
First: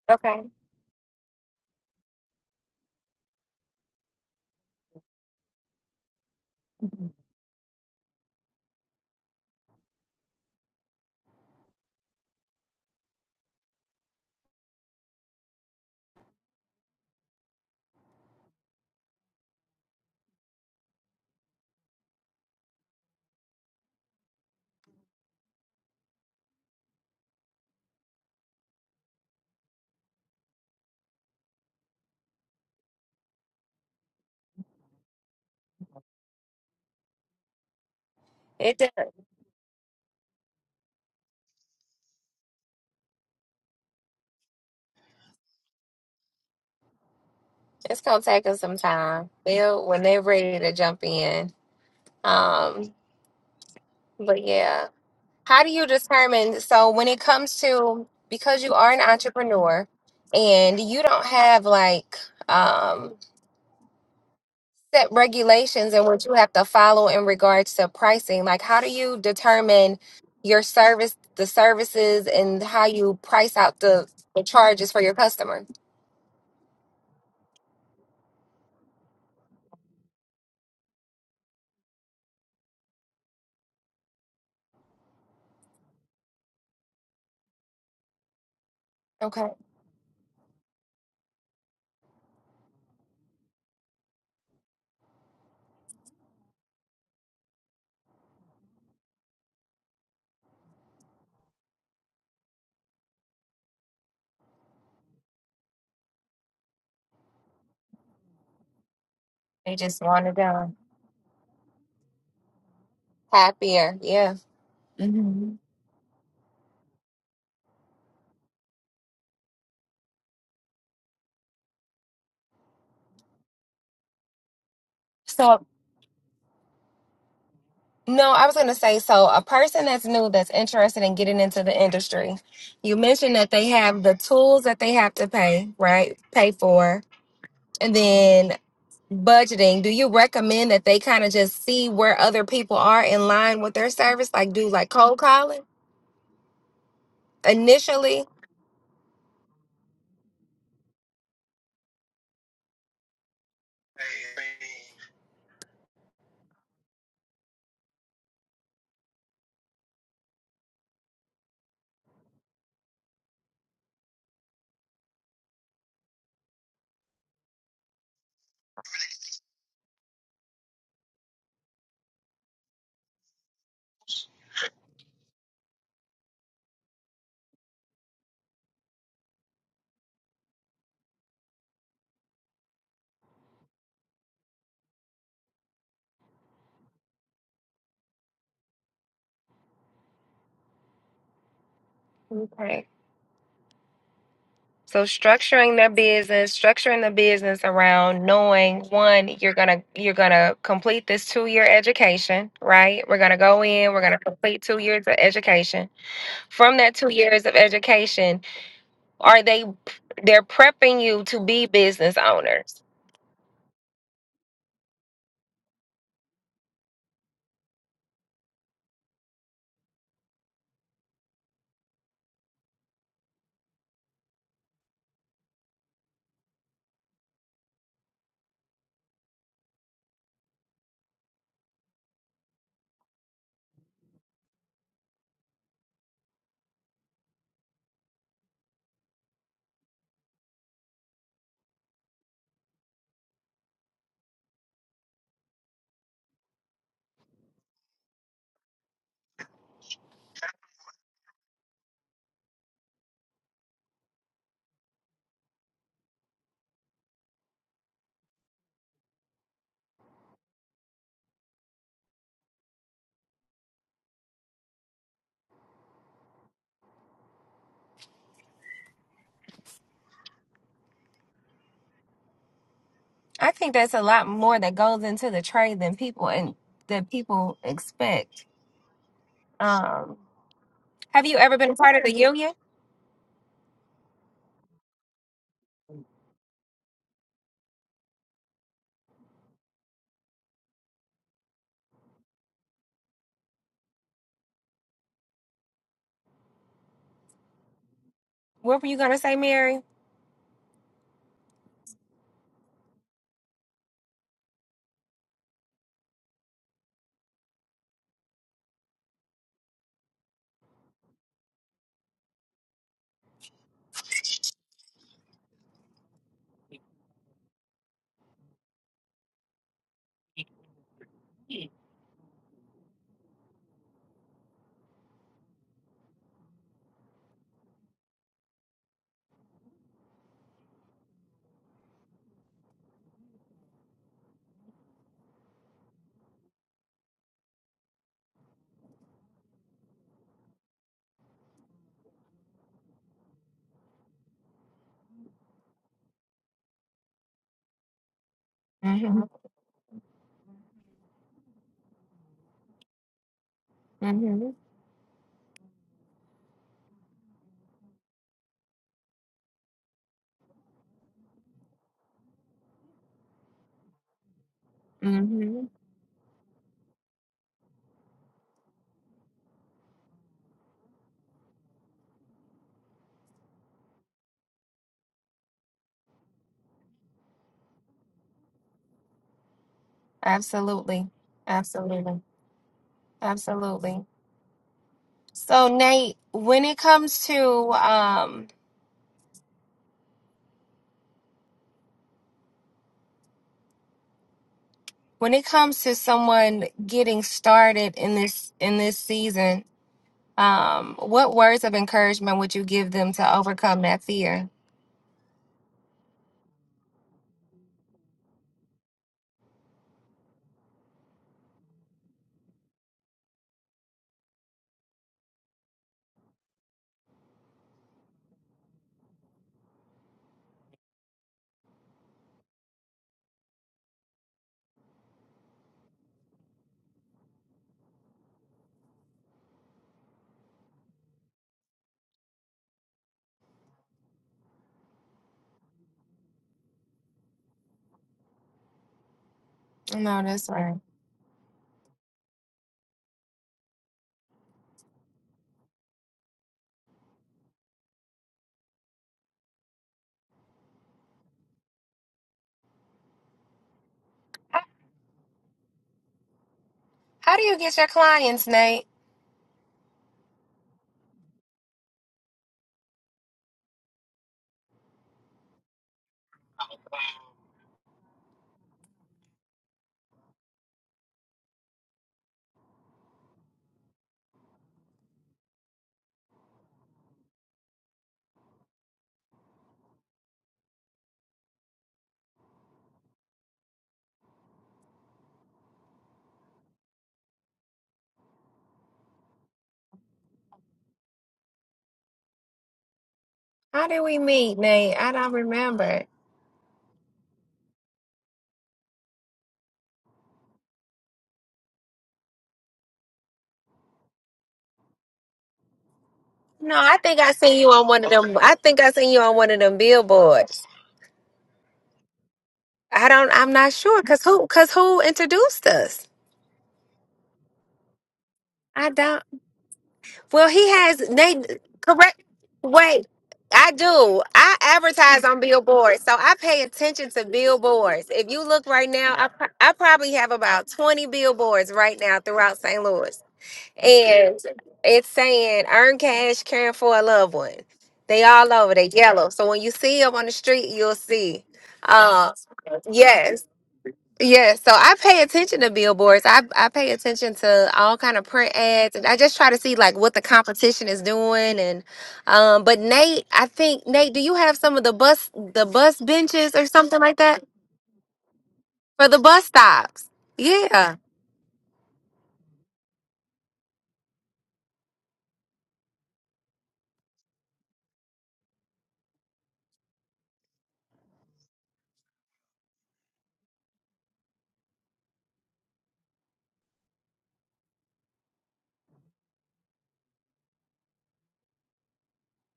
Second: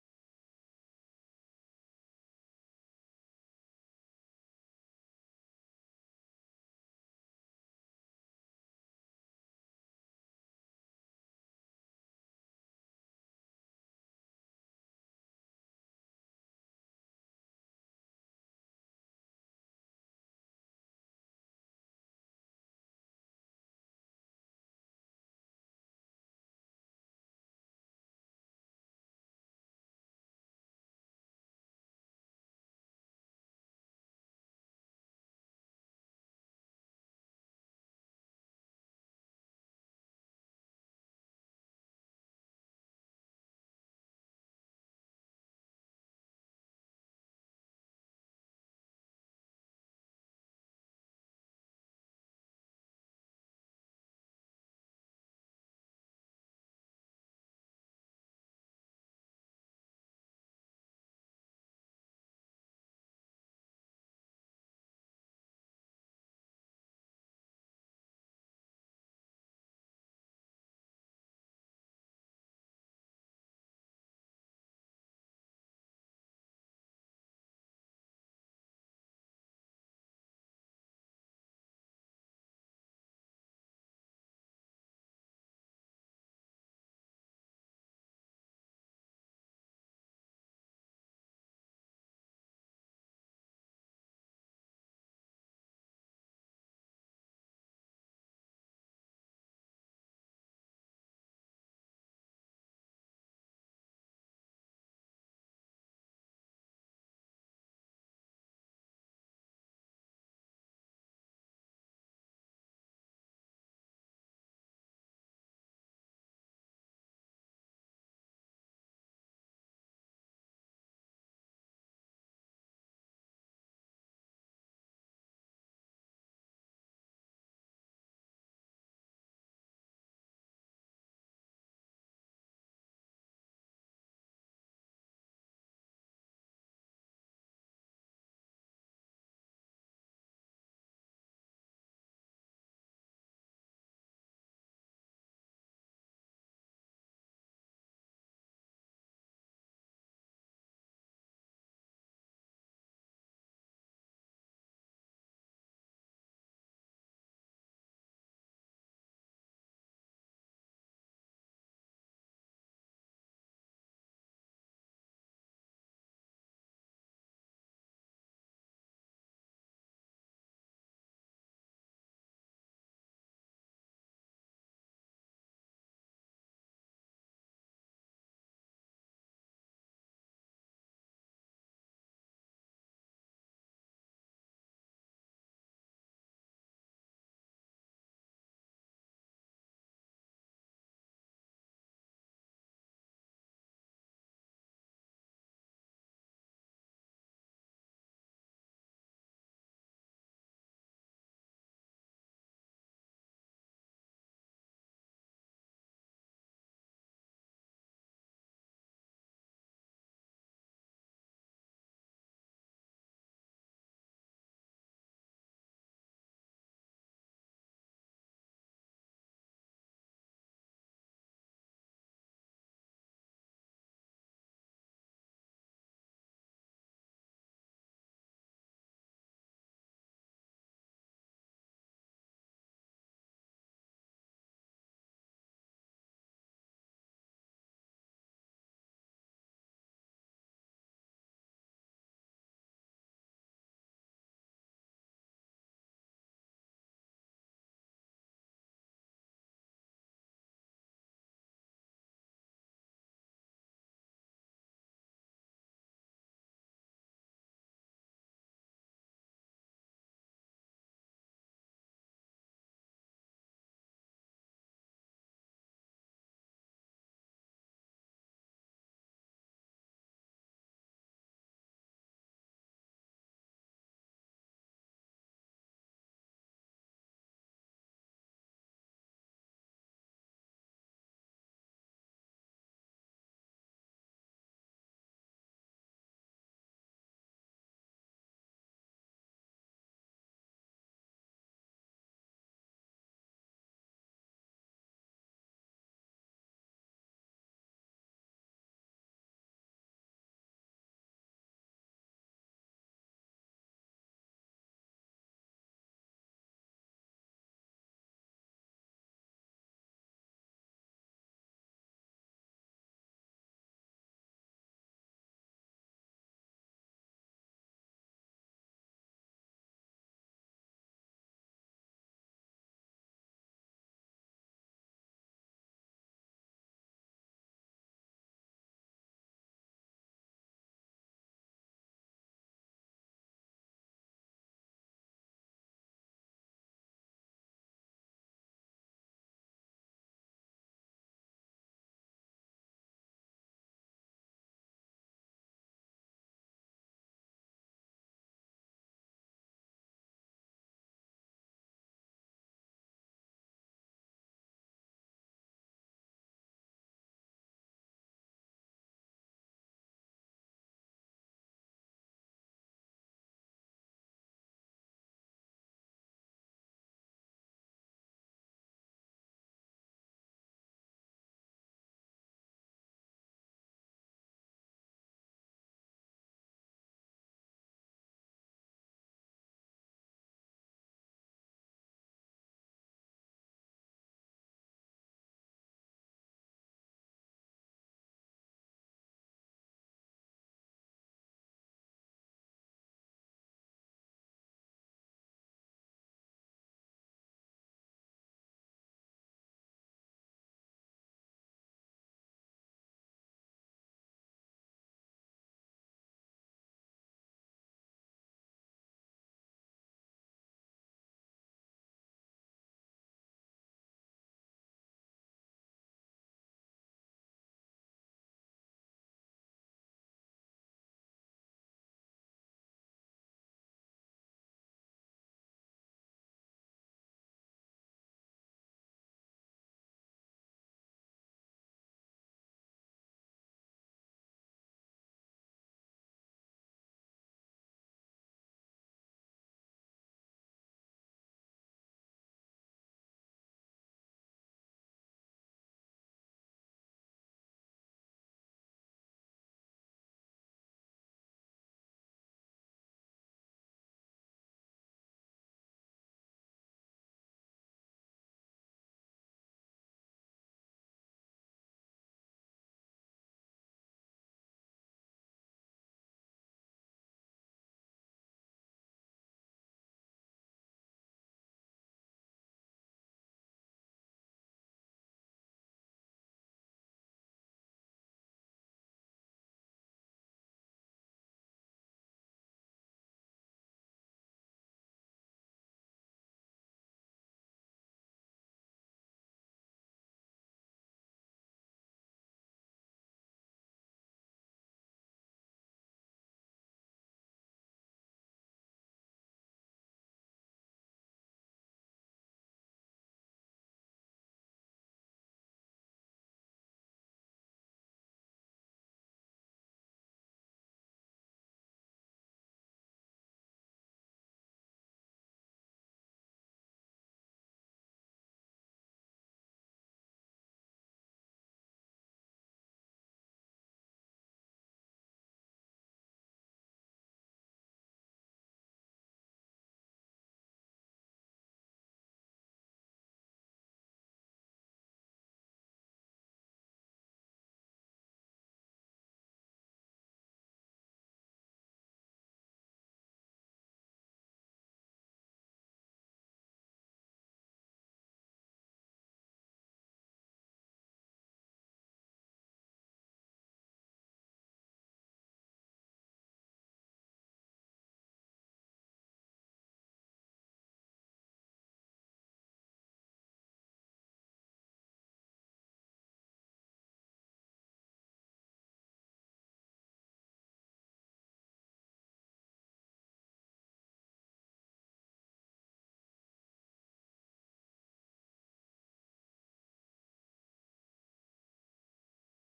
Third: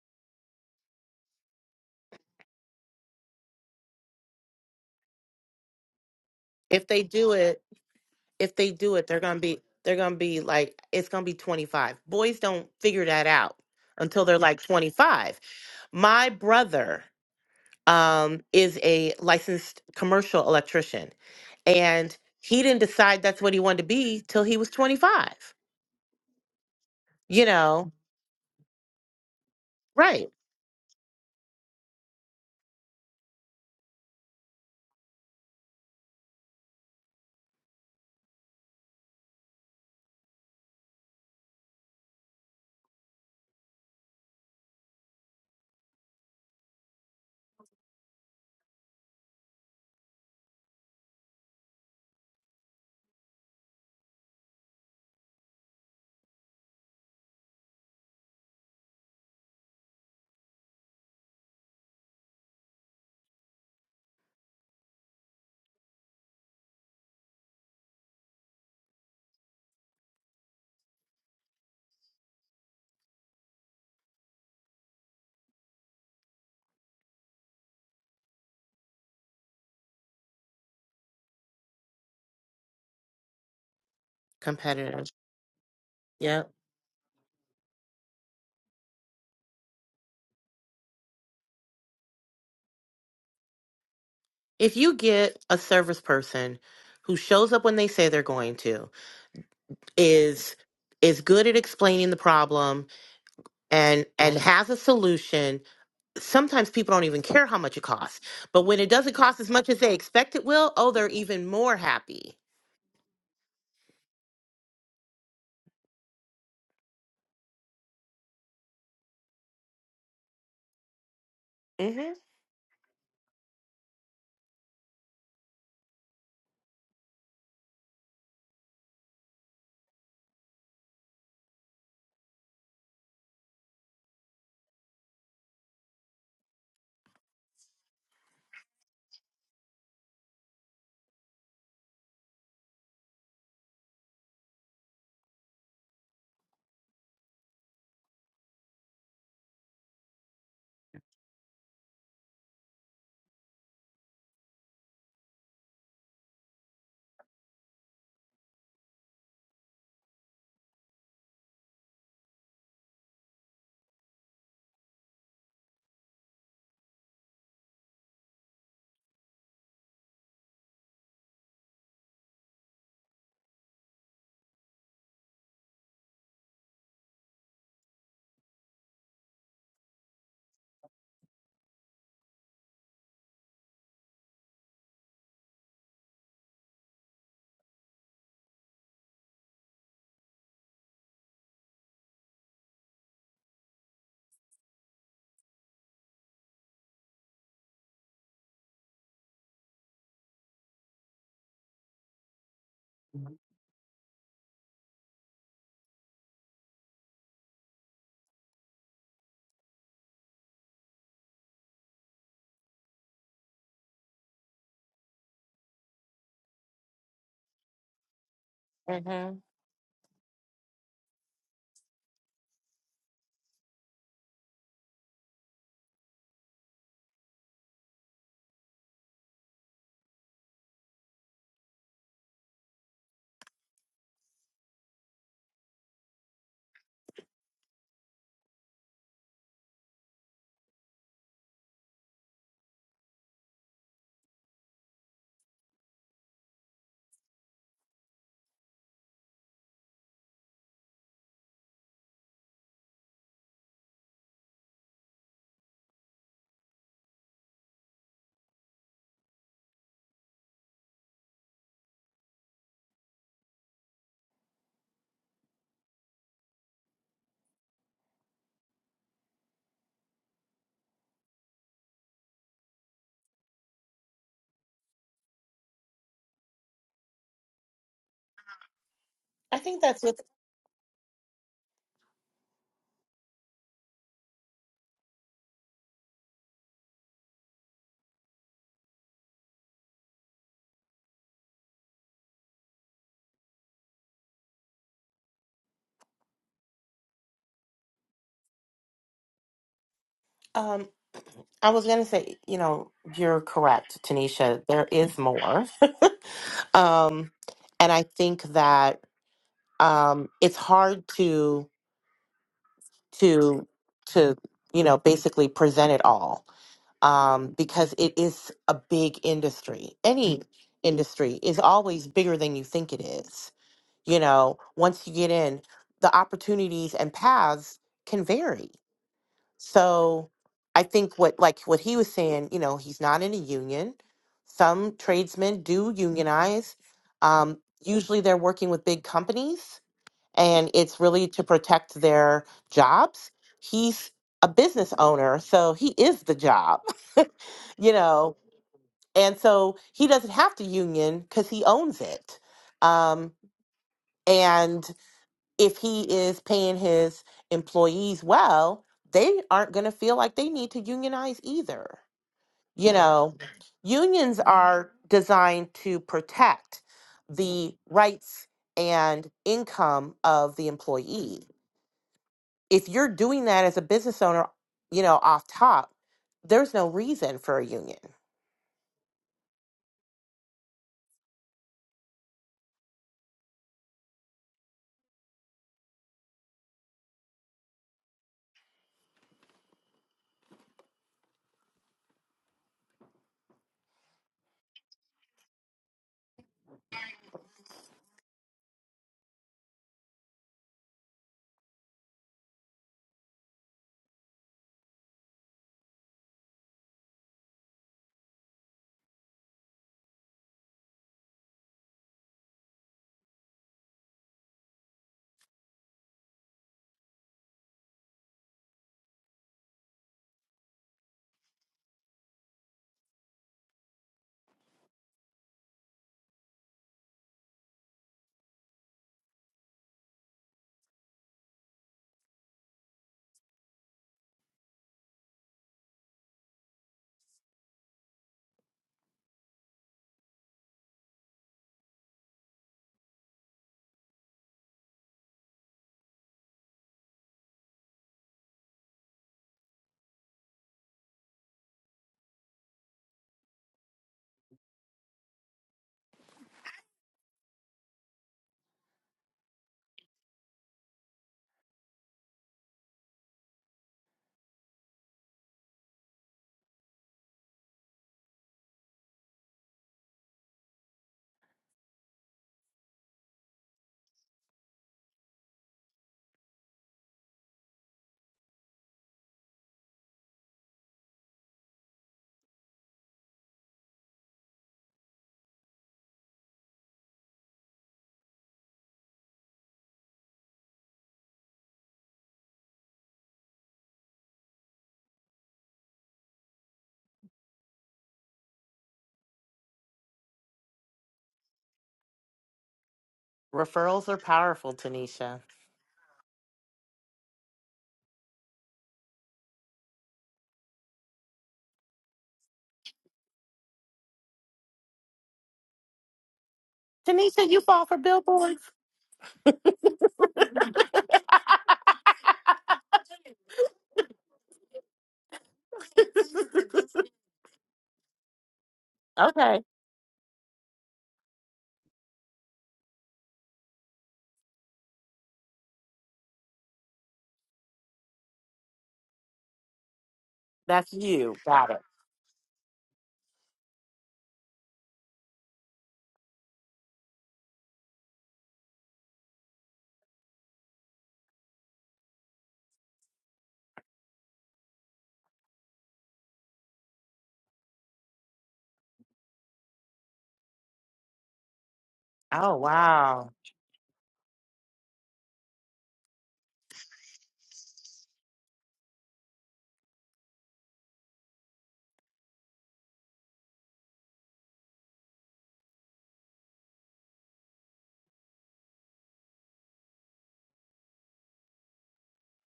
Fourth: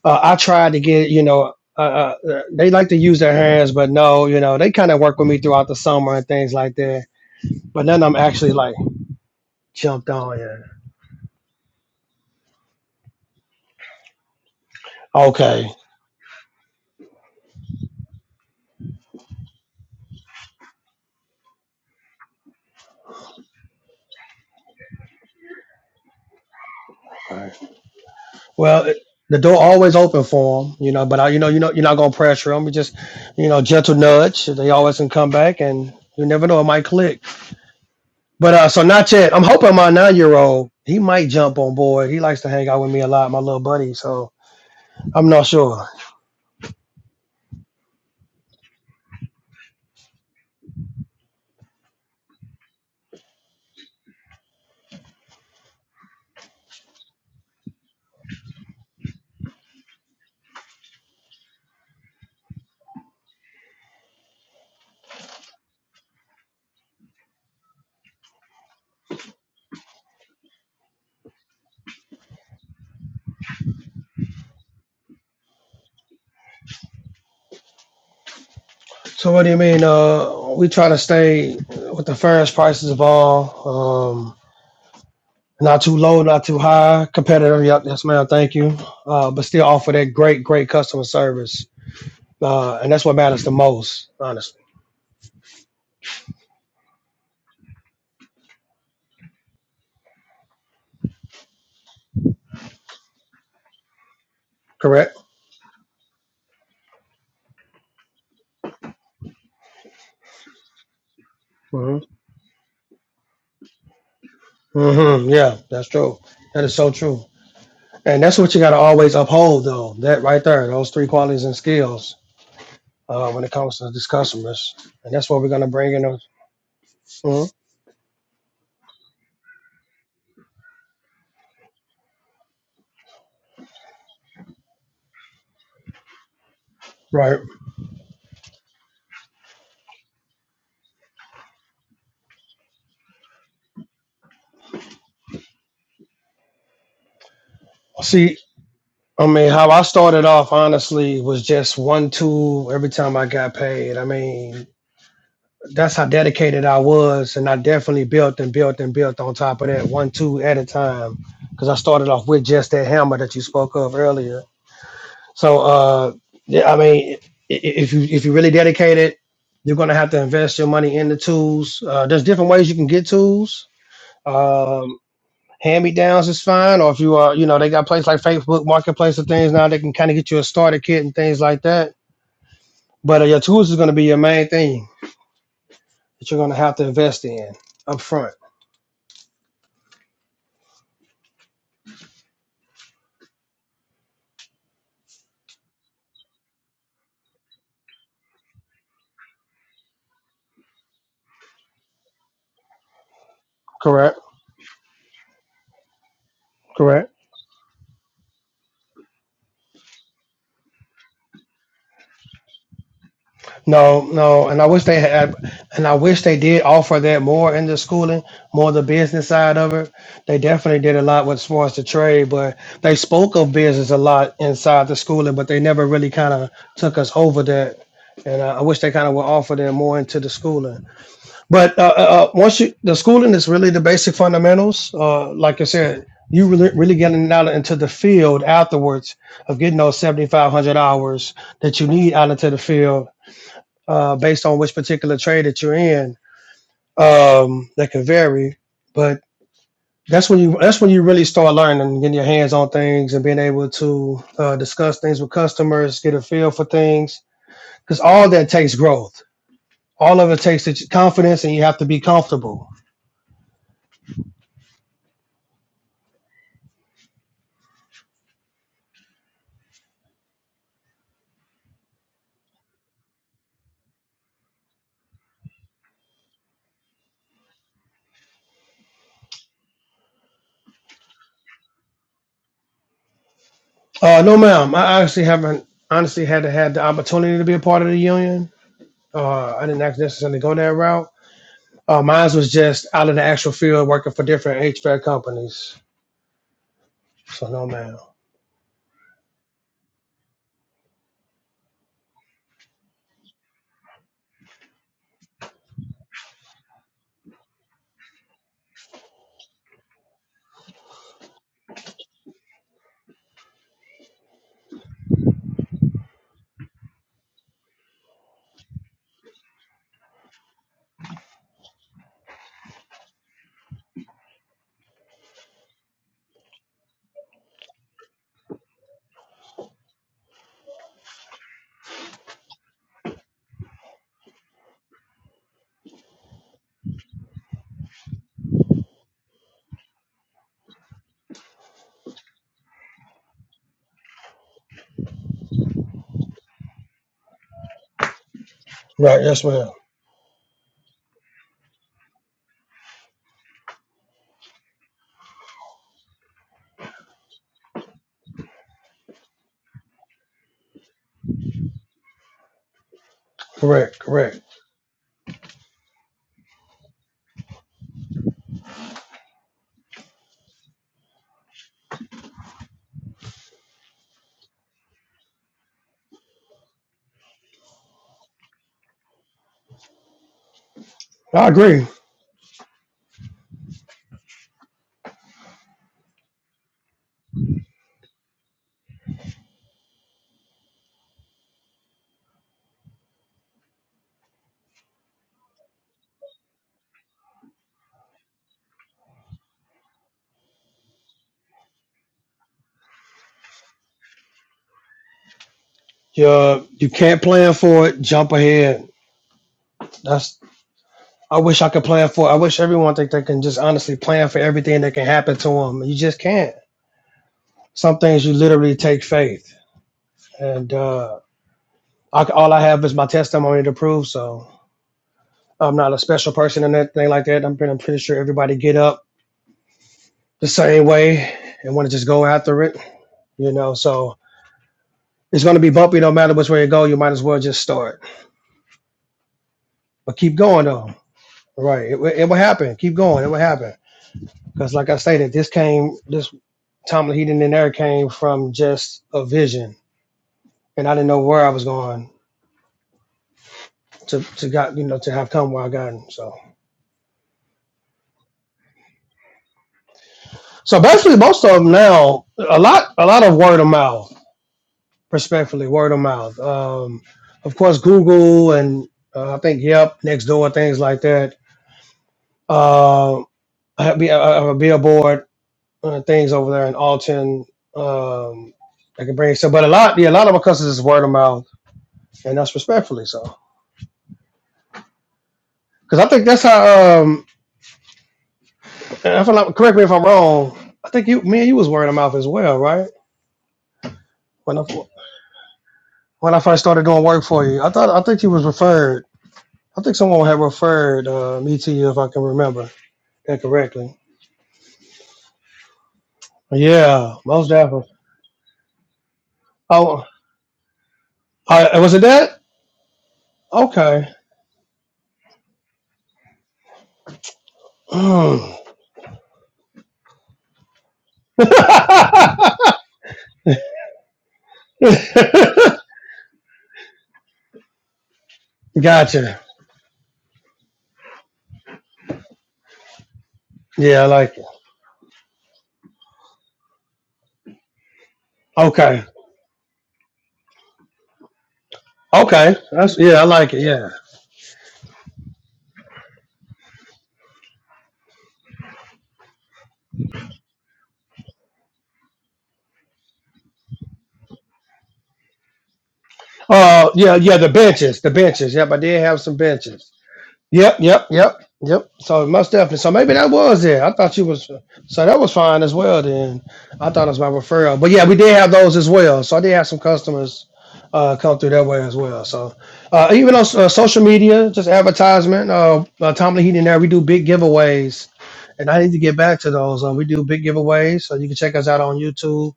[SPEAKER 3] uh, I
[SPEAKER 1] Okay.
[SPEAKER 3] tried to get you know. Uh, uh, they like to use their hands, but no, you know, they kind of work with me throughout the summer and things like
[SPEAKER 2] If they
[SPEAKER 3] that.
[SPEAKER 2] do it,
[SPEAKER 3] But none of them actually
[SPEAKER 2] if they
[SPEAKER 3] like
[SPEAKER 2] do it, they're gonna be they're
[SPEAKER 3] jumped
[SPEAKER 2] gonna
[SPEAKER 3] on
[SPEAKER 2] be
[SPEAKER 3] yet.
[SPEAKER 2] like it's gonna be 25. Boys don't figure that out until they're like 25.
[SPEAKER 3] Okay.
[SPEAKER 2] My brother um is a licensed commercial electrician and he didn't decide that's what he wanted to be till he was 25. You know,
[SPEAKER 3] Well, it- the door always open
[SPEAKER 2] right.
[SPEAKER 3] for them, you know. But I, you know, you know, you're not gonna pressure them. You just, you know, gentle nudge. They always can come back, and you never know, it might click. But uh,
[SPEAKER 1] It
[SPEAKER 3] so
[SPEAKER 1] does.
[SPEAKER 3] not yet. I'm hoping my nine year old he might jump on board. He likes to hang out with me a lot, my little buddy. So I'm not sure.
[SPEAKER 1] It's gonna take us some time. They'll when they're ready to jump in. Um, but yeah. How do you determine? So, when it comes to because you are an entrepreneur and you don't have like um, set regulations and what you have to follow in regards to pricing, like how do you determine your service, the services, and how you price out the, the charges for your customer?
[SPEAKER 3] So what do you mean? Uh, we try to stay with the fairest prices of all. Um,
[SPEAKER 2] Competitive.
[SPEAKER 3] not too low,
[SPEAKER 2] Yeah.
[SPEAKER 3] not too high. Competitive. Yep. Yes, ma'am. Thank you. Uh, but
[SPEAKER 1] Okay.
[SPEAKER 3] still offer that great, great customer service uh, and that's what matters the most, honestly.
[SPEAKER 2] If you get a service person who shows up when they say they're going to, is is good at explaining the problem and and has a
[SPEAKER 3] Correct?
[SPEAKER 2] solution sometimes people don't even care how much it costs. But when it doesn't cost as much
[SPEAKER 1] They
[SPEAKER 2] as they
[SPEAKER 1] just want it
[SPEAKER 2] expect it will,
[SPEAKER 1] done.
[SPEAKER 2] oh, they're even more
[SPEAKER 3] hmm
[SPEAKER 2] happy.
[SPEAKER 1] Happier. Yeah.
[SPEAKER 3] hmm
[SPEAKER 1] hmm
[SPEAKER 3] Yeah, that's true. That is so true, and that's what you got to always uphold, though. That right there, those three qualities and
[SPEAKER 2] hmm
[SPEAKER 3] skills uh, when it comes to these customers, and that's what we're
[SPEAKER 1] So
[SPEAKER 3] gonna bring in. Them. Mhm.
[SPEAKER 1] No, I was going to say so. A person that's new that's interested in getting into the industry, you mentioned that they have the tools that they have to pay, right? Pay for.
[SPEAKER 3] Right.
[SPEAKER 1] And then budgeting. Do you recommend that they kind of just see where other people are in line with their service? Like, do like cold calling initially?
[SPEAKER 3] See, I mean, how I started off honestly was just one tool every time I got paid. I mean, that's how dedicated I was, and I definitely built and built and built on top of that one two at a time, because I started off with just that hammer that you spoke of earlier. So, uh, yeah, I mean, i- i- if you if you really dedicate it, you're gonna have to invest your money in the tools. Uh, there's different ways you can get tools. Um, hand me downs is fine, or if you are, you know, they got places like Facebook Marketplace and things now they can kind of get you a starter kit and things like that. But uh, your tools is gonna be your main thing that you're gonna have to invest in up front.
[SPEAKER 1] Okay. So structuring their business, structuring the business around knowing one, you're gonna you're gonna complete this two year education, right? We're gonna go in, we're gonna
[SPEAKER 3] Correct.
[SPEAKER 1] complete two years of education. From that two
[SPEAKER 3] Correct.
[SPEAKER 1] years of education, are they they're prepping you to be business owners?
[SPEAKER 3] No, no, and I wish they had, and I wish they did offer that more in the schooling, more the business
[SPEAKER 2] Mm-hmm.
[SPEAKER 3] side of it. They definitely did a lot with sports to trade, but they spoke of business a lot inside the schooling, but they never really kind of took us over that. And I, I wish they kind of would offer that more into the schooling. But uh, uh, uh, once you, the schooling is really the basic fundamentals. Uh, like I said, you really really getting out into the field afterwards of getting those seventy five hundred hours that you need out into the field, uh, based on which particular trade that you're in. Um, that can vary, but that's when you that's when you really start learning and getting your hands on things and being able to uh, discuss things with customers, get a feel for things, because all that takes growth. All of it takes is confidence, and you have to be comfortable
[SPEAKER 1] I think that's a lot more that goes into the trade than people and that people expect.
[SPEAKER 2] I think that's
[SPEAKER 1] Um,
[SPEAKER 2] what
[SPEAKER 1] have you ever been a part of the union?
[SPEAKER 3] Uh, no, ma'am. I actually haven't honestly had to had the opportunity to be a part of the union. Uh, I didn't actually necessarily go that route. Uh, mine was just out in the actual field working for different HVAC companies. So no, ma'am.
[SPEAKER 1] What were you gonna say, Mary?
[SPEAKER 2] um, I was going to say. You know, you're correct, Tanisha. There is more. um, and I think that um, it's hard to to to you know basically present it all um, because it is a big industry. Any industry is always bigger than you think it is. you know once you get in the opportunities and paths can vary so i think what like what he was saying you know he's not in a union some tradesmen do unionize um, usually they're working with big companies and it's really to protect their jobs he's a business owner so he is the job you know
[SPEAKER 1] Mm-hmm.
[SPEAKER 3] Right.
[SPEAKER 2] and
[SPEAKER 3] Yes, ma'am.
[SPEAKER 2] so he doesn't have to union because he owns it um, and if he is paying his employees well, they aren't going to feel like they need to unionize either. You know,
[SPEAKER 3] Correct.
[SPEAKER 2] unions
[SPEAKER 3] Correct.
[SPEAKER 2] are
[SPEAKER 1] Mm-hmm.
[SPEAKER 2] designed to protect the rights and income of the employee. If you're doing that as a business owner, you know, off top, there's no reason for a union.
[SPEAKER 1] Absolutely.
[SPEAKER 3] I agree.
[SPEAKER 1] Absolutely. Absolutely. So Nate, when it comes to um when it comes to someone getting started in this in this season, um what words of encouragement would you give them to overcome that fear?
[SPEAKER 3] You uh, you can't plan for it. Jump ahead. That's. I wish I could plan for. I wish everyone think they can just honestly plan for everything that can happen to them. You just can't. Some things you literally take faith, and uh, I, all I have is my testimony to prove so. I'm not a special person and anything like that. I'm pretty, I'm pretty sure everybody get up the same way and want to just go after it, you know. So it's going to be bumpy no matter which way you go. You might as well just start, but
[SPEAKER 1] No,
[SPEAKER 3] keep
[SPEAKER 1] that's
[SPEAKER 3] going
[SPEAKER 1] right.
[SPEAKER 3] though. Right, it, wi- it will happen. Keep going. It will happen because, like I stated, this came this Tom Heaton and there came from just a vision, and I didn't know where I was going to to
[SPEAKER 1] How,
[SPEAKER 3] got you know to have come where I gotten. So
[SPEAKER 1] how do you get your clients, Nate?
[SPEAKER 3] so basically, most of them now a lot a lot of word of mouth respectfully, word of mouth. Um, of course, Google and uh, I think Yep, Nextdoor, things like that. Um, I have, be- I have a billboard, uh, things over there in Alton. Um, I can bring so, but a lot, yeah, a lot of my customers is word of mouth, and that's respectfully so. Because I think that's how. Um, if I'm not, correct me if I'm wrong. I think you, me and you was word of mouth as well, right?
[SPEAKER 1] How did we
[SPEAKER 3] When
[SPEAKER 1] meet,
[SPEAKER 3] I
[SPEAKER 1] Nate? I don't remember.
[SPEAKER 3] when I first started doing work for you, I thought I think you was referred. I think someone had referred uh, me to you, if I can remember. that correctly.
[SPEAKER 2] Referrals are powerful, Tanisha.
[SPEAKER 1] No, I
[SPEAKER 3] Yeah,
[SPEAKER 1] think I
[SPEAKER 3] most
[SPEAKER 1] seen you on
[SPEAKER 3] definitely.
[SPEAKER 1] one of them. I think I seen you on one of them
[SPEAKER 3] Oh,
[SPEAKER 1] billboards.
[SPEAKER 3] I, was it that?
[SPEAKER 1] I don't. I'm not sure
[SPEAKER 3] Okay.
[SPEAKER 1] because who? Because who introduced us?
[SPEAKER 2] Tanisha, you fall for
[SPEAKER 3] Mm.
[SPEAKER 2] billboards.
[SPEAKER 1] I don't. Well, he has. They correct. Wait, I do. I advertise on billboards, so I pay attention to billboards. If you look right now, I
[SPEAKER 3] gotcha.
[SPEAKER 1] pro-
[SPEAKER 2] okay.
[SPEAKER 1] I probably have about twenty billboards right now throughout St. Louis,
[SPEAKER 3] Yeah, I like
[SPEAKER 1] and
[SPEAKER 3] it.
[SPEAKER 1] it's saying "Earn cash, caring for a loved one." They all over. They
[SPEAKER 3] Okay.
[SPEAKER 1] yellow. So when you see them on the street,
[SPEAKER 2] That's
[SPEAKER 1] you'll
[SPEAKER 2] you.
[SPEAKER 1] see.
[SPEAKER 2] Got it.
[SPEAKER 1] Uh,
[SPEAKER 3] Okay. That's yeah, I
[SPEAKER 1] yes.
[SPEAKER 3] like it. Yeah.
[SPEAKER 1] Yeah, so I pay attention to billboards. I I pay attention to all kind of print ads, and I just try to see like what the competition is doing. And um, but Nate, I think Nate, do you have some of the bus the bus benches or
[SPEAKER 3] Uh,
[SPEAKER 1] something
[SPEAKER 3] yeah,
[SPEAKER 1] like
[SPEAKER 3] yeah.
[SPEAKER 1] that
[SPEAKER 3] The benches, the benches. Yep, I did
[SPEAKER 1] for the
[SPEAKER 3] have some
[SPEAKER 1] bus
[SPEAKER 3] benches.
[SPEAKER 1] stops?
[SPEAKER 3] Yep,
[SPEAKER 1] Yeah.
[SPEAKER 3] yep, yep, yep. So most
[SPEAKER 2] Oh,
[SPEAKER 3] definitely. So maybe that
[SPEAKER 2] wow.
[SPEAKER 3] was it. I thought you was so that was fine as well. Then I thought it was my referral, but yeah, we did have those as well. So I did have some customers uh, come through that way as well. So uh, even on uh, social media, just advertisement, uh, uh, Tomlin Heating there, we do big giveaways, and I need to get back to those. Uh, we do big giveaways, so you can check us out on YouTube.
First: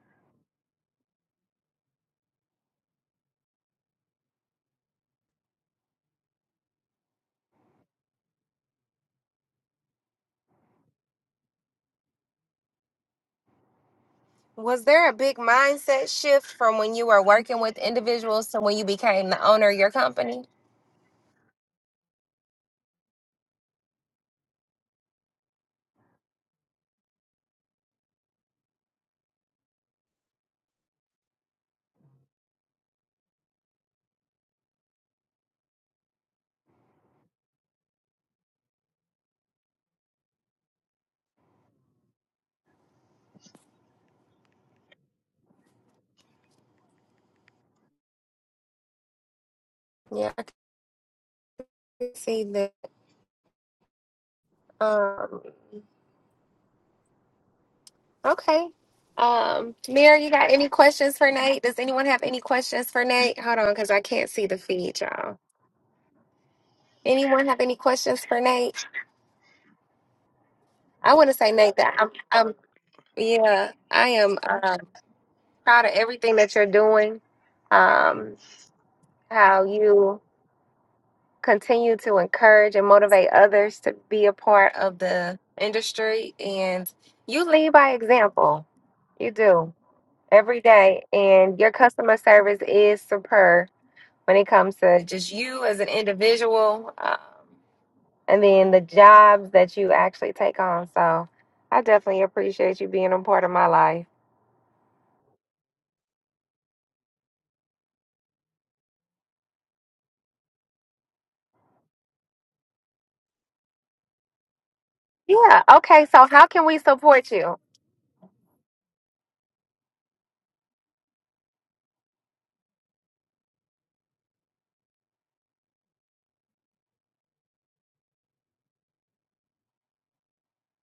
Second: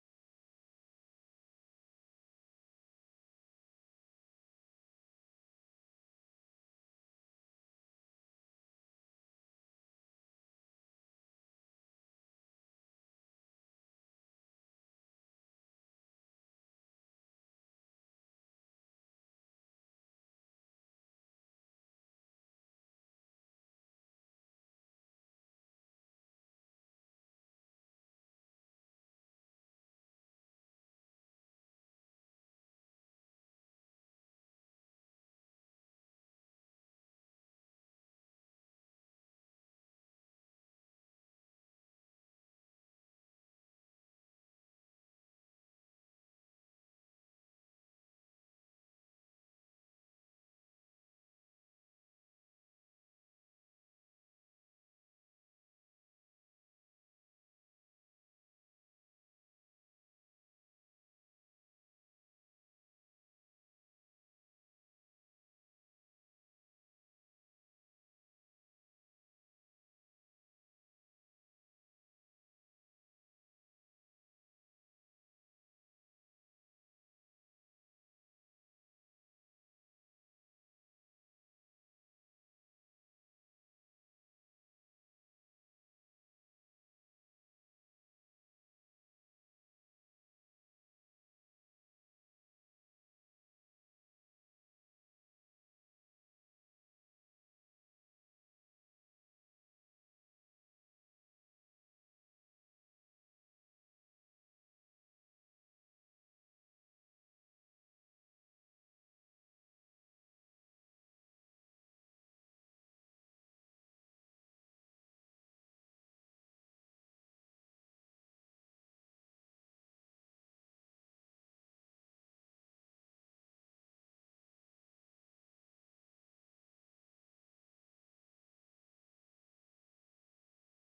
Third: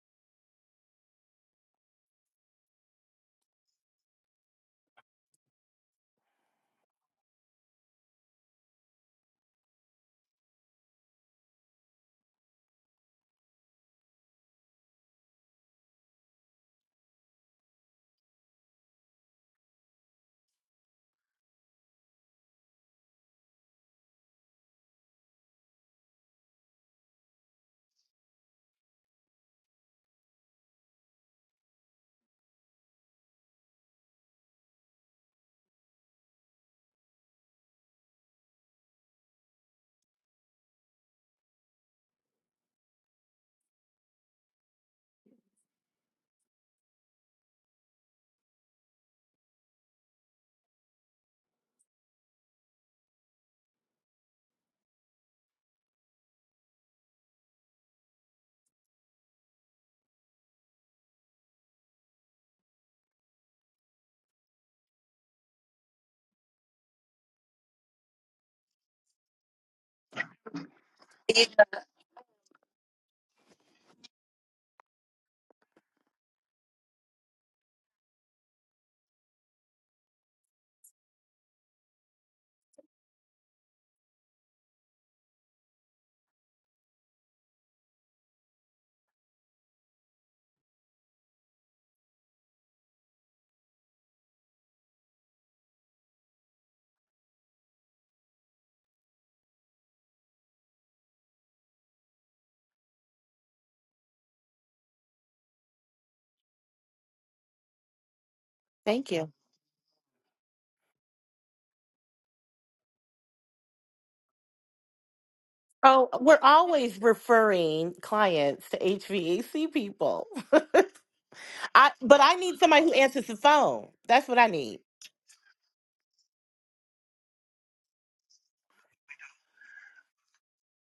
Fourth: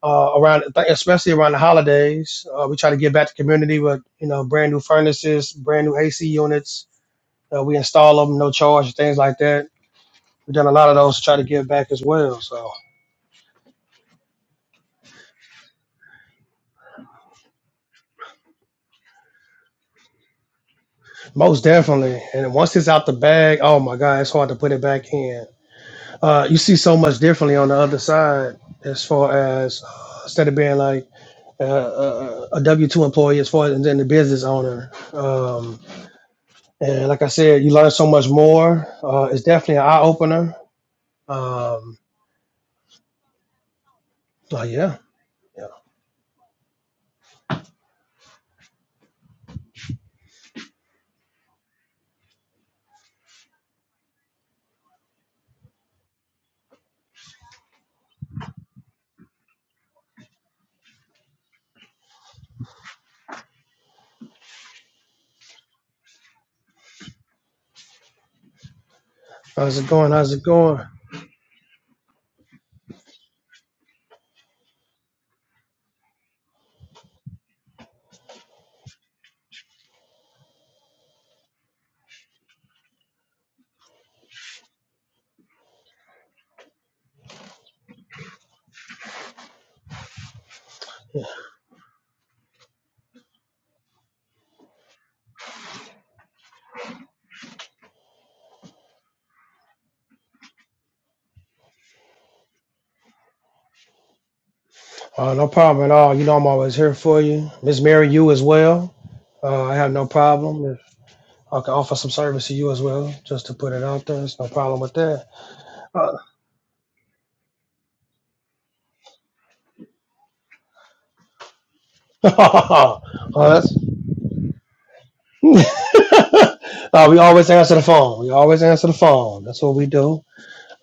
[SPEAKER 3] Uh, around especially around the holidays, uh, we try to get back to community with you know brand new furnaces, brand new AC units, uh, we install them, no charge, things like that. We've done a lot of those to try to give back as well. So
[SPEAKER 1] Was there a big mindset shift from when you were working with individuals to when you became the owner of your company?
[SPEAKER 3] most definitely. And once it's out the bag, oh my God, it's hard to put it back in. Uh, you see so much differently on the other side as far as uh, instead of being like uh, uh, uh, a W two employee as far as and then the business owner. Um, and like I said, you learn so much more. Uh, it's definitely an eye opener. Um, oh yeah, yeah.
[SPEAKER 1] Yeah, I can see that. Um, Okay. Um, Mary, you got any questions for Nate? Does anyone have any questions for Nate? Hold on, because I can't see the feed, y'all. Anyone have any questions for Nate?
[SPEAKER 3] How's it going? How's it going?
[SPEAKER 1] I want to say, Nate, that I'm, I'm yeah, I am um, proud of everything that you're doing. Um, how you continue to encourage and motivate others to be a part of the industry, and you lead by example. You do every day, and your customer service is superb when it comes to just you as an individual um, and then the jobs that you actually take on. So I definitely appreciate you being a part of my life.
[SPEAKER 3] Uh, no problem at all. You know I'm always here for you. Miss Mary, you as well.
[SPEAKER 2] Thank you.
[SPEAKER 3] Uh, I have no problem. If I can offer some service to you as well, just to put it out there. It's no problem with that.
[SPEAKER 1] Yeah. Okay.
[SPEAKER 2] Oh,
[SPEAKER 3] Uh,
[SPEAKER 1] So,
[SPEAKER 2] we're
[SPEAKER 1] how can we
[SPEAKER 2] always
[SPEAKER 1] support you?
[SPEAKER 2] referring clients to HVAC people. I but I need somebody who
[SPEAKER 3] oh,
[SPEAKER 2] answers the
[SPEAKER 3] that's-
[SPEAKER 2] phone. That's what I need.
[SPEAKER 3] Uh, we always answer the phone. We always answer the phone. That's what we do.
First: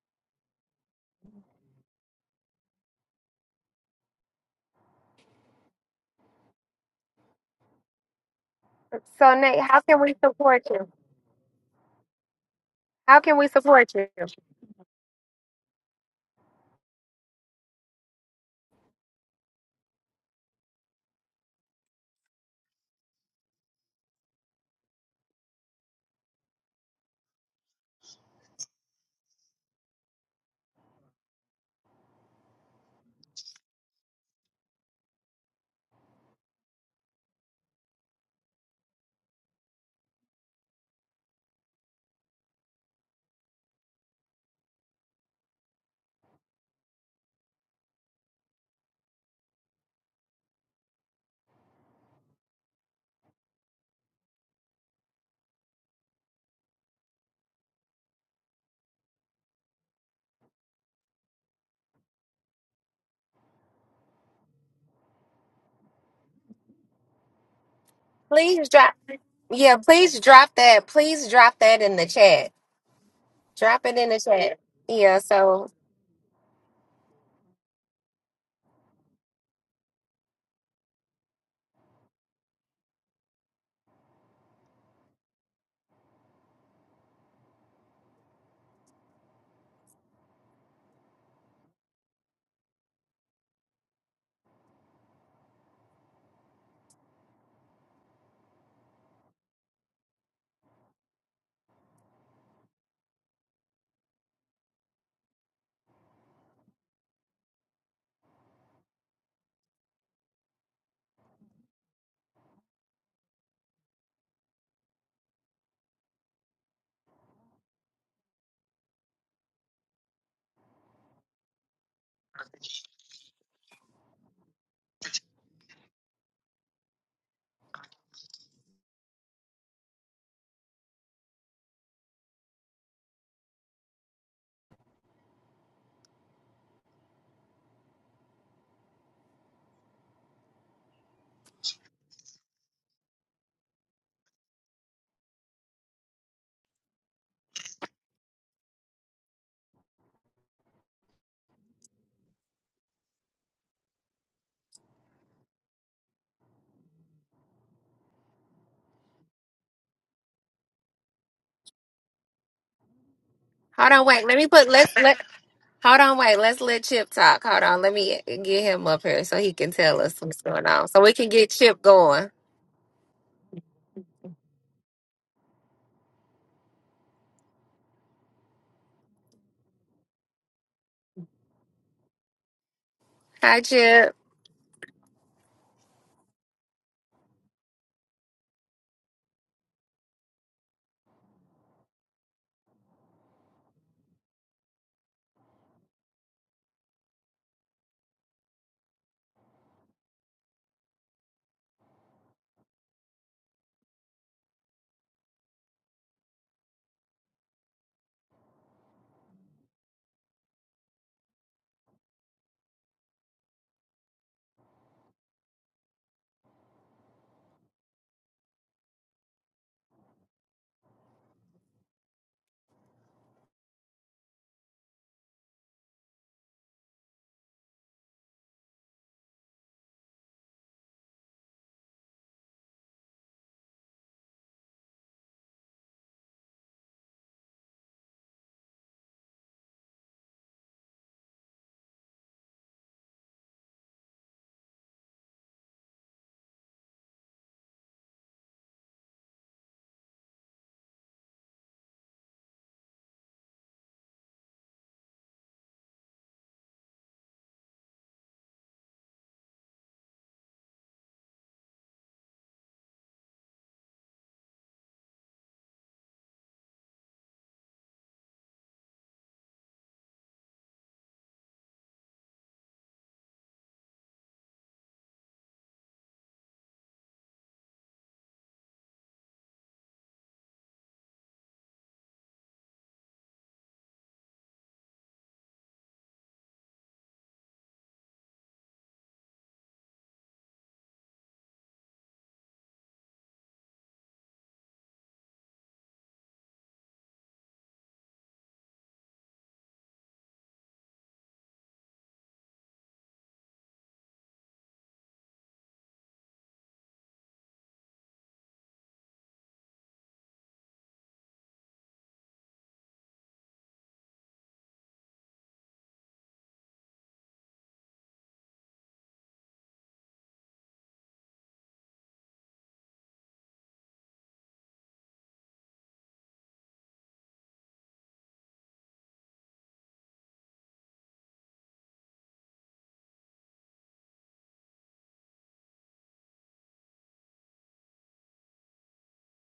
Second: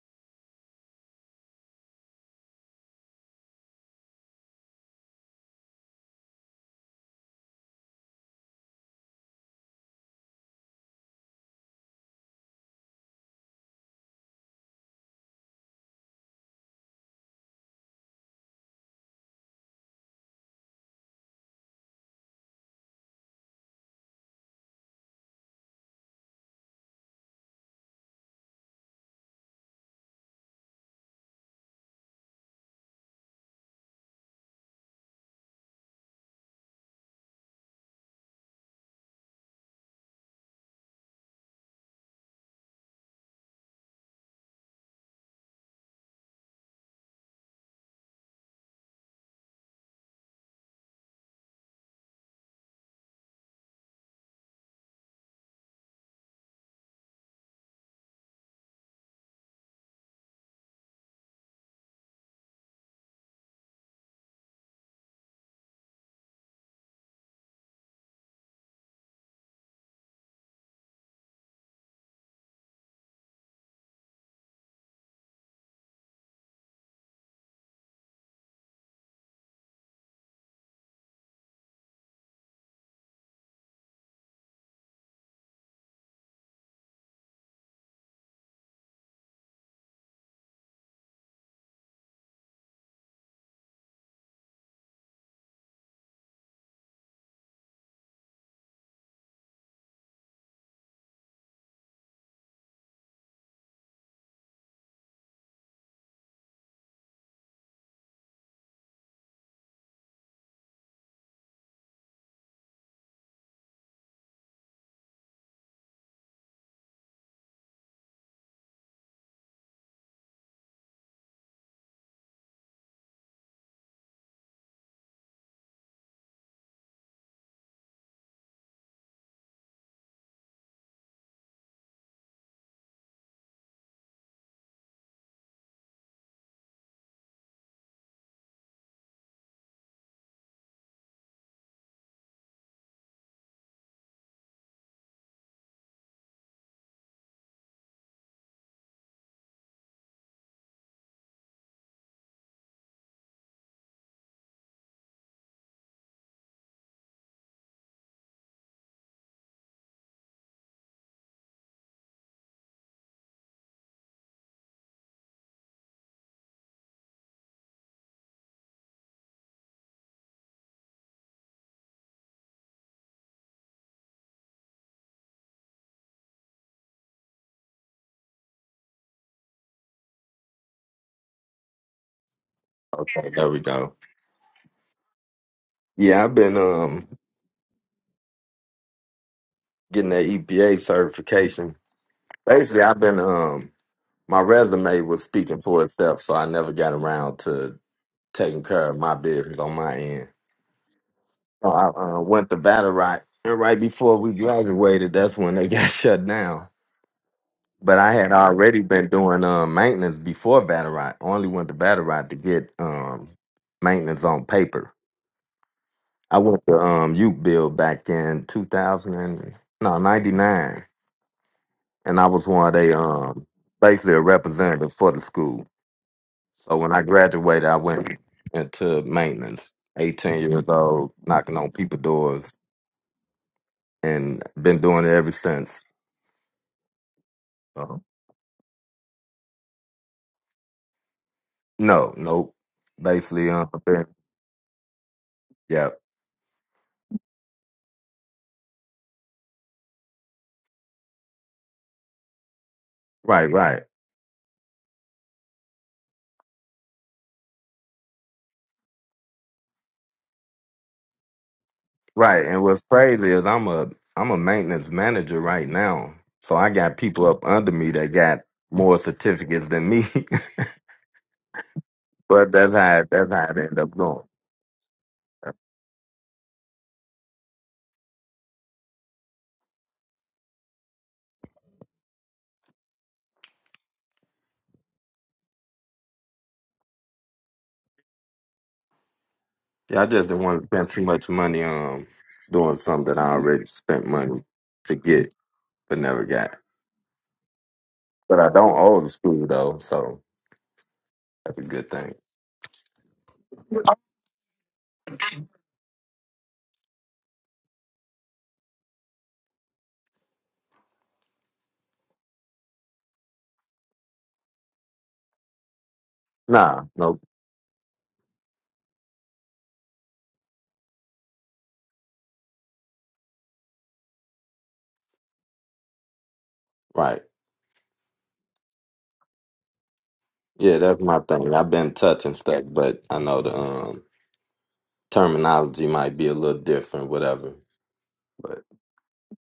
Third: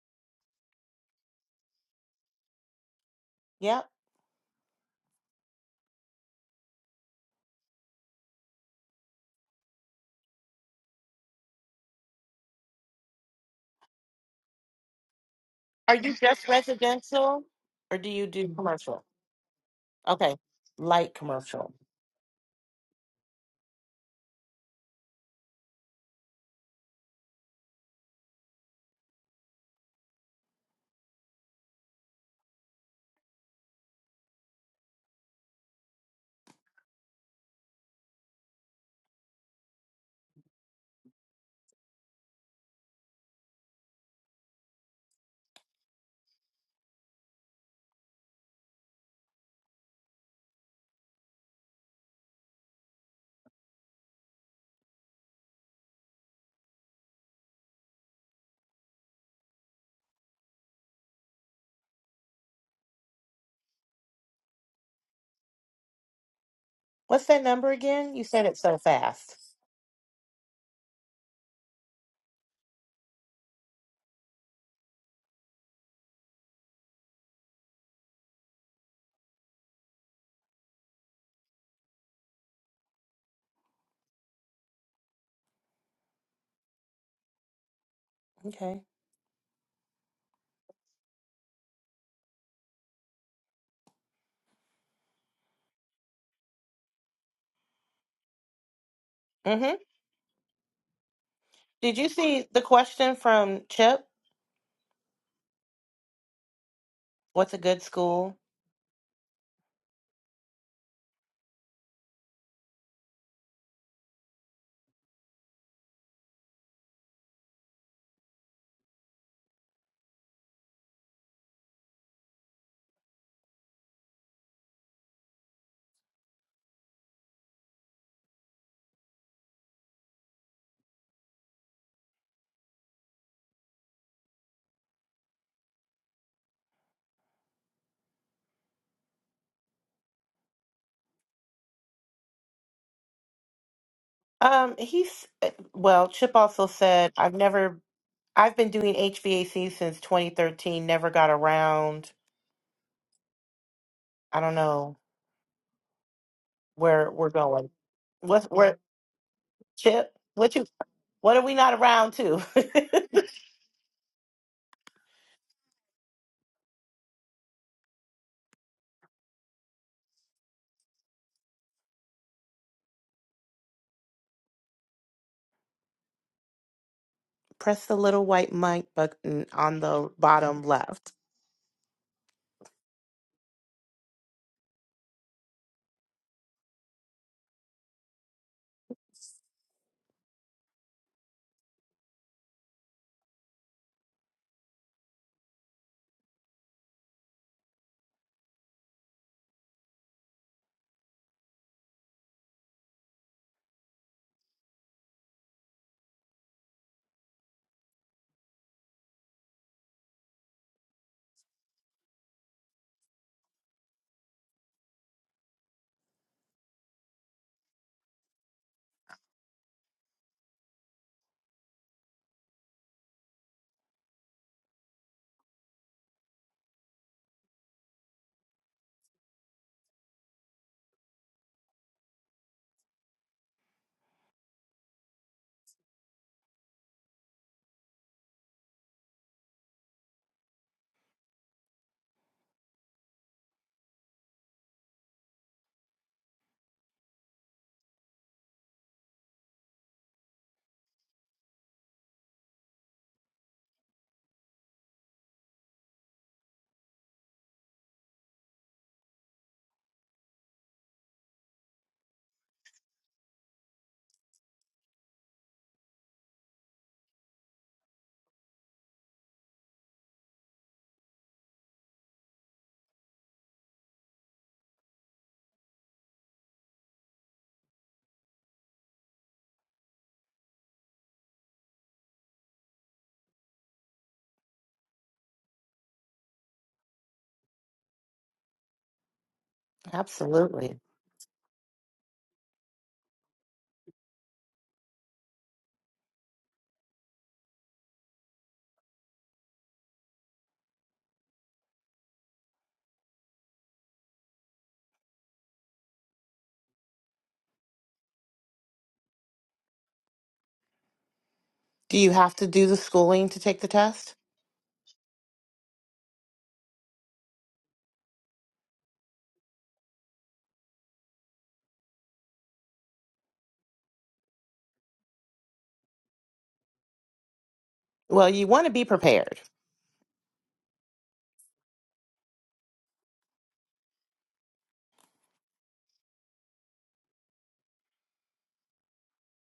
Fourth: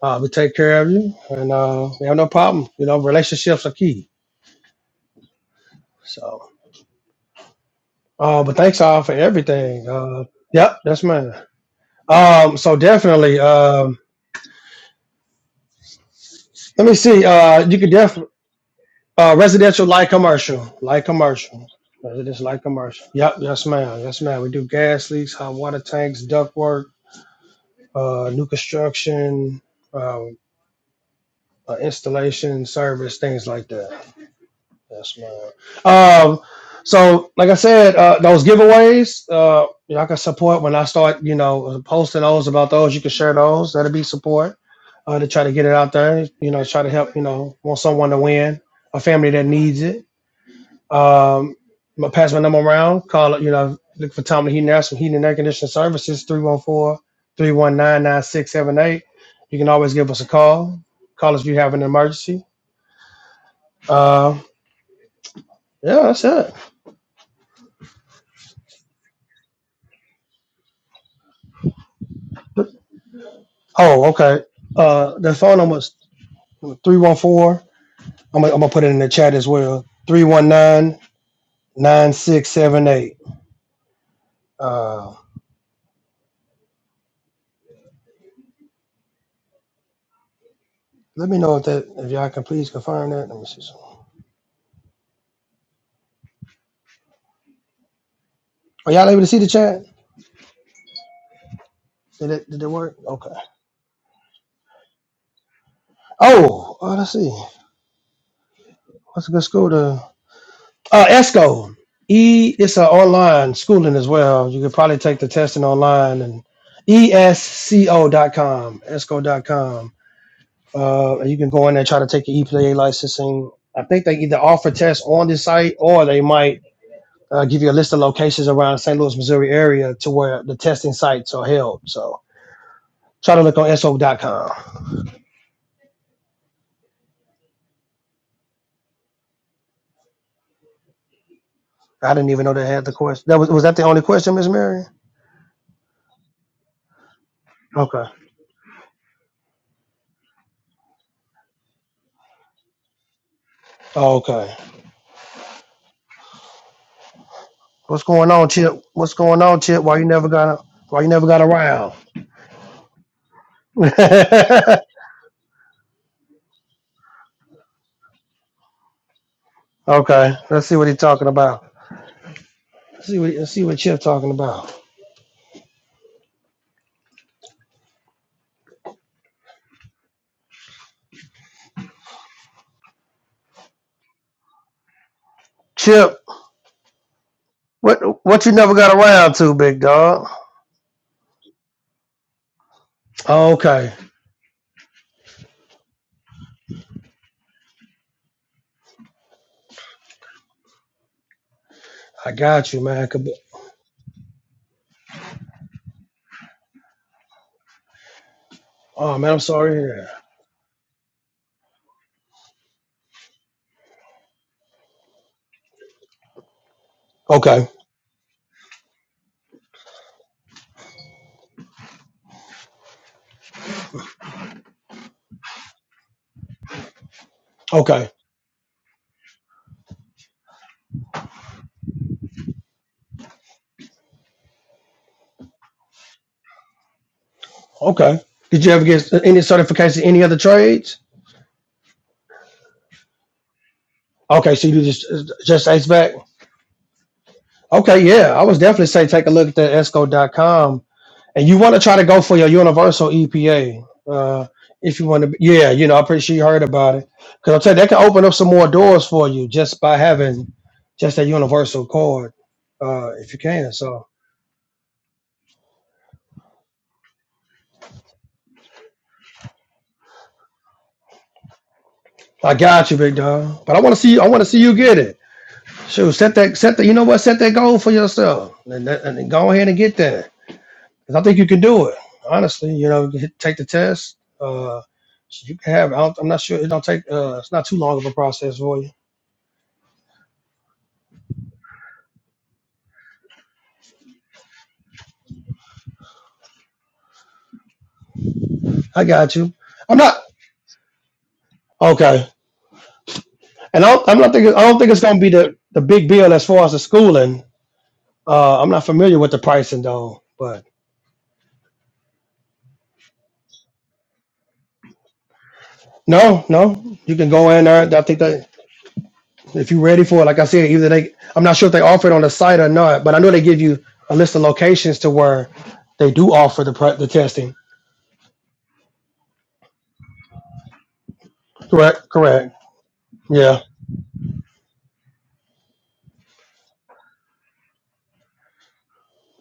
[SPEAKER 3] Uh, we take care of you, and uh, we have no problem. You know, relationships are
[SPEAKER 2] Yep.
[SPEAKER 3] key. So, uh, but thanks all for
[SPEAKER 1] So, Nate, how
[SPEAKER 3] everything.
[SPEAKER 1] can we
[SPEAKER 3] Uh,
[SPEAKER 1] support
[SPEAKER 3] yep,
[SPEAKER 1] you?
[SPEAKER 3] that's mine. Um, so
[SPEAKER 1] How can
[SPEAKER 3] definitely.
[SPEAKER 1] we support
[SPEAKER 3] Um,
[SPEAKER 1] you?
[SPEAKER 2] Are you just
[SPEAKER 3] let me see.
[SPEAKER 2] residential
[SPEAKER 3] Uh, you could
[SPEAKER 2] or do
[SPEAKER 3] definitely.
[SPEAKER 2] you do commercial?
[SPEAKER 3] Uh, residential light
[SPEAKER 2] Okay.
[SPEAKER 3] commercial, light
[SPEAKER 2] Light
[SPEAKER 3] commercial,
[SPEAKER 2] commercial.
[SPEAKER 3] residential light commercial. Yep, yes, ma'am, yes, ma'am. We do gas leaks, hot water tanks, duct work, uh, new construction, uh, uh, installation service, things like that. Yes, ma'am. Um, so like I said, uh, those giveaways, uh, y'all can support when I start, you know, posting those about those. You can share those. That'll be support uh, to try to get it out there. You know, try to help. You know, want someone to win, a family that needs it Um, my pass my number around. Call it, you know, look for Tommy Heating and Air, some heating and air conditioning services, three one four three one nine nine six seven eight. You can always give us a call. Call us if you have an emergency. Uh, yeah, that's it.
[SPEAKER 2] What's that number again? You said it
[SPEAKER 1] Please
[SPEAKER 2] so
[SPEAKER 1] drop.
[SPEAKER 2] fast.
[SPEAKER 1] Yeah, please drop that. Please drop that in the chat. Drop it
[SPEAKER 3] Oh,
[SPEAKER 1] in the
[SPEAKER 3] okay.
[SPEAKER 1] chat.
[SPEAKER 3] Uh,
[SPEAKER 1] Yeah,
[SPEAKER 3] the phone
[SPEAKER 1] so
[SPEAKER 3] number is 314. I'm gonna, I'm gonna put it in the chat as well. three one nine nine six seven eight. Uh,
[SPEAKER 2] Okay.
[SPEAKER 3] let me know if that if y'all can please confirm that. Let me see. some- Are y'all able to see the
[SPEAKER 2] Mm-hmm.
[SPEAKER 3] chat?
[SPEAKER 2] Did you
[SPEAKER 3] Did
[SPEAKER 2] see
[SPEAKER 3] it,
[SPEAKER 2] the
[SPEAKER 3] did it work?
[SPEAKER 2] question
[SPEAKER 3] Okay.
[SPEAKER 2] from Chip?
[SPEAKER 3] Oh, uh, let's see.
[SPEAKER 2] What's a good school?
[SPEAKER 3] What's a good school to? Uh, ESCO. E. It's an online schooling as well. You could probably take the testing online and ESCO ESCO dot com. ESCO dot com. Uh, and you can go in there try to take your EPA licensing. I think they either offer tests on the site or they might uh, give you a list of locations around St. Louis, Missouri area to where the testing sites are held. So try to look on S O dot com. I didn't even know they had the question. That was was that the only question, Miss
[SPEAKER 2] Um,
[SPEAKER 3] Mary?
[SPEAKER 2] he's well, Chip also said, I've never
[SPEAKER 3] Okay.
[SPEAKER 2] I've been doing HVAC since 2013. Never got around.
[SPEAKER 3] Oh,
[SPEAKER 2] I
[SPEAKER 3] Okay.
[SPEAKER 2] don't know where we're going.
[SPEAKER 3] What's going
[SPEAKER 2] What's
[SPEAKER 3] on,
[SPEAKER 2] where
[SPEAKER 3] Chip? What's going on, Chip? Why you
[SPEAKER 2] Chip?
[SPEAKER 3] never
[SPEAKER 2] What
[SPEAKER 3] got a,
[SPEAKER 2] you?
[SPEAKER 3] why you never
[SPEAKER 2] What
[SPEAKER 3] got
[SPEAKER 2] are we not
[SPEAKER 3] around?
[SPEAKER 2] around to?
[SPEAKER 1] hold on, wait. Let me put let's let hold on, wait. Let's let Chip talk. Hold on. Let me get him up here so he can tell us
[SPEAKER 3] okay,
[SPEAKER 1] what's going
[SPEAKER 3] let's see
[SPEAKER 1] on.
[SPEAKER 3] what he's
[SPEAKER 1] So we
[SPEAKER 3] talking
[SPEAKER 1] can get
[SPEAKER 3] about.
[SPEAKER 1] Chip going.
[SPEAKER 3] Let's see what let's see what Chip talking about.
[SPEAKER 2] Press the little white mic button on the bottom left.
[SPEAKER 4] Okay, there we
[SPEAKER 1] Hi,
[SPEAKER 4] go.
[SPEAKER 1] Chip.
[SPEAKER 3] Chip,
[SPEAKER 4] Yeah, I've been um
[SPEAKER 3] what what you never got around to, big
[SPEAKER 4] getting that
[SPEAKER 3] dog?
[SPEAKER 4] EPA certification. Basically, I've been
[SPEAKER 3] Oh,
[SPEAKER 4] um
[SPEAKER 3] okay,
[SPEAKER 4] my resume was speaking for itself, so I never got around to taking care of my business on my end. So I uh,
[SPEAKER 3] I
[SPEAKER 4] went to
[SPEAKER 3] got you,
[SPEAKER 4] battle
[SPEAKER 3] man.
[SPEAKER 4] right,
[SPEAKER 3] Could be-
[SPEAKER 4] and right before we graduated, that's when they got shut down. But I had already been
[SPEAKER 3] Oh man, I'm
[SPEAKER 4] doing uh,
[SPEAKER 3] sorry. Yeah.
[SPEAKER 4] maintenance before battle right. Only went to battle right to get um maintenance on paper. I went to um Uke
[SPEAKER 3] Okay,
[SPEAKER 4] Bill back in two thousand and no ninety nine and I was one of they um basically a representative for the school. So when I graduated, I
[SPEAKER 3] okay,
[SPEAKER 4] went into maintenance, eighteen years old, knocking on people doors, and been doing it ever since. So,
[SPEAKER 3] okay. Did you ever get any certification in any other trades?
[SPEAKER 4] no, nope. Basically, um, been-
[SPEAKER 3] Okay, so you do just just
[SPEAKER 4] yeah,
[SPEAKER 3] HVAC. Okay, yeah, I was definitely say take a look at that esco dot com. and you want to try to go for your universal
[SPEAKER 4] right, right,
[SPEAKER 3] EPA. Uh, if you want to, yeah, you know, I'm pretty sure you heard about it. Because I'm telling you, that can open up some more doors for you just by having just that universal card,
[SPEAKER 4] right. And what's
[SPEAKER 3] uh,
[SPEAKER 4] crazy
[SPEAKER 3] if you
[SPEAKER 4] is I'm
[SPEAKER 3] can.
[SPEAKER 4] a
[SPEAKER 3] So
[SPEAKER 4] I'm a maintenance manager right now, so I got people up under me that got more certificates than me. but
[SPEAKER 3] I
[SPEAKER 4] that's
[SPEAKER 3] got you,
[SPEAKER 4] how it-
[SPEAKER 3] big
[SPEAKER 4] that's how it
[SPEAKER 3] dog. But
[SPEAKER 4] ended
[SPEAKER 3] I
[SPEAKER 4] up
[SPEAKER 3] want to see,
[SPEAKER 4] going.
[SPEAKER 3] I want to see you get it. Shoot, set that, set the, you know what, set that goal for yourself, and, that- and then go ahead and get there. Because I think you can do it. Honestly, you know, hit- take the test. Uh, so you can have. I don't, I'm not sure. It don't take. Uh, it's not too long of a process for you
[SPEAKER 4] Yeah, I just didn't want to
[SPEAKER 2] Absolutely.
[SPEAKER 4] spend too much money on doing something that I already spent money to get but never got. But I don't owe
[SPEAKER 3] I
[SPEAKER 4] the
[SPEAKER 3] got
[SPEAKER 4] school
[SPEAKER 3] you.
[SPEAKER 4] though,
[SPEAKER 3] I'm not
[SPEAKER 4] so that's a good thing.
[SPEAKER 3] okay, and I don't, I'm not thinking. I don't think it's gonna be the the big bill as far as the schooling. Uh, I'm not familiar with the pricing though, but
[SPEAKER 2] Do you have to do the schooling to take the test?
[SPEAKER 3] no,
[SPEAKER 4] Nah,
[SPEAKER 3] no, you
[SPEAKER 4] nope.
[SPEAKER 3] can go in there. I think that if you're ready for it, like I said, either they, I'm not sure if they offer it on the site or not, but I know they give you a list of locations to where they do offer the pre- the
[SPEAKER 4] Right.
[SPEAKER 3] testing.
[SPEAKER 2] Well, you want to be prepared.
[SPEAKER 4] Yeah, that's my thing. I've been
[SPEAKER 3] Correct,
[SPEAKER 4] touching
[SPEAKER 3] correct.
[SPEAKER 4] stuff, but I know
[SPEAKER 3] Yeah.
[SPEAKER 4] the um terminology might be a little different, whatever. But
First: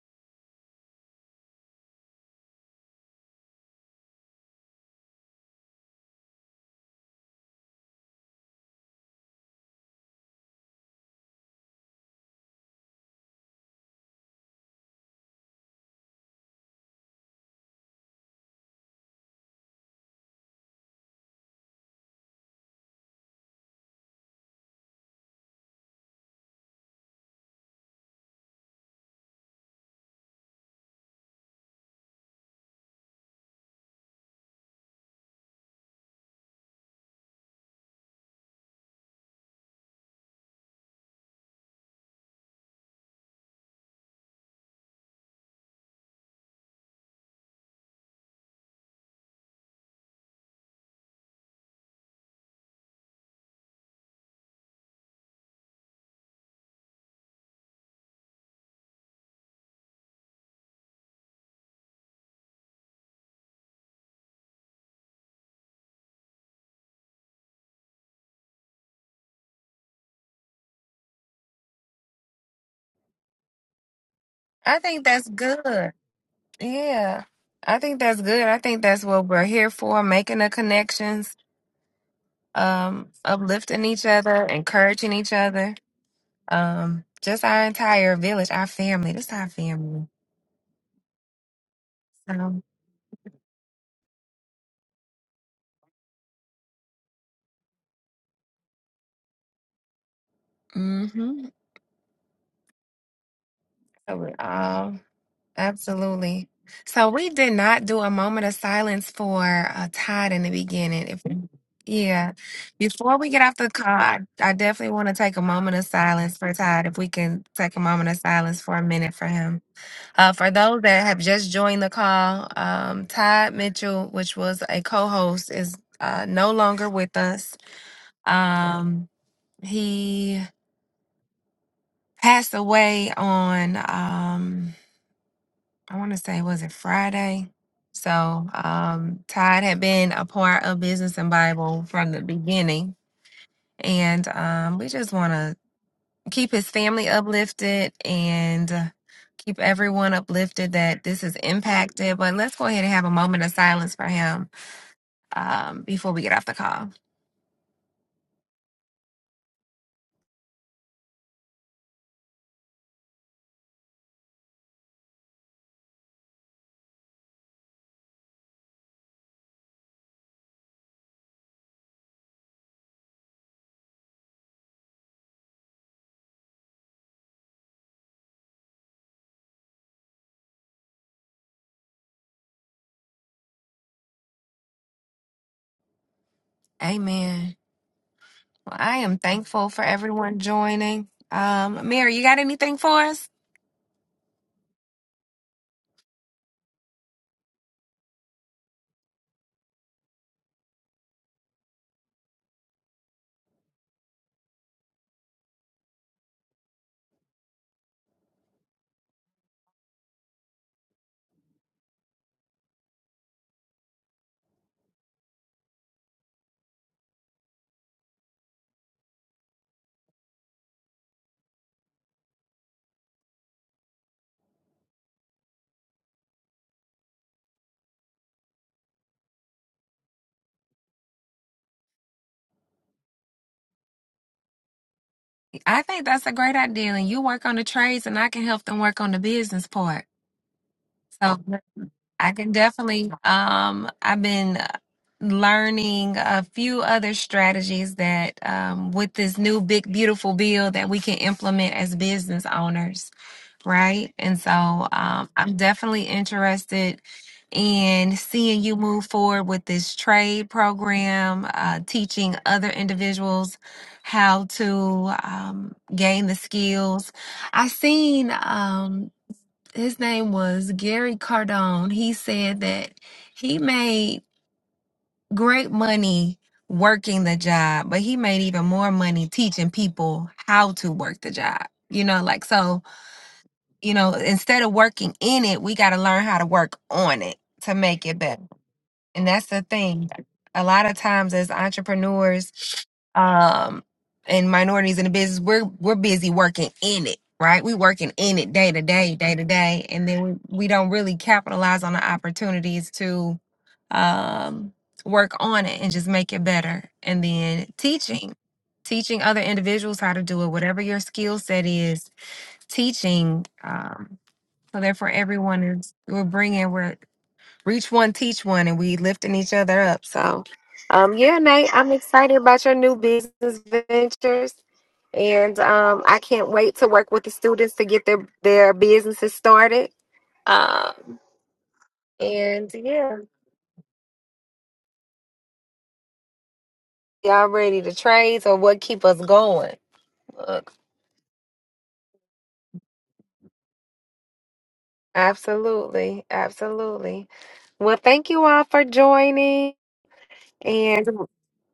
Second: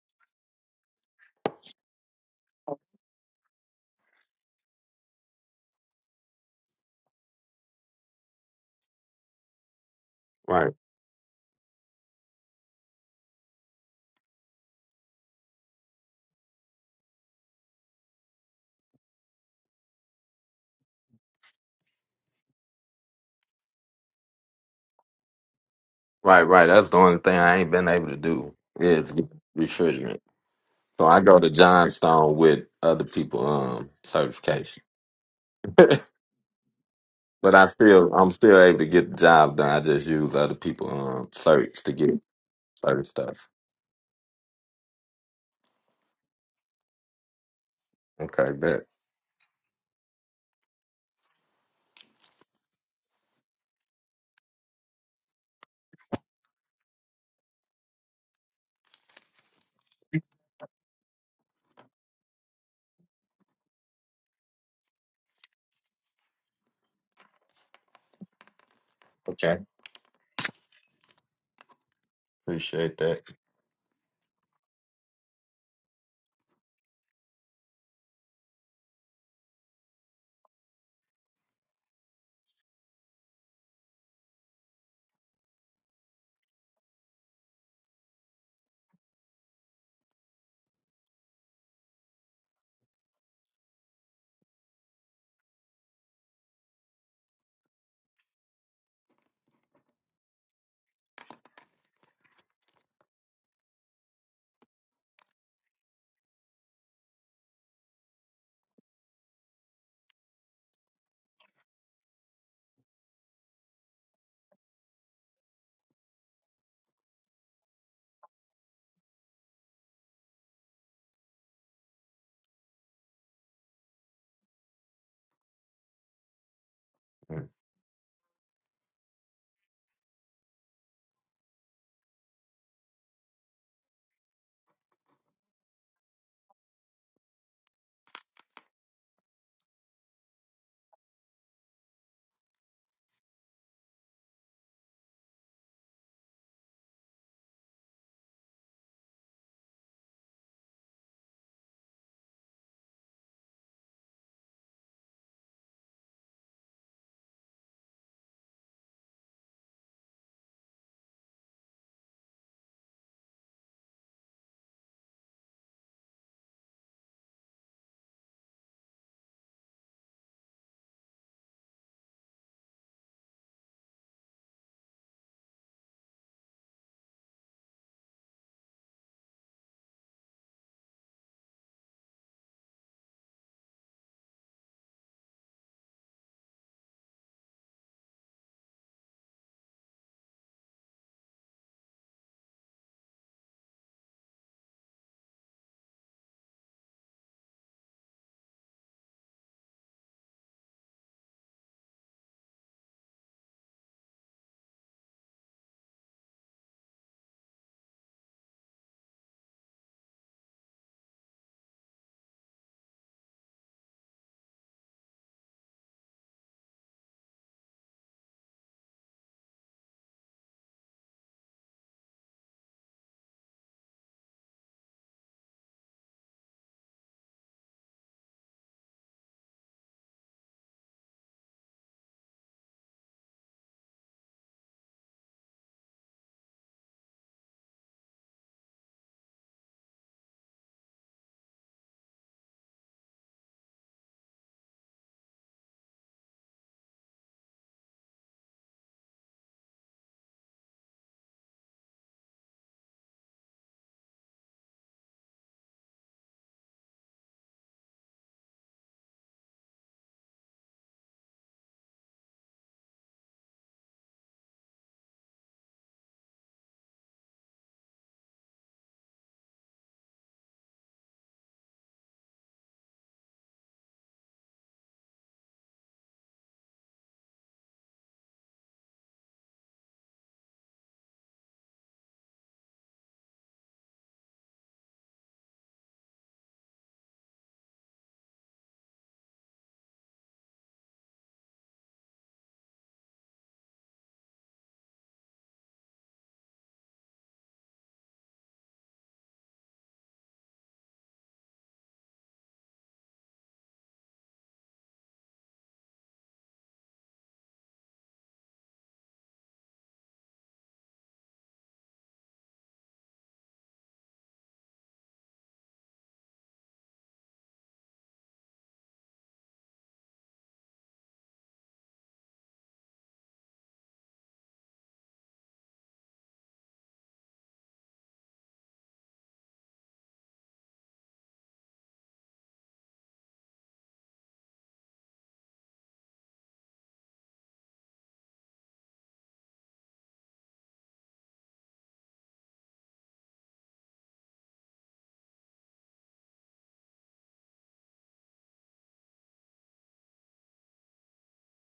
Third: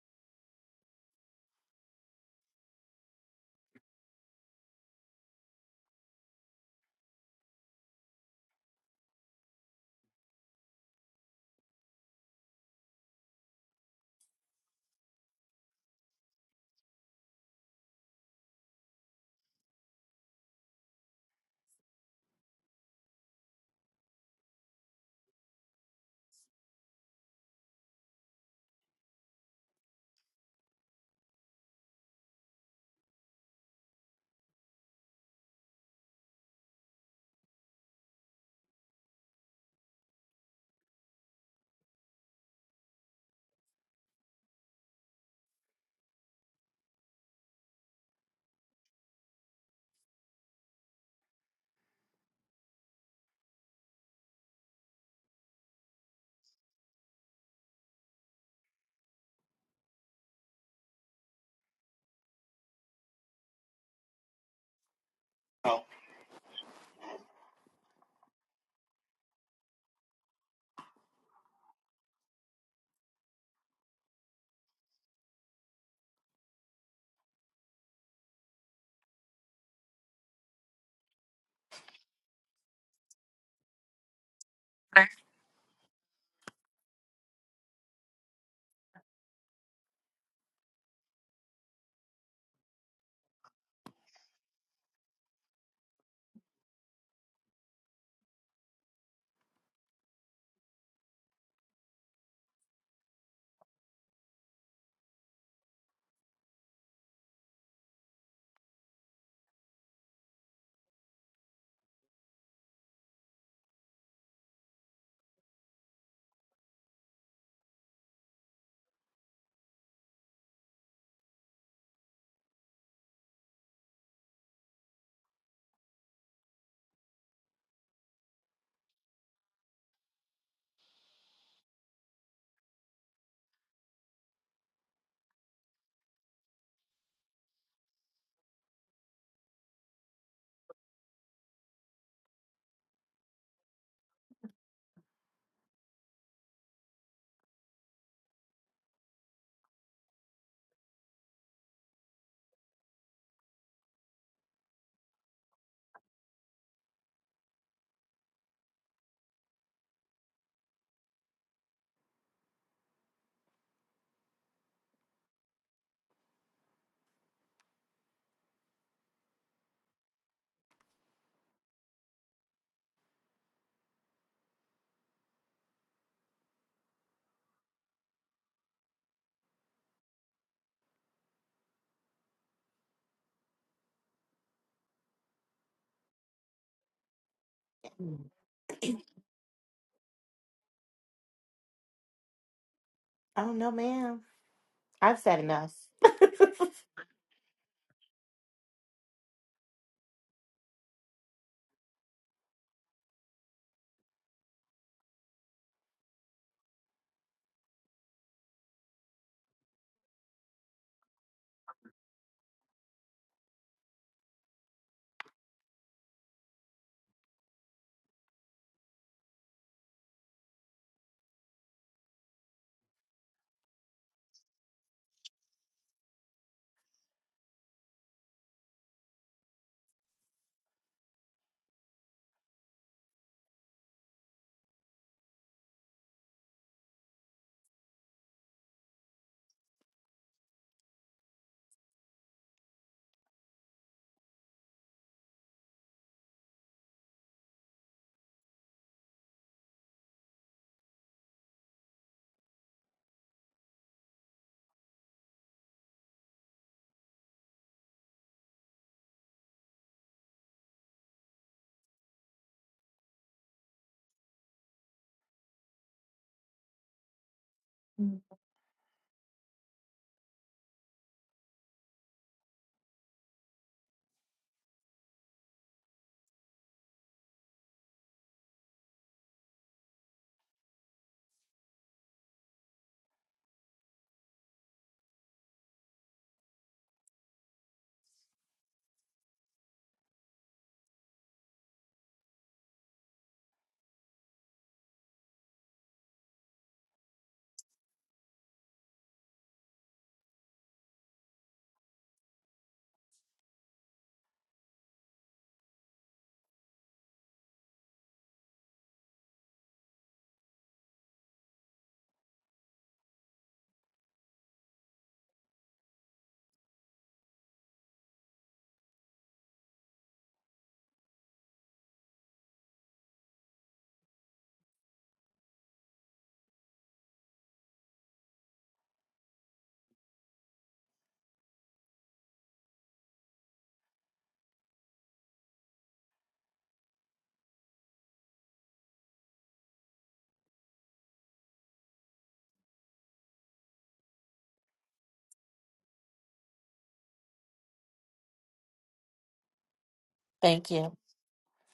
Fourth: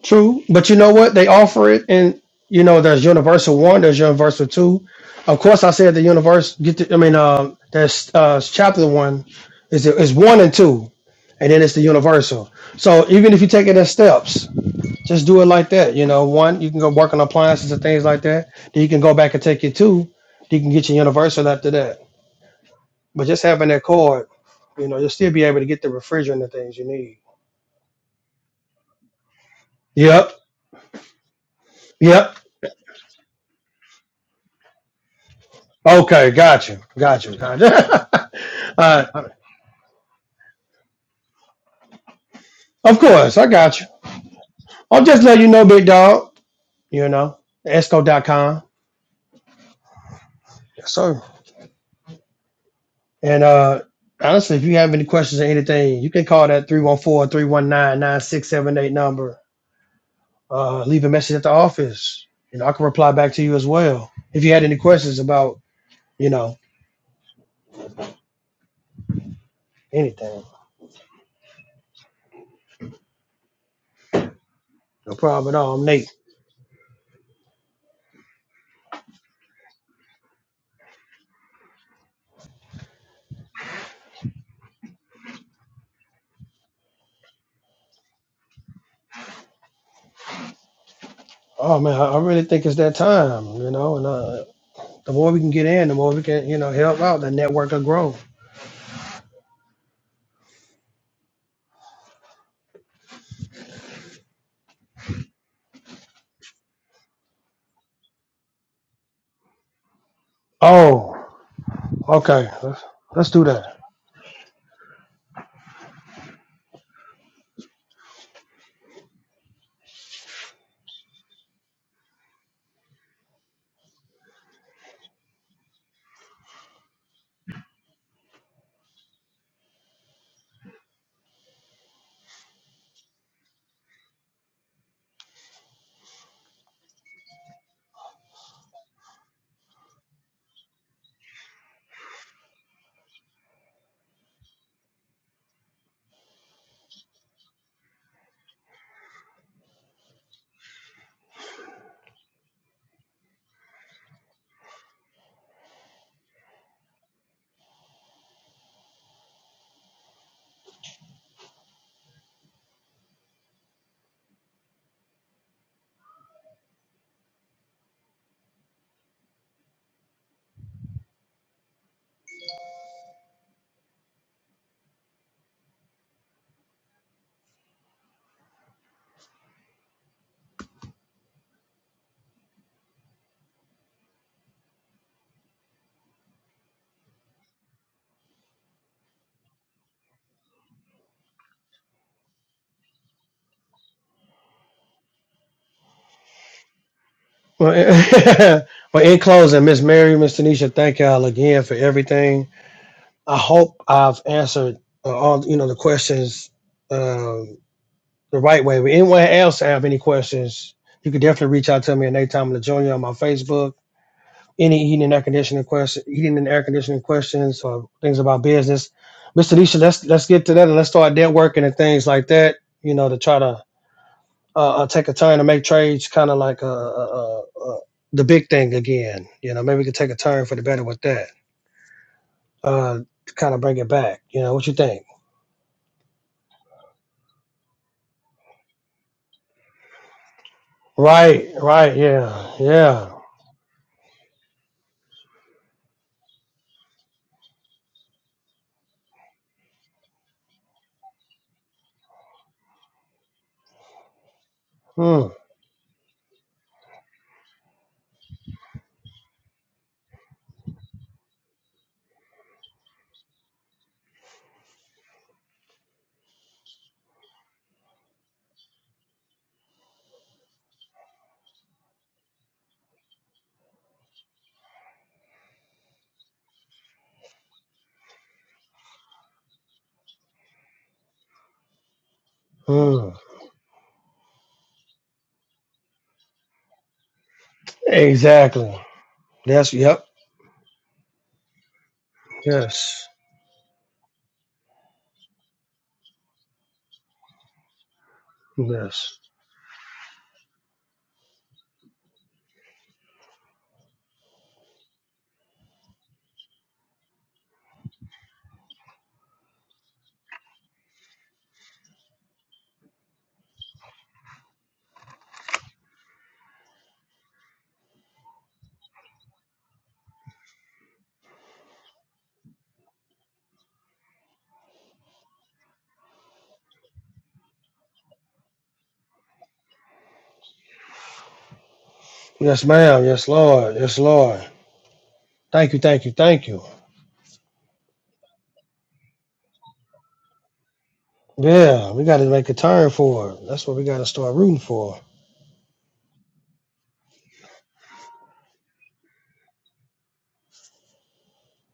[SPEAKER 3] True, but you know what? They offer it, and you know there's Universal One, there's Universal Two. Of course, I said the universe. Get the, I mean, um, there's uh, chapter one is is one and
[SPEAKER 4] right,
[SPEAKER 3] two, and then it's the Universal. So even if you take it in steps, just do it like that. You know, one you can go work on appliances and things like that. Then you can go back and take your two. You can get your Universal after that. But just having that card, you know, you'll still be able to get the
[SPEAKER 4] right,
[SPEAKER 3] refrigerant and
[SPEAKER 4] right.
[SPEAKER 3] things you
[SPEAKER 4] That's the
[SPEAKER 3] need.
[SPEAKER 4] only thing I ain't been able to do is get refrigerant.
[SPEAKER 3] Yep,
[SPEAKER 4] So I go to
[SPEAKER 3] yep.
[SPEAKER 4] Johnstone with other people um certification. but
[SPEAKER 3] Okay, got you, got you, got
[SPEAKER 4] I
[SPEAKER 3] you.
[SPEAKER 4] still I'm still
[SPEAKER 3] All
[SPEAKER 4] able to get the
[SPEAKER 3] right,
[SPEAKER 4] job done. I just use other people um search to get
[SPEAKER 3] of
[SPEAKER 4] certain
[SPEAKER 3] course, I
[SPEAKER 4] stuff.
[SPEAKER 3] got you. I'll just let you know, big dog. You know,
[SPEAKER 4] Okay,
[SPEAKER 3] esco.com.
[SPEAKER 4] bet.
[SPEAKER 3] Yes, sir. And uh, honestly, if you have any questions or anything, you can call that three one four three one nine nine six seven eight number. Uh, leave a message at the office. You know, I can reply back to you as well if you had any questions about you know
[SPEAKER 4] Okay.
[SPEAKER 3] anything.
[SPEAKER 4] Appreciate that.
[SPEAKER 1] I think
[SPEAKER 3] No
[SPEAKER 1] that's
[SPEAKER 3] problem at all. I'm
[SPEAKER 1] good.
[SPEAKER 3] Nate.
[SPEAKER 1] Yeah. I think that's good. I think that's what we're here for, making the connections, um, uplifting each other, encouraging each other. Um, just our entire village, our family. This our family.
[SPEAKER 3] Oh man, I I
[SPEAKER 1] So,
[SPEAKER 3] really think it's that time. You know, and uh, The more we can get in, the more we can, you know, help out. The network will grow.
[SPEAKER 1] mm-hmm. So we're all Absolutely. So we did not do a moment of silence for uh, Todd in the beginning. If
[SPEAKER 3] Oh,
[SPEAKER 1] yeah,
[SPEAKER 3] okay. Let's,
[SPEAKER 1] before we
[SPEAKER 3] let's
[SPEAKER 1] get
[SPEAKER 3] do
[SPEAKER 1] off the
[SPEAKER 3] that.
[SPEAKER 1] call, I, I definitely want to take a moment of silence for Todd. If we can take a moment of silence for a minute for him. Uh, for those that have just joined the call, um, Todd Mitchell, which was a co-host, is uh, no longer with
[SPEAKER 4] Mm.
[SPEAKER 1] us. Um, he passed away on. Um, I want to say, was it Friday? So um, Todd had been a part of Business and Bible from the beginning. And um, we just want to keep his family uplifted and uh, keep everyone uplifted that this is impacted. But let's go ahead and have a moment of silence for him um, before we get off the call. Amen. Well, I am thankful for everyone joining. Um, Mary, you got anything for us?
[SPEAKER 2] Oh no, ma'am. I've said enough.
[SPEAKER 3] Well, in- well, in closing, Miss Mary, Miss Tanisha, thank y'all again for everything. I hope I've answered uh, all you know the questions um, the right way. If anyone else have any questions, you can definitely reach out to me at Nate Tomlin Jr. on my Facebook any heating and air conditioning question, heating and air conditioning questions or things about business. Miss Tanisha, let's let's get to that and let's start networking and things like that. You know, to try to uh, uh, take a turn to make trades, kind of like uh, uh, uh, uh, the big thing again. You know, maybe we could take a turn for the better with that. Uh, kind of bring it back. You know, what you think?
[SPEAKER 1] I think that's a great idea. And you work on the trades, and I can help them work on the business part. So
[SPEAKER 3] Right, right,
[SPEAKER 1] I can
[SPEAKER 3] yeah,
[SPEAKER 1] definitely.
[SPEAKER 3] yeah.
[SPEAKER 1] Um, I've been uh, learning a few other strategies that um, with this new big beautiful bill that we can implement as business owners right? And so um,
[SPEAKER 3] Mm,
[SPEAKER 1] I'm definitely interested in seeing you move forward with this trade program, uh, teaching other individuals how to um, gain the skills. I seen um, his name was Gary Cardone. He said that he made great money working the job, but he made even more money teaching people how to work the job. You know, like so
[SPEAKER 3] mm.
[SPEAKER 1] you know, instead of working in it, we got to learn how to work on it to make it better.
[SPEAKER 3] Exactly.
[SPEAKER 1] And that's the
[SPEAKER 3] Yes. yep.
[SPEAKER 1] thing. A lot of times as entrepreneurs
[SPEAKER 3] Yes,
[SPEAKER 1] um and minorities in the business, we're we're busy working in it, right? We working in it day to day,
[SPEAKER 3] yes,
[SPEAKER 1] day to day, and then we, we don't really capitalize on the opportunities to um work on it and just make it better. And then teaching teaching other individuals how to do it whatever your skill set is teaching um so therefore, everyone is we're bringing we're reach one, teach one, and we lifting each other up. So, um, yeah, Nate, I'm excited about your new business ventures, and um, I can't wait to work with the students to get their their businesses started. Um,
[SPEAKER 3] yes,
[SPEAKER 1] and
[SPEAKER 3] ma'am.
[SPEAKER 1] yeah,
[SPEAKER 3] Yes, Lord. Yes, Lord. Thank you, thank you, thank you.
[SPEAKER 1] y'all ready to trade? So what keep us going? Look,
[SPEAKER 3] Yeah, we got to make a turn for it. That's what we got to start rooting for.
[SPEAKER 1] absolutely, absolutely. Well, thank you all for joining.
[SPEAKER 2] Thank you,
[SPEAKER 1] And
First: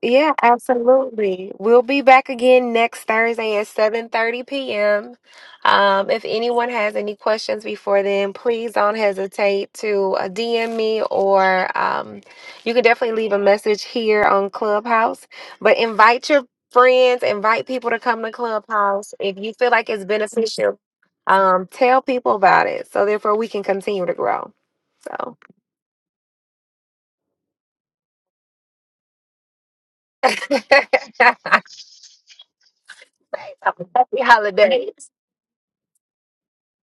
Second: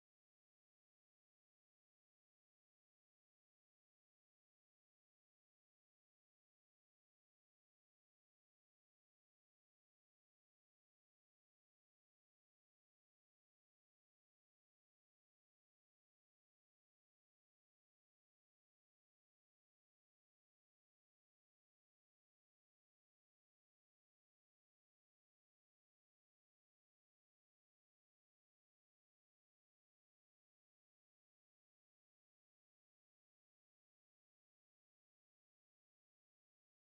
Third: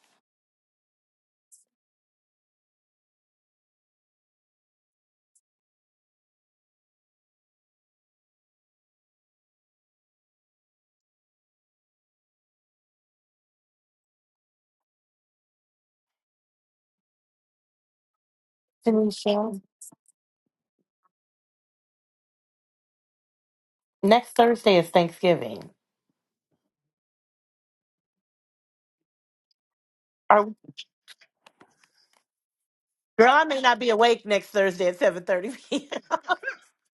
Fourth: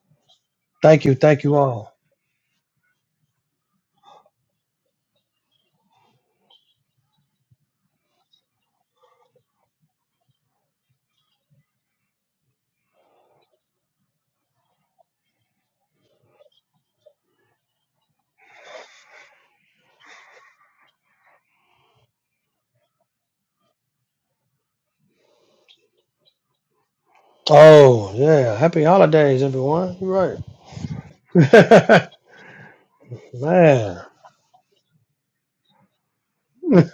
[SPEAKER 1] yeah,
[SPEAKER 3] Thank you, thank
[SPEAKER 1] absolutely.
[SPEAKER 3] you
[SPEAKER 1] We'll
[SPEAKER 3] all.
[SPEAKER 1] be back again next Thursday at 7:30 p.m. Um, if anyone has any questions before then, please don't hesitate to uh, DM me or um, you can definitely leave a message here on Clubhouse. But invite your friends, invite people to come to Clubhouse. If you
[SPEAKER 2] Tanisha.
[SPEAKER 1] feel like it's beneficial, um, tell people about it so therefore we can continue to
[SPEAKER 2] Next
[SPEAKER 1] grow.
[SPEAKER 2] Thursday is
[SPEAKER 1] So.
[SPEAKER 2] Thanksgiving.
[SPEAKER 3] Oh, yeah. Happy holidays, everyone. You're
[SPEAKER 2] Are
[SPEAKER 3] right.
[SPEAKER 2] Girl,
[SPEAKER 1] Oh,
[SPEAKER 2] I may not be
[SPEAKER 3] man.
[SPEAKER 1] Happy
[SPEAKER 2] awake next Thursday at
[SPEAKER 1] holidays.
[SPEAKER 2] seven thirty.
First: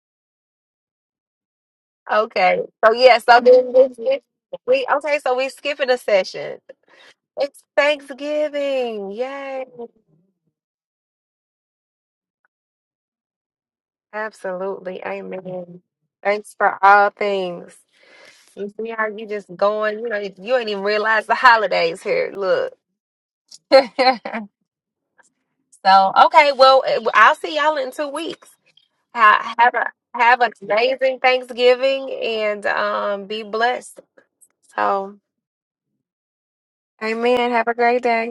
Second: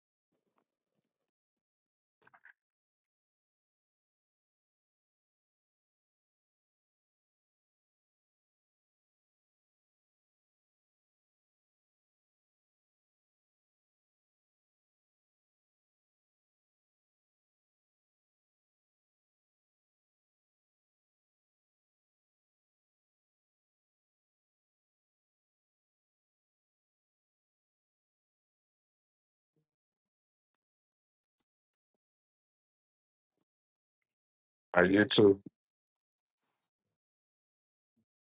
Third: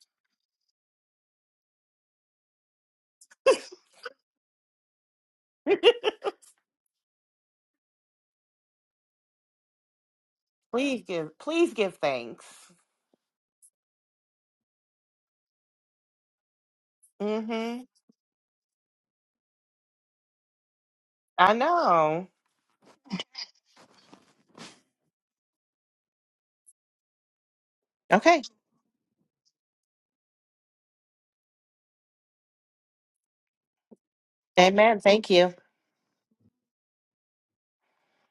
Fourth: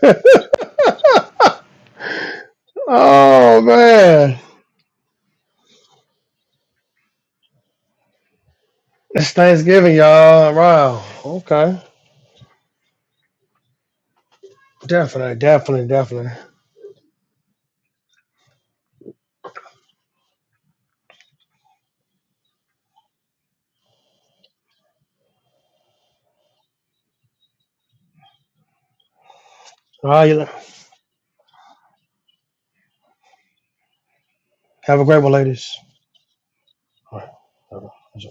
[SPEAKER 1] Okay. So yeah, so
[SPEAKER 3] oh,
[SPEAKER 1] then this- this-
[SPEAKER 3] man.
[SPEAKER 1] we okay, so we skipping a session. It's Thanksgiving.
[SPEAKER 3] It's
[SPEAKER 1] Yay.
[SPEAKER 3] Thanksgiving, y'all.
[SPEAKER 2] Please
[SPEAKER 3] Wow.
[SPEAKER 2] give please
[SPEAKER 3] Okay.
[SPEAKER 2] give thanks.
[SPEAKER 1] Absolutely.
[SPEAKER 3] Definitely,
[SPEAKER 1] Amen.
[SPEAKER 3] definitely, definitely.
[SPEAKER 1] Thanks for all things.
[SPEAKER 2] Mm-hmm.
[SPEAKER 1] You see how you just going, you know, you ain't even realize the
[SPEAKER 2] I
[SPEAKER 1] holidays
[SPEAKER 2] know.
[SPEAKER 1] here. Look. so okay, well I'll see y'all in two
[SPEAKER 2] Okay.
[SPEAKER 1] weeks. Ha- Have a
[SPEAKER 3] All right,
[SPEAKER 1] have
[SPEAKER 3] you
[SPEAKER 1] an amazing Thanksgiving and um be blessed.
[SPEAKER 4] Are
[SPEAKER 3] have
[SPEAKER 2] Amen.
[SPEAKER 3] a
[SPEAKER 4] you
[SPEAKER 1] So
[SPEAKER 3] great
[SPEAKER 2] Thank
[SPEAKER 3] one,
[SPEAKER 4] too?
[SPEAKER 2] you.
[SPEAKER 3] ladies. All
[SPEAKER 1] amen. Have a
[SPEAKER 3] right.
[SPEAKER 1] great day.